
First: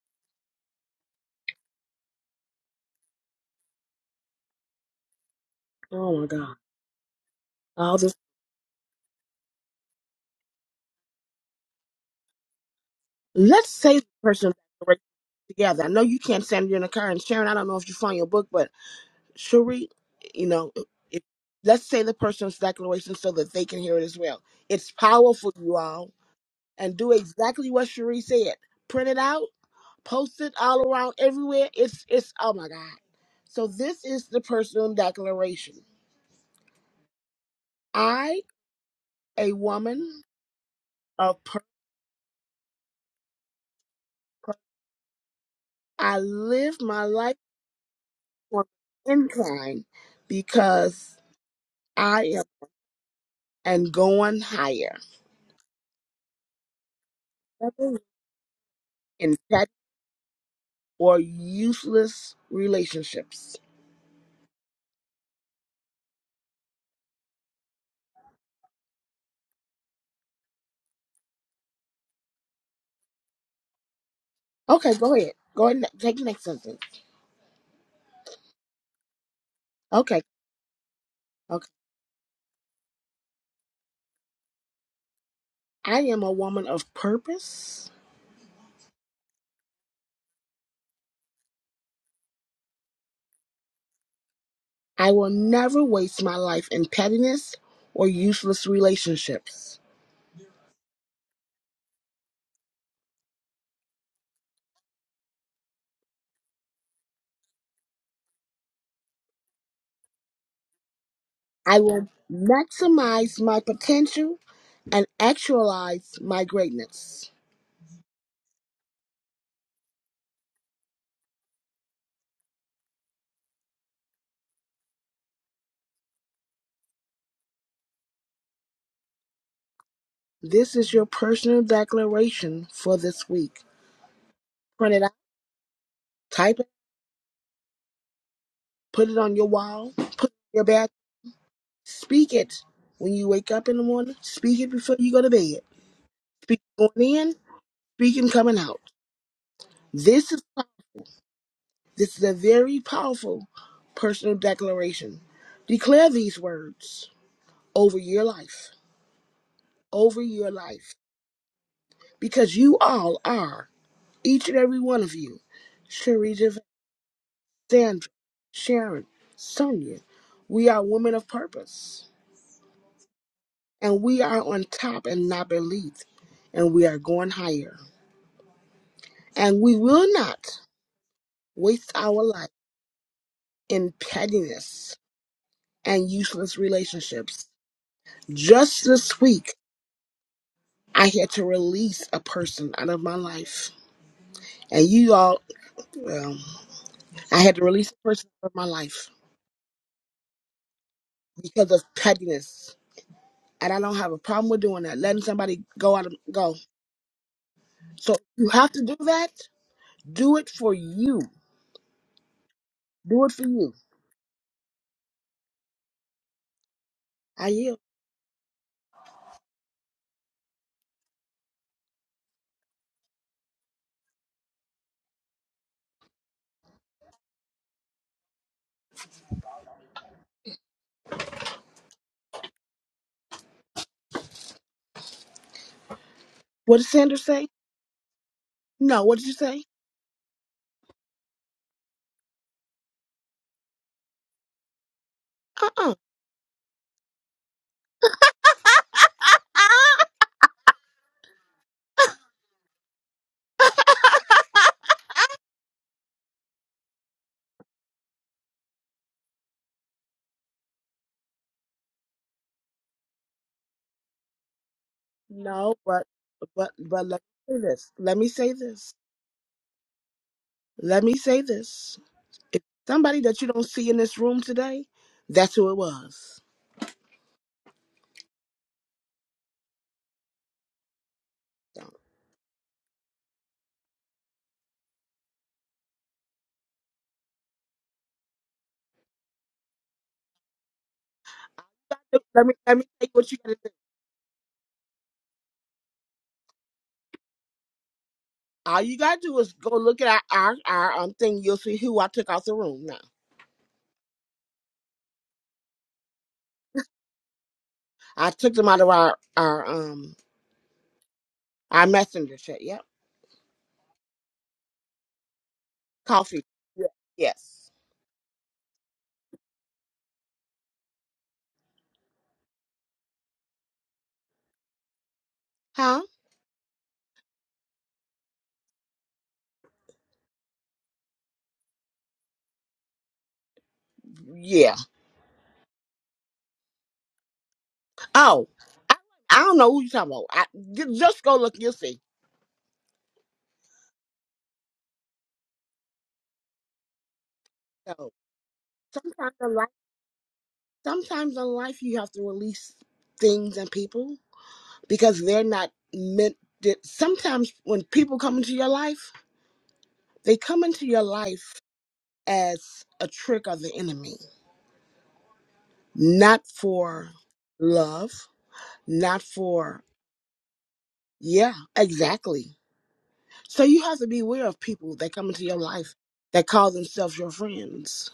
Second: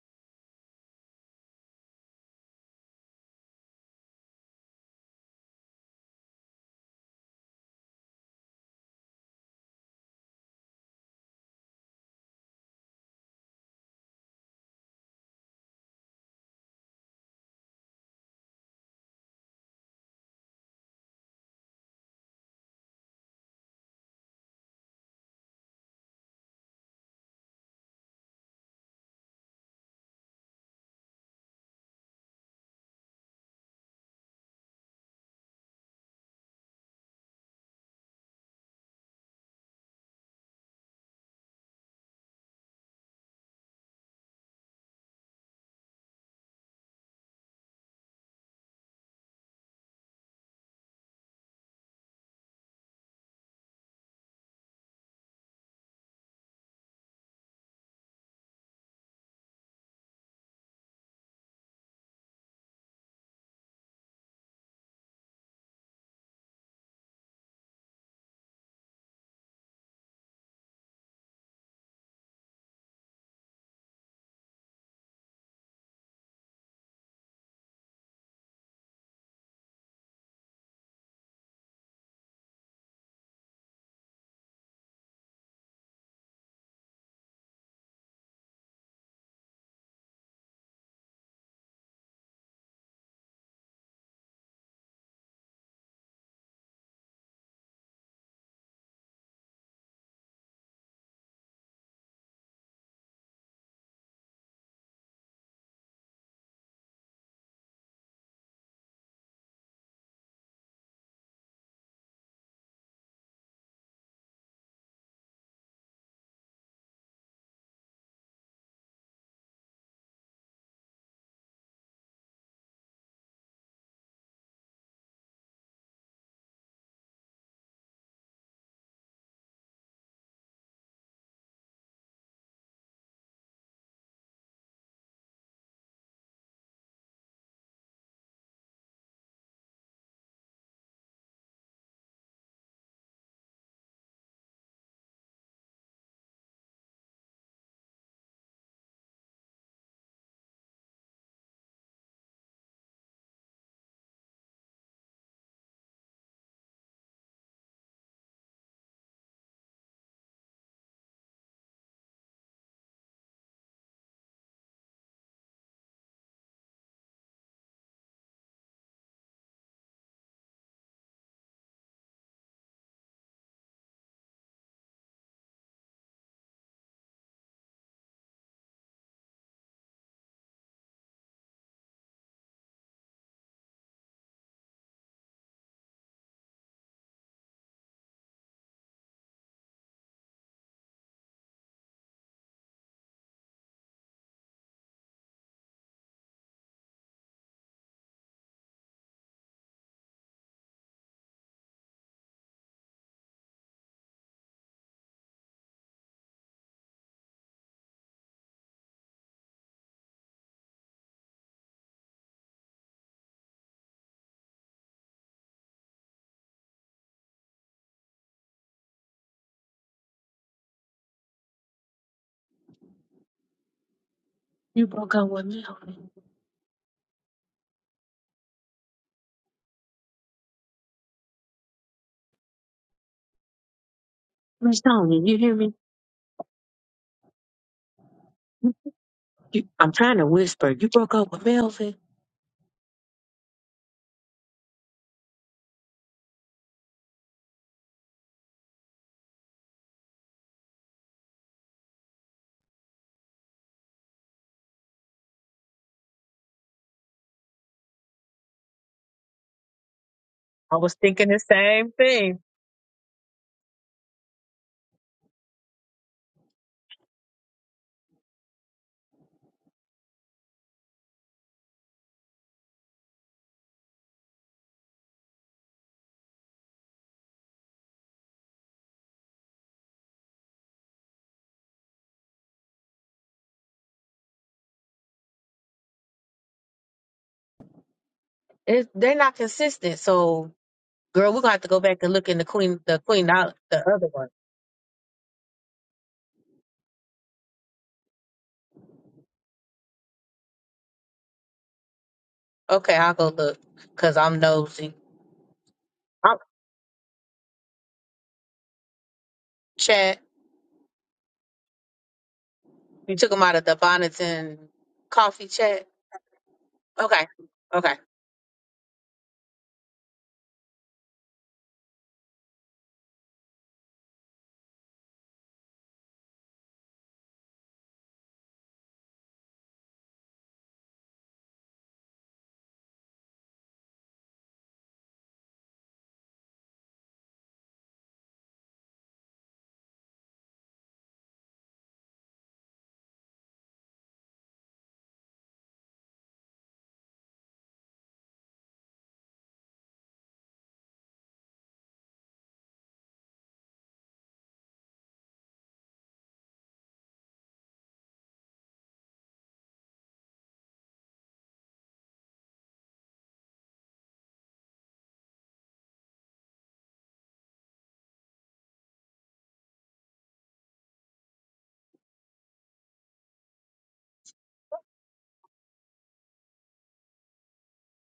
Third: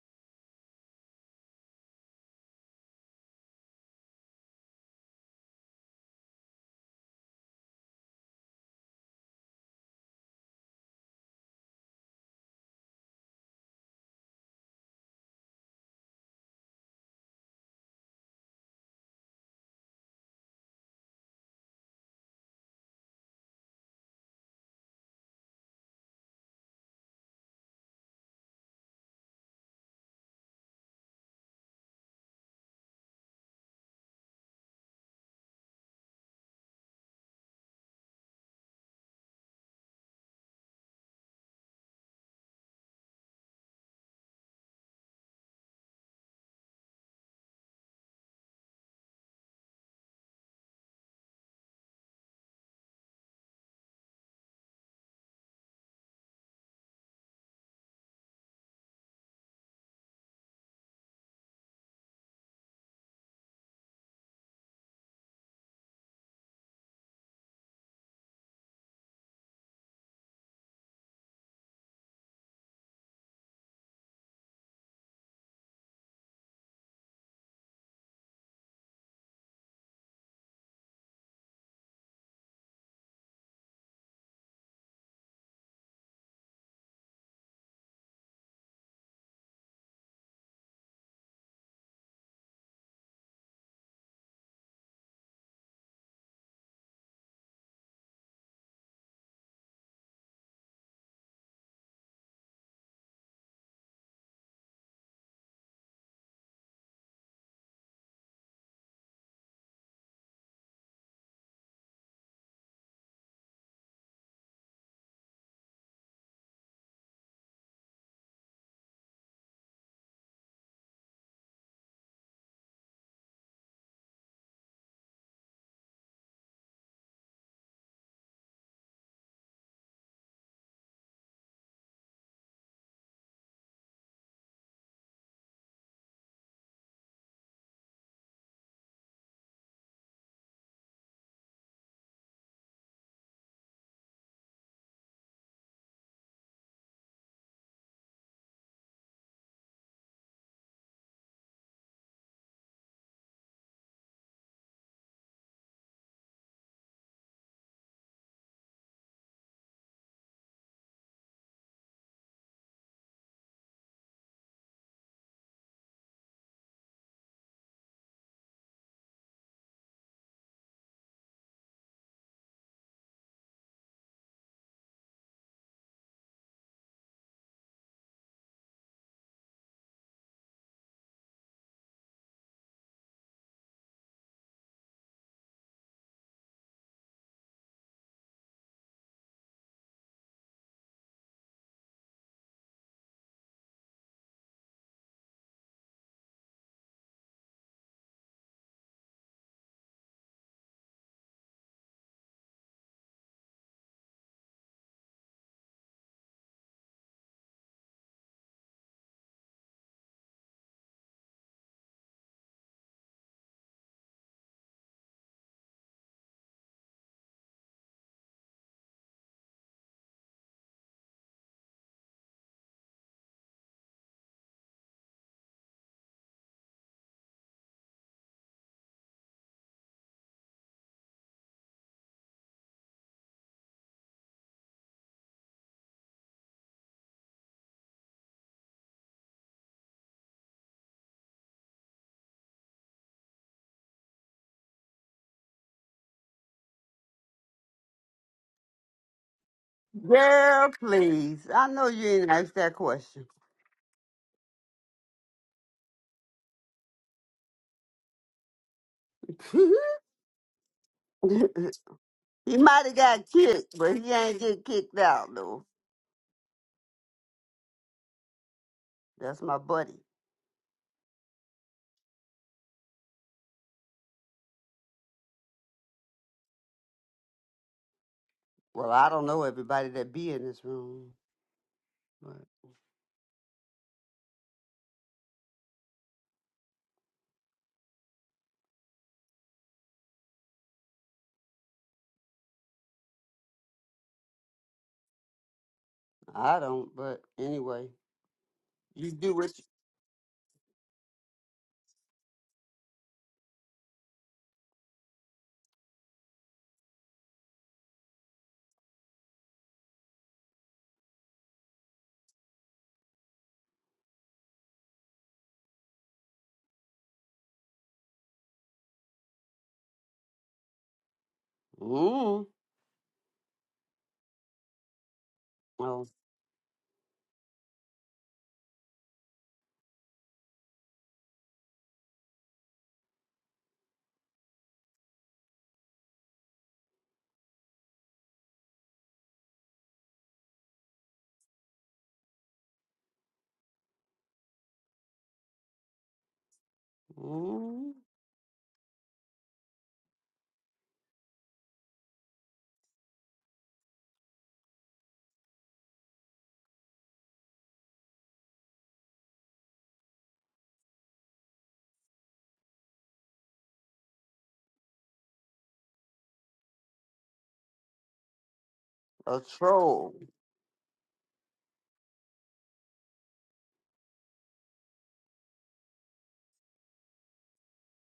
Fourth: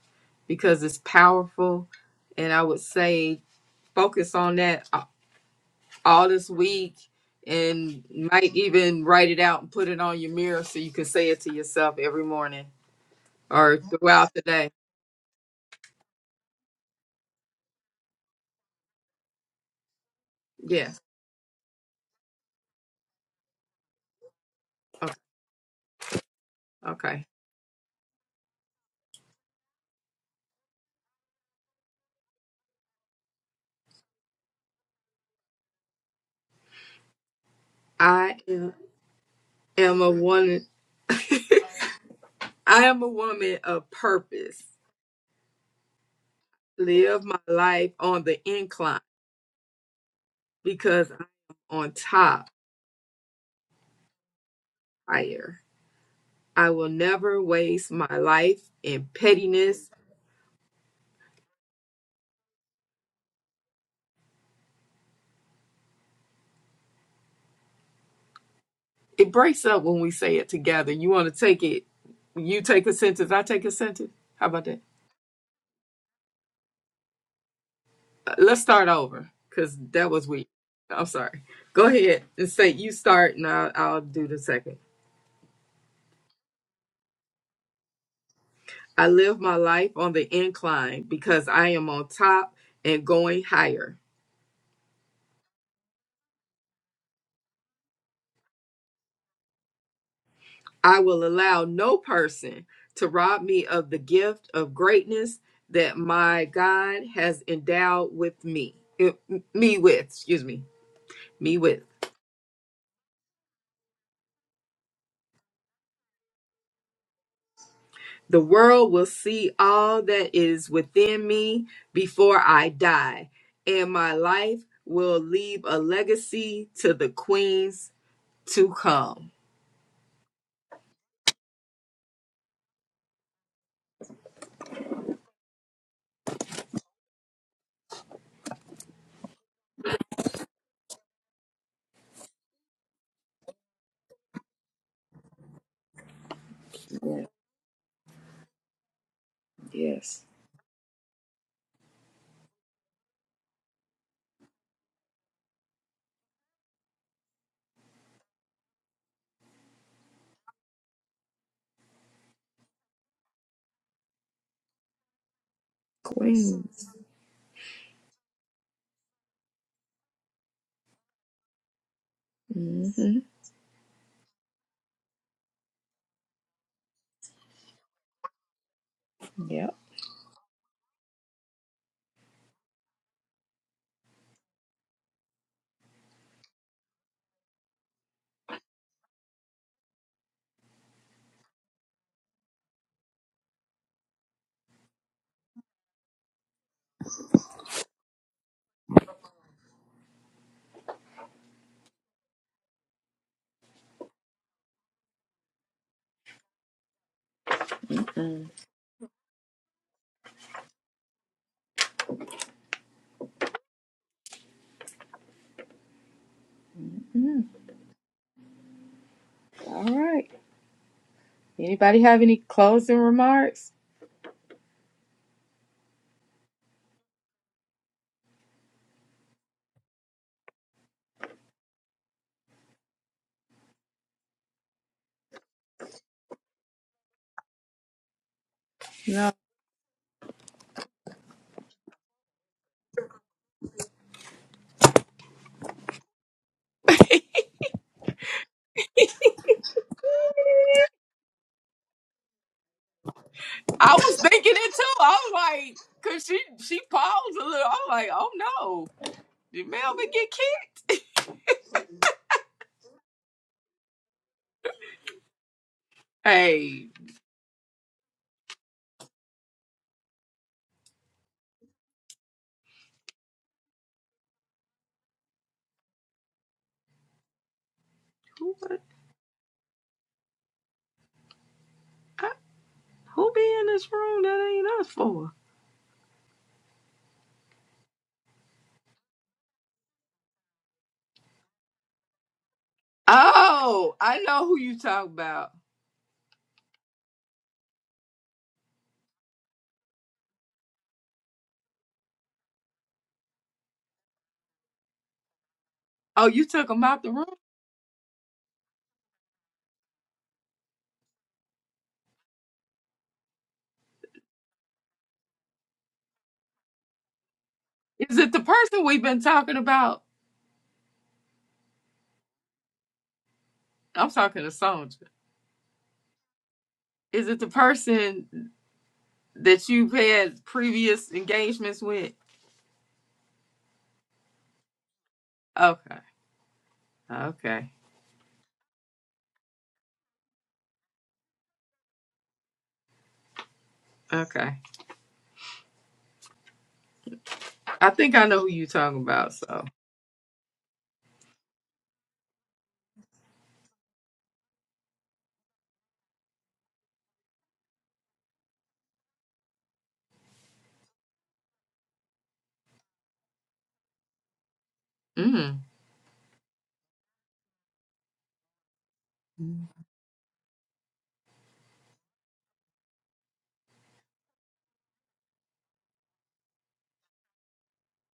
S2: because it's powerful, and I would say focus on that a-
S1: Oh my
S2: all this
S1: God.
S2: week,
S1: All
S2: and
S1: this.
S2: might even write it out and put it on your mirror so you can say it to yourself every morning
S1: Let's
S2: or
S1: say the
S2: throughout the
S1: person
S2: day.
S1: we together. I know you can't stand in a car and Sharon, I don't know if you found your book, but Cherie, you know,
S2: Yes.
S1: if, let's say the person's declaration so that they can hear it as well. It's
S2: Okay.
S1: powerful, you all, and do
S2: okay.
S1: exactly what Cherie said. Print it out, post it all around everywhere. It's it's oh my god. So this is the personal declaration.
S2: I
S1: I,
S2: am.
S1: a
S2: am a
S1: woman
S2: woman.
S1: of purpose,
S2: I am a woman of purpose.
S1: I live my
S2: Live
S1: life
S2: my life on the
S1: on
S2: incline
S1: incline
S2: because
S1: because.
S2: I'm on
S1: I am.
S2: top
S1: and going higher
S2: higher. I will never waste my life in
S1: in pet
S2: pettiness.
S1: or useless relationships.
S2: It breaks up when we say it together. You want to take it, you take a sentence, I take a sentence. How about that?
S1: Okay, go ahead. Go ahead and take the next sentence.
S2: Uh, Let's start over because that
S1: Okay,
S2: was weak. I'm sorry.
S1: okay.
S2: Go ahead and say you start and I'll, I'll do the second.
S1: I am a woman of purpose.
S2: I live my life on the incline because I am on top and going higher.
S1: I will never waste my life in pettiness or useless relationships.
S2: I will allow no person to rob me of the gift of greatness that my God has endowed with me. eh, Me with, excuse me, me
S1: I
S2: with.
S1: will maximize my potential and actualize my greatness.
S2: The world will see all that is within me before I die, and my life will leave a legacy to the queens to come.
S1: This is your personal declaration for this week. Print it out, type it, put it on your wall, put it in your bathroom Speak it when you wake up in the morning. Speak it before you go to bed. Speak going
S2: Yeah,
S1: in, speak and coming out.
S2: yes.
S1: This is this is a very powerful personal declaration. Declare these words over your life, over your life, because you all are, each and every one of you, Sharita,
S2: Queen.
S1: Sandra, Sharon, Sonia. We are women of purpose,
S2: hmm
S1: and we are on top and not beneath, and we are going higher, and
S2: Yep.
S1: we will not. waste our life in pettiness and useless relationships. Just this week, I had to release a person out of my life. And you all, well, I had to release a person out of my life because of pettiness. And I don't have a problem with doing that, letting somebody go out of go. So if you
S2: Mm.
S1: have to do that, do it for you. Do it for you. I yield.
S2: All right. Anybody have any closing remarks?
S4: You broke up with Melvin. Miss Tony, you hear me?
S1: What did Sanders say?
S4: You,
S1: No. What did
S2: No.
S1: you say?
S4: you- I'm trying to whisper. You broke up with Melvin.
S1: Uh-uh.
S3: Girl, please. I know you ain't asked that question.
S2: I was thinking it too. I was like, cause she she paused a little. I'm like, oh no,
S3: [laughs]
S2: did
S3: he
S2: Melvin get kicked?
S4: I was thinking the same thing
S3: might have got kicked, but he ain't get kicked out though.
S1: No, but but
S2: Hey,
S1: but let me say this. Let me say this.
S3: That's my buddy.
S1: Let me say this. If somebody that you don't see in this room today, that's who it was.
S2: who
S3: Well, I don't know everybody that be in this room,
S1: So,
S3: but
S2: who be in this room that ain't us for?
S4: it, they're not consistent so girl we're gonna have to go back and look in the
S1: Let me let
S4: queen
S1: me
S4: the
S1: tell you
S4: queen
S1: what you
S4: not
S1: gotta do.
S4: the
S2: Oh,
S4: other
S2: I
S4: one
S2: know who you talk about.
S3: I don't. But anyway,
S1: All you
S3: you
S1: gotta
S3: do
S1: do
S3: what
S1: is
S3: you.
S1: go look at our our, our um thing. You'll see who I took out the room.
S4: okay
S1: Now
S4: I'll go look because I'm nosy
S2: Oh,
S4: i
S2: you took him out the room.
S1: I took them out of our our um
S4: chat
S1: our messenger chat. Yep.
S4: You took them out of the bonnets and coffee chat.
S1: Coffee. Yeah.
S4: Okay.
S1: Yes.
S4: Okay.
S2: Is it the person we've been talking about?
S3: Mm,
S2: I'm talking to Sonja.
S1: Huh?
S3: oh,
S2: Is it the person that you've had previous engagements with?
S1: Yeah.
S2: Okay. Okay.
S1: Oh, I, I don't know who you talking about. I, ju- just go look. You'll see.
S2: Okay. I
S3: mm,
S1: So
S2: think I know who you're talking about.
S1: sometimes in
S2: So,
S1: life, sometimes in life, you have to release things and people because they're not meant. To, sometimes when people come into your life, they come into your life as a trick of the enemy,
S2: mm.
S1: not for love, not
S3: a
S1: for,
S3: troll
S1: yeah, exactly. So you have to be aware of people that come into your life that call themselves your friends.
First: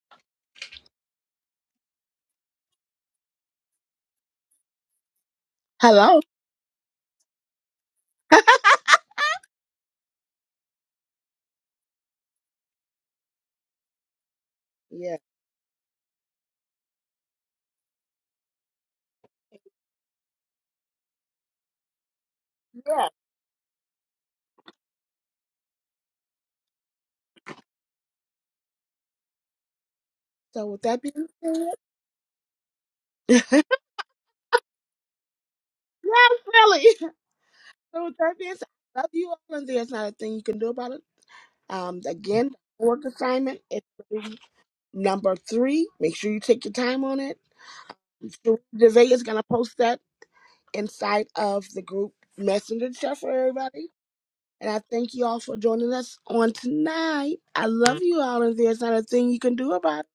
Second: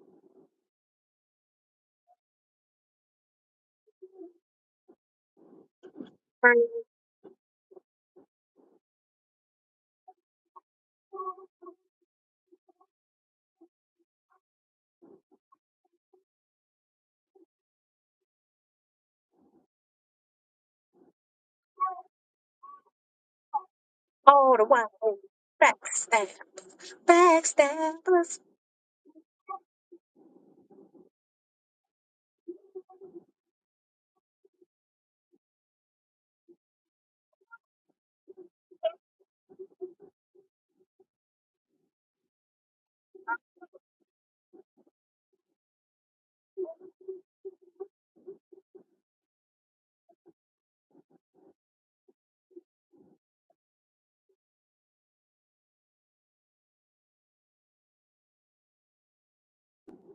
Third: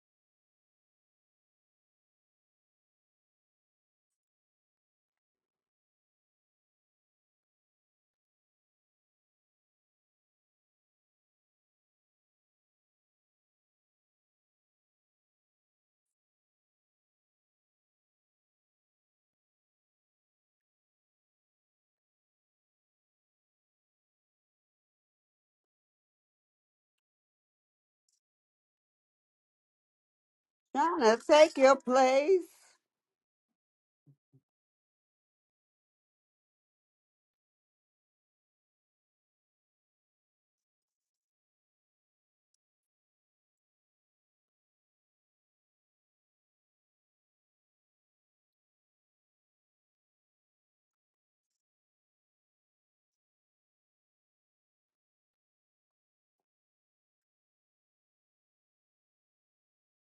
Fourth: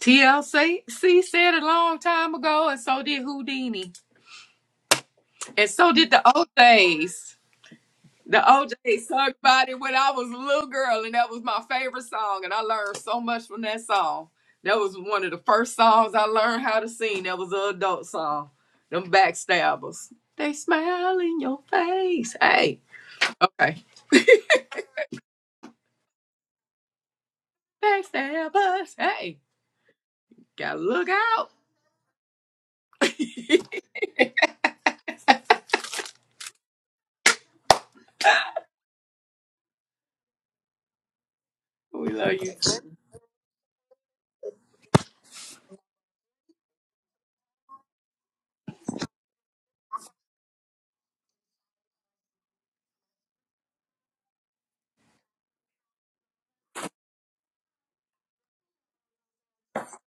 S2: TLC said a long time ago, and so did Houdini, and so did
S1: Hello?
S2: the OJ's. The OJ's sung about it when I was a little girl, and that was my favorite song, and I learned so much from that song. That was
S1: Yeah.
S2: one of the first songs I learned how to sing. That was an adult song. Them backstabbers. They smile in your face. Hey.
S1: Yeah.
S2: Okay.
S4: Oh, facts. Thank- Facts. thank- bless-
S2: Backstabbers. Hey.
S1: So
S2: Gotta
S1: with that
S3: trying
S2: look
S3: to
S1: being
S2: out.
S1: said,
S3: take your
S1: [laughs]
S3: place.
S1: yeah, really. So with that being said, I love you all, and there's not a thing you can do about it. Um,
S2: We love
S1: again,
S2: you.
S1: work assignment. It's Number three, make sure you take your time on it. Devay is going to post that inside of the group messenger chat for everybody. And I thank you all for joining us on tonight. I love you all, and there's not a thing you can do about it.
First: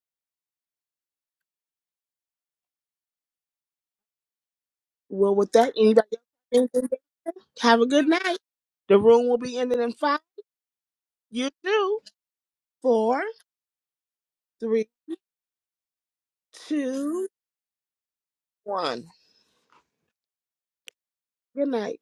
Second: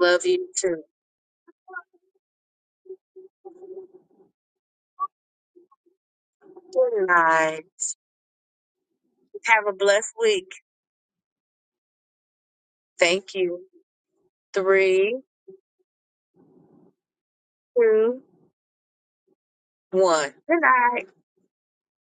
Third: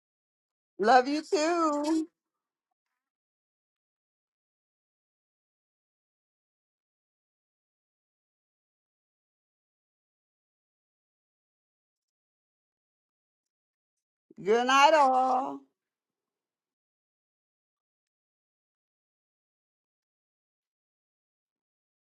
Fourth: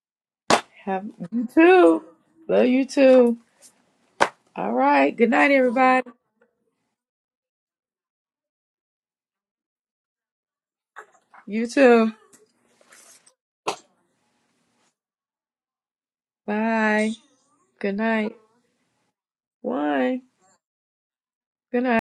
S4: Love you too.
S2: Have
S3: Love you
S2: you too.
S3: too.
S2: Love you too. All right. Good
S1: Well,
S2: night,
S1: with that,
S2: everybody.
S1: anybody else?
S4: Good night.
S1: Have a good night. The room will be
S4: Have a
S1: ending in
S4: blessed
S1: five.
S4: week.
S1: You
S2: You
S1: do.
S2: too.
S1: Four,
S4: Thank you.
S3: Good
S1: three,
S3: night,
S4: Three,
S3: all.
S2: Bye.
S1: two,
S2: Good
S4: two,
S2: night.
S1: one.
S2: One.
S4: one. Good night.
S1: Good
S2: Good night.
S1: night.